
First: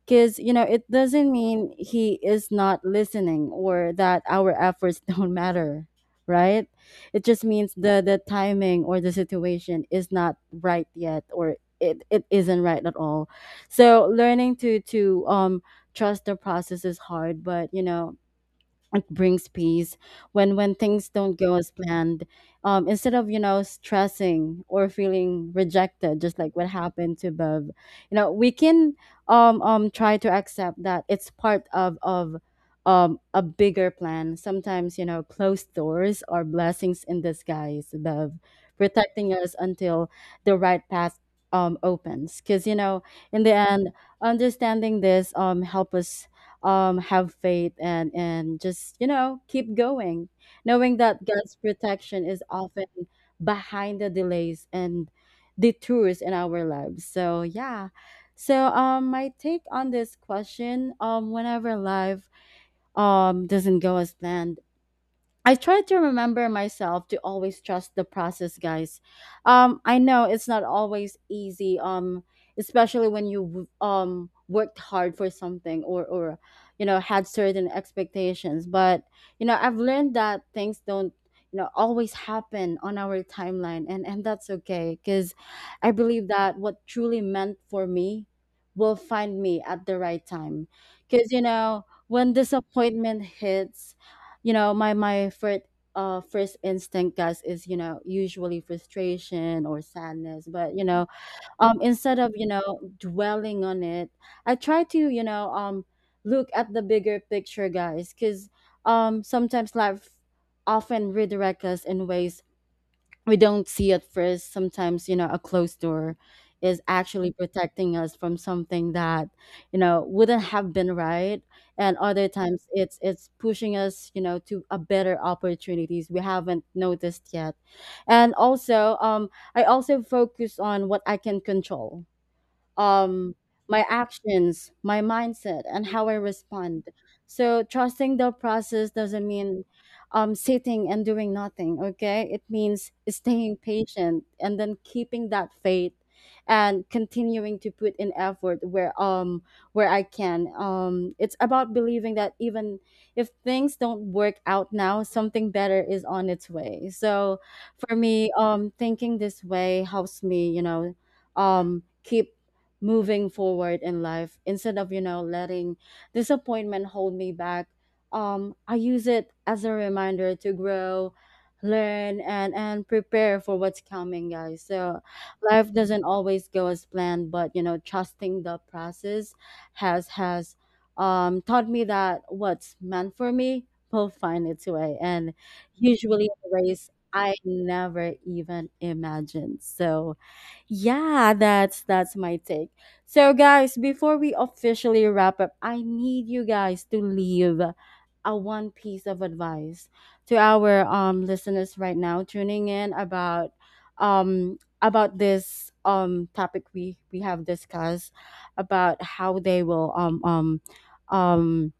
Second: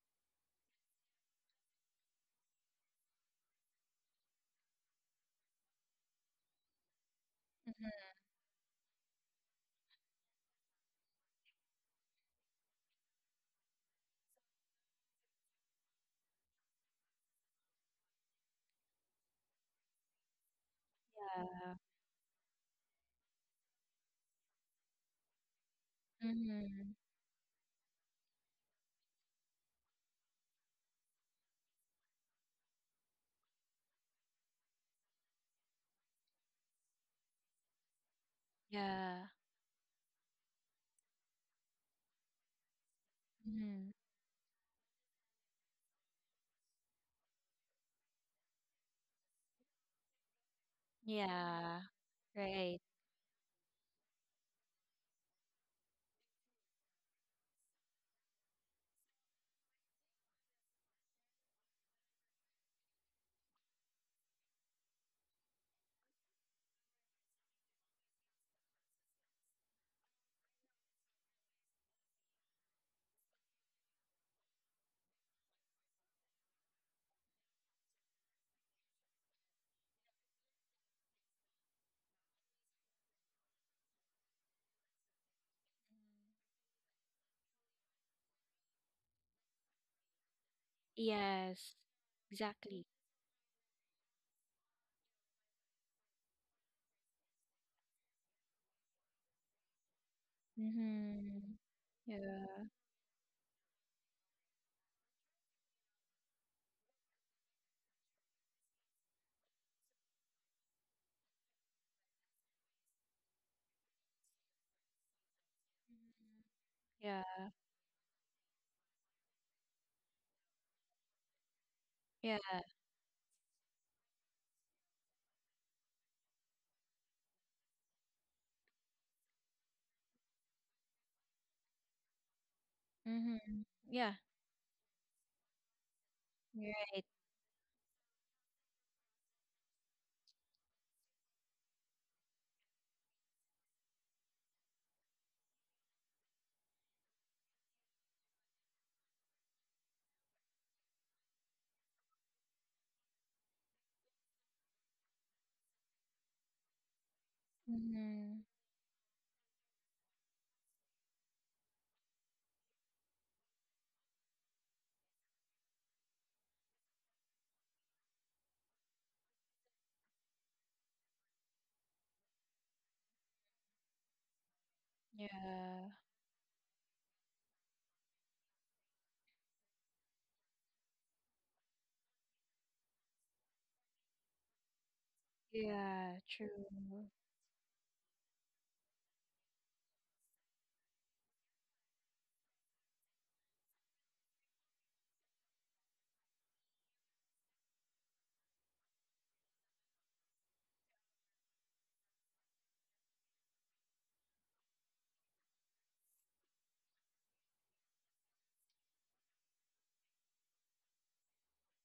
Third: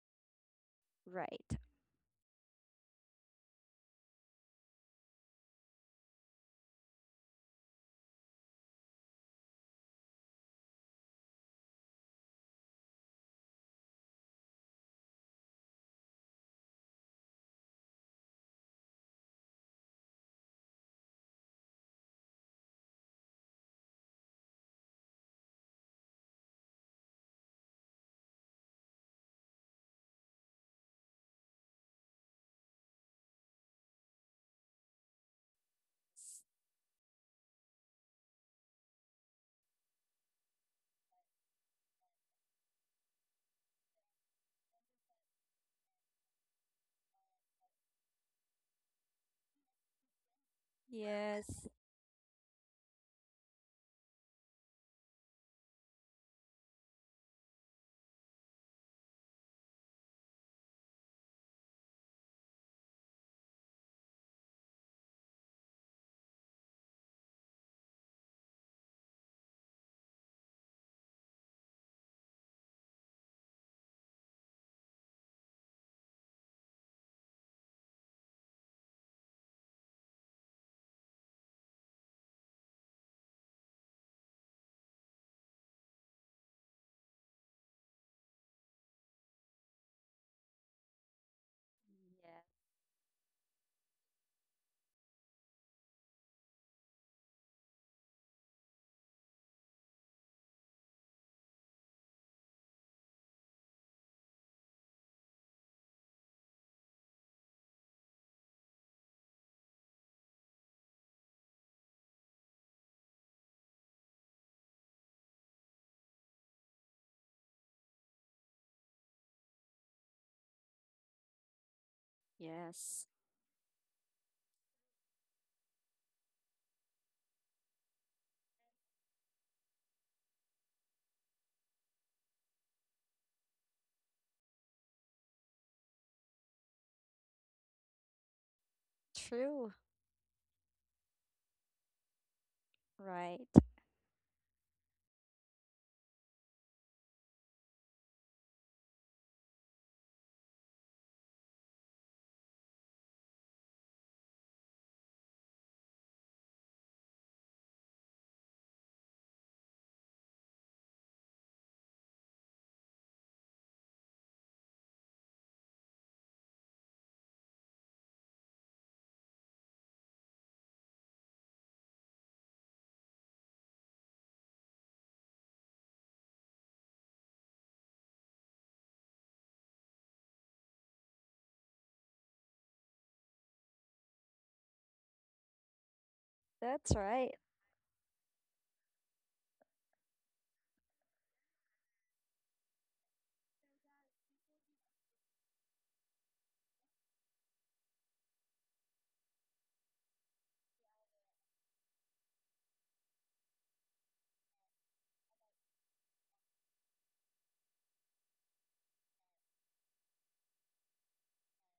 [SPEAKER 1] Because you know it doesn't
[SPEAKER 3] Right.
[SPEAKER 1] mean he is not listening, or that our efforts don't matter, right. It just means the timing or the situation is not right yet, or it isn't right at all. So learning to trust the process is hard, but you know it brings peace when things don't go as planned, instead of you know stressing or feeling rejected, just like what
[SPEAKER 2] mm-hmm.
[SPEAKER 1] happened to Bev, you know we can try to accept that it's part of a bigger plan. Sometimes you know closed doors are blessings in disguise, Bev,
[SPEAKER 2] Yeah,
[SPEAKER 1] protecting us until the right path opens. Because you know, in the
[SPEAKER 2] mm-hmm.
[SPEAKER 1] end, understanding this help us have faith, and just you know keep going, knowing that god's
[SPEAKER 3] Yes.
[SPEAKER 2] Yeah,
[SPEAKER 1] protection is
[SPEAKER 2] right,
[SPEAKER 1] often behind the delays and detours in our lives. So my take on this question, whenever life doesn't go as planned, I try to remember myself to always trust the process, guys. I know it's not always easy, especially when you worked hard for something or you know, had certain expectations. But, you know, I've learned that things don't, you know, always happen on our timeline. And that's okay, because I believe that what truly meant for me will find me at the right time. Because, you
[SPEAKER 2] yes,
[SPEAKER 1] know,
[SPEAKER 3] Yeah.
[SPEAKER 1] when
[SPEAKER 2] exactly,
[SPEAKER 1] disappointment hits, you know, my first instinct guys, is you know, usually frustration or sadness. But you know,
[SPEAKER 2] mm-hmm.
[SPEAKER 1] instead of you
[SPEAKER 2] Yeah,
[SPEAKER 1] know dwelling on it, I try to, you know, look at the bigger picture, guys, because sometimes life often redirects us in ways we don't see at first. Sometimes you know, a closed door is actually
[SPEAKER 2] yeah,
[SPEAKER 1] protecting us from something that, you know, wouldn't have been right, and other
[SPEAKER 2] yeah,
[SPEAKER 1] times it's
[SPEAKER 3] Yes.
[SPEAKER 1] it's pushing us, you know, to a better opportunities we haven't noticed yet. And also, I also focus on what I can control. um,
[SPEAKER 2] mm-hmm.
[SPEAKER 1] my
[SPEAKER 2] Yeah,
[SPEAKER 1] actions, my mindset, and how I respond.
[SPEAKER 2] right,
[SPEAKER 1] So trusting the process doesn't mean,
[SPEAKER 3] True.
[SPEAKER 1] sitting and doing nothing. Okay, it means
[SPEAKER 3] Right.
[SPEAKER 1] staying patient and then keeping that faith and continuing to put in effort where I can. It's about believing that even if things don't work out now, something better is on its way. So for me,
[SPEAKER 2] mm-hmm.
[SPEAKER 1] thinking this way helps me, you know, keep moving forward in life, instead of you know letting disappointment hold me back. I use it as a reminder to grow, learn, and prepare for what's coming, guys. So life
[SPEAKER 2] Yeah,
[SPEAKER 1] doesn't always go as planned, but you know, trusting the process has taught me that what's meant for me will find its way, and
[SPEAKER 2] yeah,
[SPEAKER 1] usually
[SPEAKER 2] true.
[SPEAKER 1] in a ways
[SPEAKER 3] That's right.
[SPEAKER 1] I never even imagined. So yeah, that's my take. So guys, before we officially wrap up, I need you guys to leave a one piece of advice to our listeners right now tuning in about this topic we have discussed, about how they will um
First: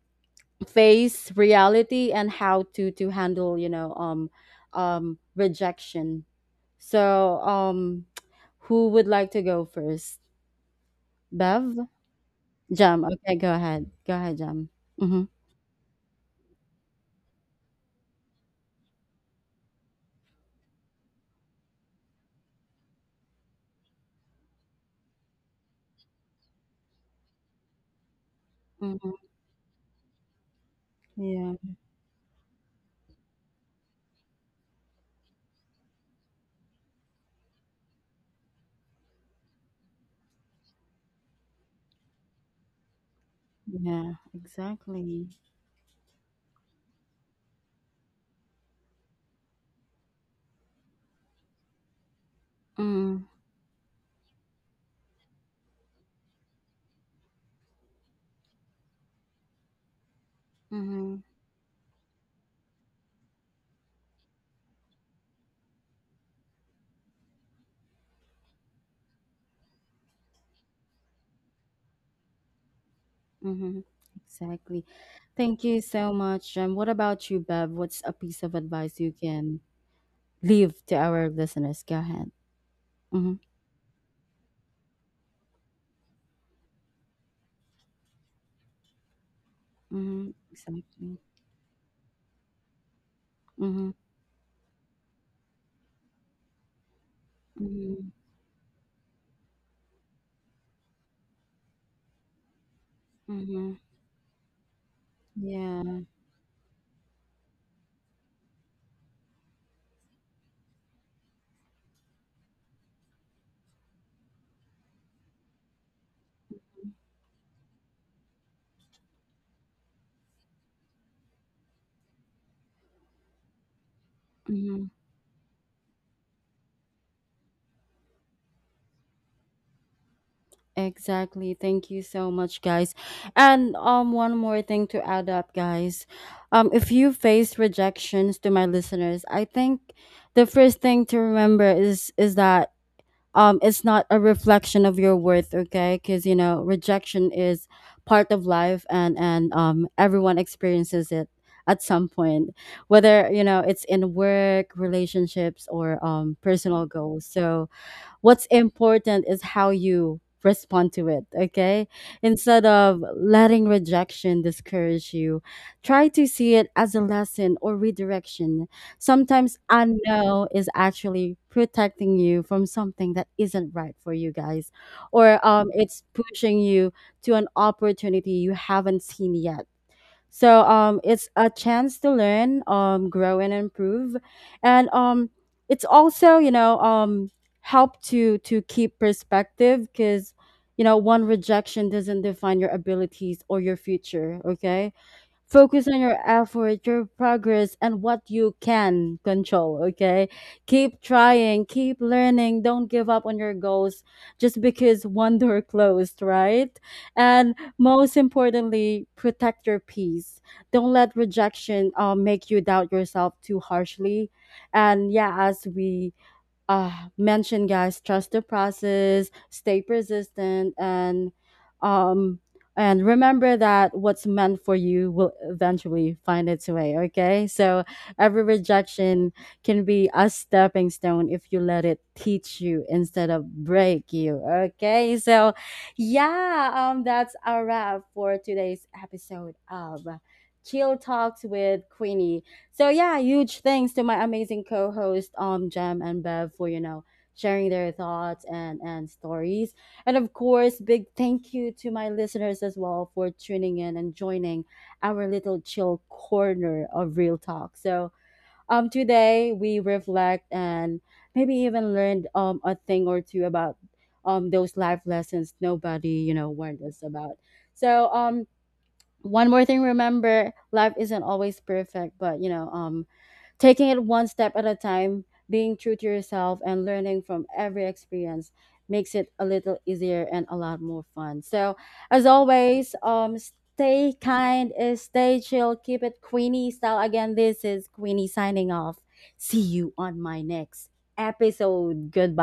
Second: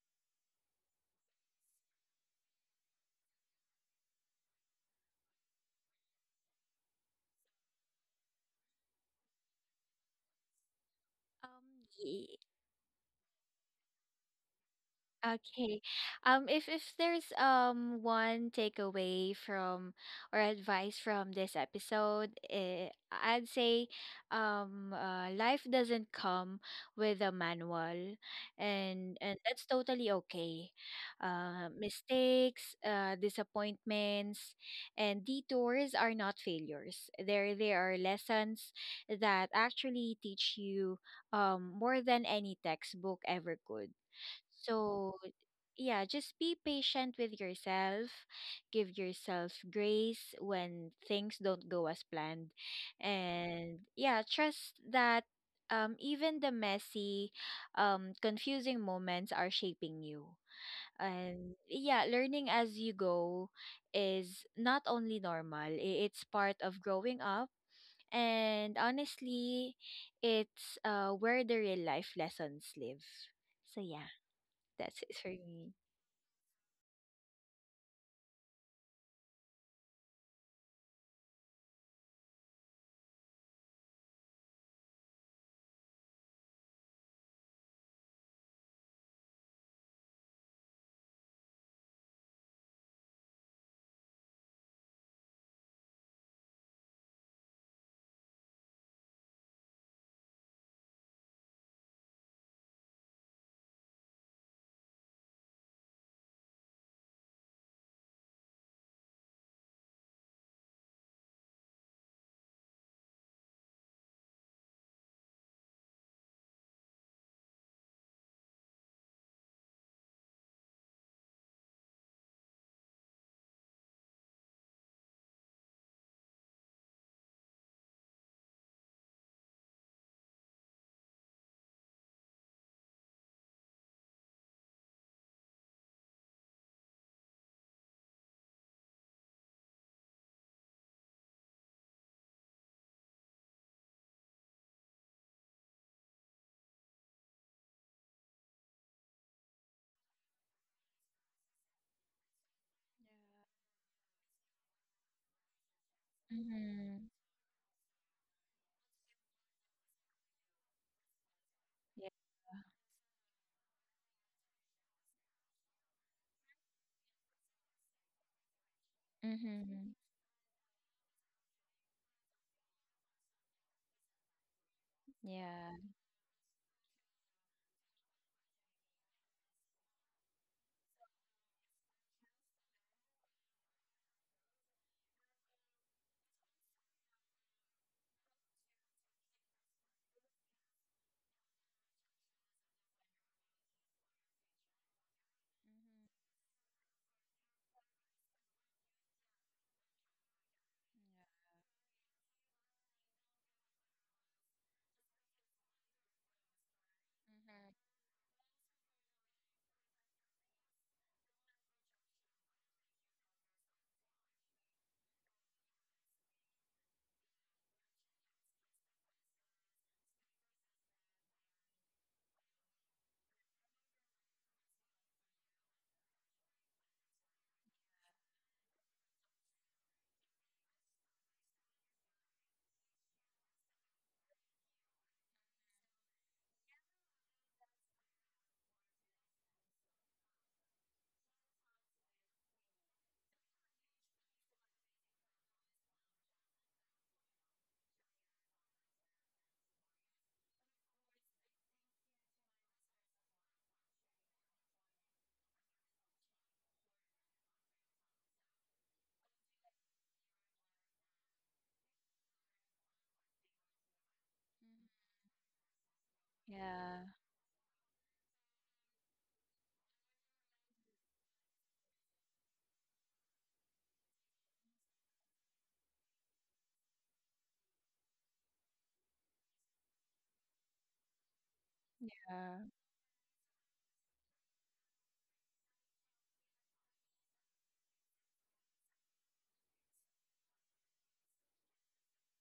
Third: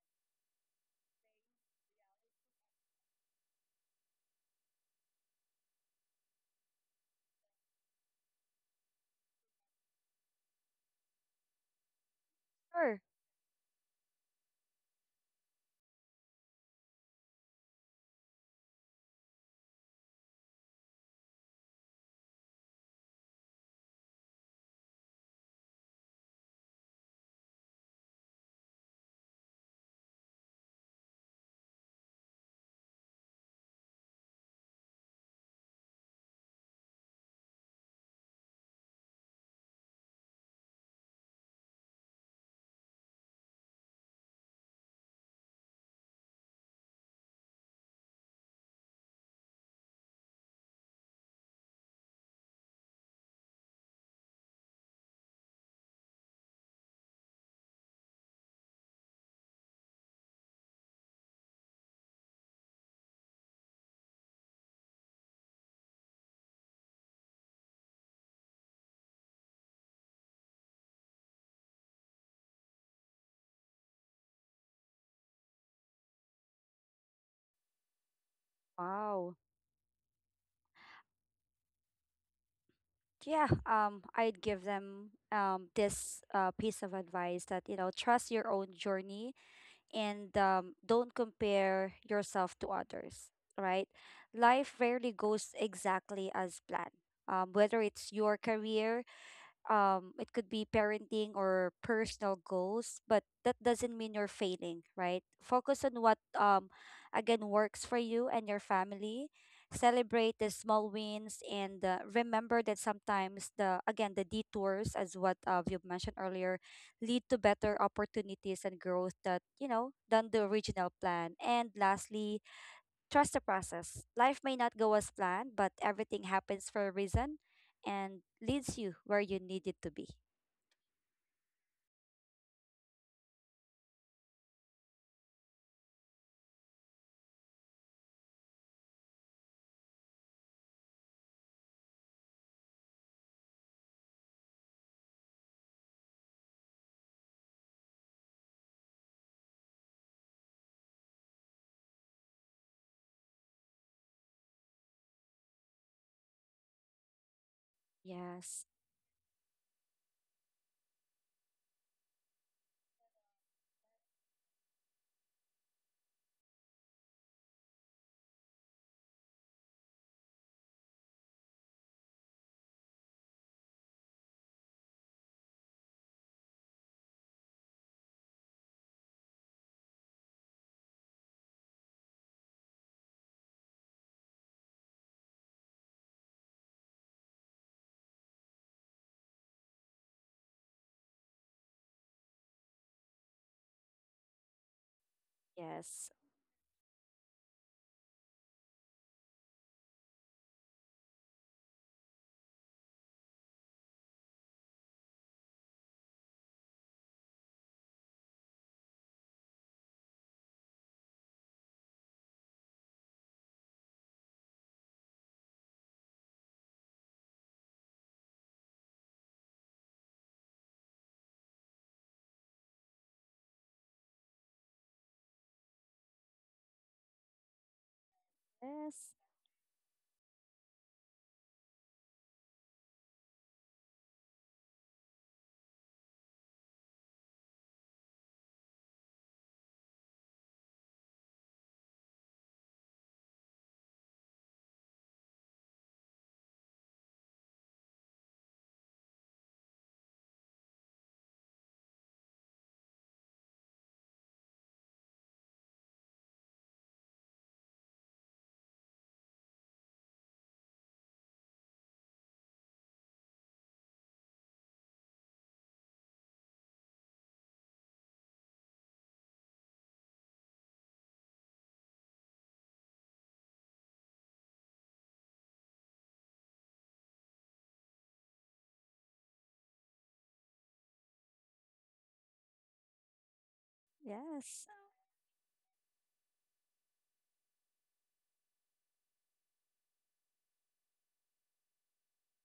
[SPEAKER 1] face reality and how to handle, you know, rejection. So, who would like to go first?
[SPEAKER 2] Um,
[SPEAKER 1] Bev?
[SPEAKER 2] Y-
[SPEAKER 3] Sure.
[SPEAKER 1] Jam. Okay, go ahead. Go ahead, Jam. Mm-hmm.
[SPEAKER 2] Okay. If there's one takeaway from or advice from this episode, eh, I'd say, life doesn't come with a manual,
[SPEAKER 1] Mm-hmm.
[SPEAKER 2] and that's totally okay.
[SPEAKER 1] Yeah.
[SPEAKER 2] Mistakes, disappointments, and detours are not failures. There they are lessons that actually teach you more than any textbook ever could.
[SPEAKER 1] Yeah.
[SPEAKER 2] So
[SPEAKER 1] Exactly.
[SPEAKER 2] yeah, just be patient with yourself. Give yourself grace when things don't go as planned.
[SPEAKER 1] Mm-hmm.
[SPEAKER 2] And yeah, trust that even the messy, confusing moments are shaping you.
[SPEAKER 1] Mm-hmm.
[SPEAKER 2] And yeah, learning as you go is not only normal, it's part of growing up. And honestly, it's where the real life lessons live.
[SPEAKER 1] Mm-hmm.
[SPEAKER 2] So yeah.
[SPEAKER 1] Exactly.
[SPEAKER 2] That's it for
[SPEAKER 1] Thank
[SPEAKER 2] me.
[SPEAKER 1] you so much, Jam. What about you, Bev? What's a piece of advice you
[SPEAKER 3] Wow.
[SPEAKER 1] can leave to our listeners? Go ahead. Mm-hmm.
[SPEAKER 3] Yeah, I'd give them this piece of advice, that, trust your own journey,
[SPEAKER 1] Mm-hmm.
[SPEAKER 3] and don't
[SPEAKER 1] Exactly.
[SPEAKER 3] compare yourself to others, right?
[SPEAKER 1] Mm-hmm.
[SPEAKER 3] Life rarely goes exactly as planned. Whether
[SPEAKER 1] Mm-hmm.
[SPEAKER 3] it's your career, it could be parenting or personal goals, but that
[SPEAKER 1] Mm-hmm.
[SPEAKER 3] doesn't mean you're failing, right. Focus on
[SPEAKER 1] Yeah.
[SPEAKER 3] what again works for you and your family. Celebrate the small wins, and remember that sometimes the again the detours, as what you mentioned earlier, lead to better opportunities and growth, that, than the original plan, and lastly, trust the process. Life may not go as planned, but everything happens for a reason and leads you where you need it to be.
[SPEAKER 1] Exactly. Thank you so much, guys. And one more thing to add up, guys. If you face rejections to my listeners, I think the first thing to remember is that it's not a reflection of your worth, okay? Cuz you know, rejection is part of life, and everyone experiences it at some point, whether you know it's in work, relationships, or
[SPEAKER 2] Yeah.
[SPEAKER 1] personal
[SPEAKER 2] Mm-hmm.
[SPEAKER 1] goals. So what's
[SPEAKER 3] Yes,
[SPEAKER 1] important is how you respond to it. Okay,
[SPEAKER 2] Yeah.
[SPEAKER 1] instead of letting rejection discourage you, try to see it as a lesson or redirection. Sometimes a
[SPEAKER 2] Mm-hmm.
[SPEAKER 1] no is actually protecting you from something that isn't right for you, guys, or
[SPEAKER 2] Yeah.
[SPEAKER 1] it's pushing you to an opportunity you haven't seen yet. So it's a chance to learn, grow and improve, and it's also, you know, help to keep perspective because, you know, one rejection doesn't define your abilities or your future. Okay, focus on
[SPEAKER 3] yes,
[SPEAKER 1] your effort, your progress, and what you can control, okay? Keep trying, keep learning, don't give up on your goals just because one door closed, right? And most importantly, protect your peace. Don't let rejection, make you doubt yourself too harshly. And yeah, as we uh mentioned, guys, trust the process, stay persistent, um and remember that what's meant for you will eventually find its way. Okay, so every
[SPEAKER 3] yes,
[SPEAKER 1] rejection can be a stepping stone if you let it teach you instead of break you. Okay, so yeah, that's our wrap for today's episode of Chill Talks with Queenie. So yeah, huge thanks to my amazing co-host, Jem and Bev, for you know sharing their thoughts and stories. And of course, big thank you to my listeners as well for tuning in and joining our little chill corner of real talk. So today we reflect and maybe even learned a thing or two about those life lessons nobody you know warned us
[SPEAKER 2] Yeah.
[SPEAKER 1] about. So one more thing, remember life isn't always perfect, but you know, taking it one step at a time, being true to yourself, and learning from every experience makes it a little easier and a lot more fun. So, as
[SPEAKER 2] Yeah.
[SPEAKER 1] always, stay
[SPEAKER 3] yes.
[SPEAKER 1] kind, stay chill, keep it Queenie style. Again, this is Queenie signing off. See you on my next episode. Goodbye.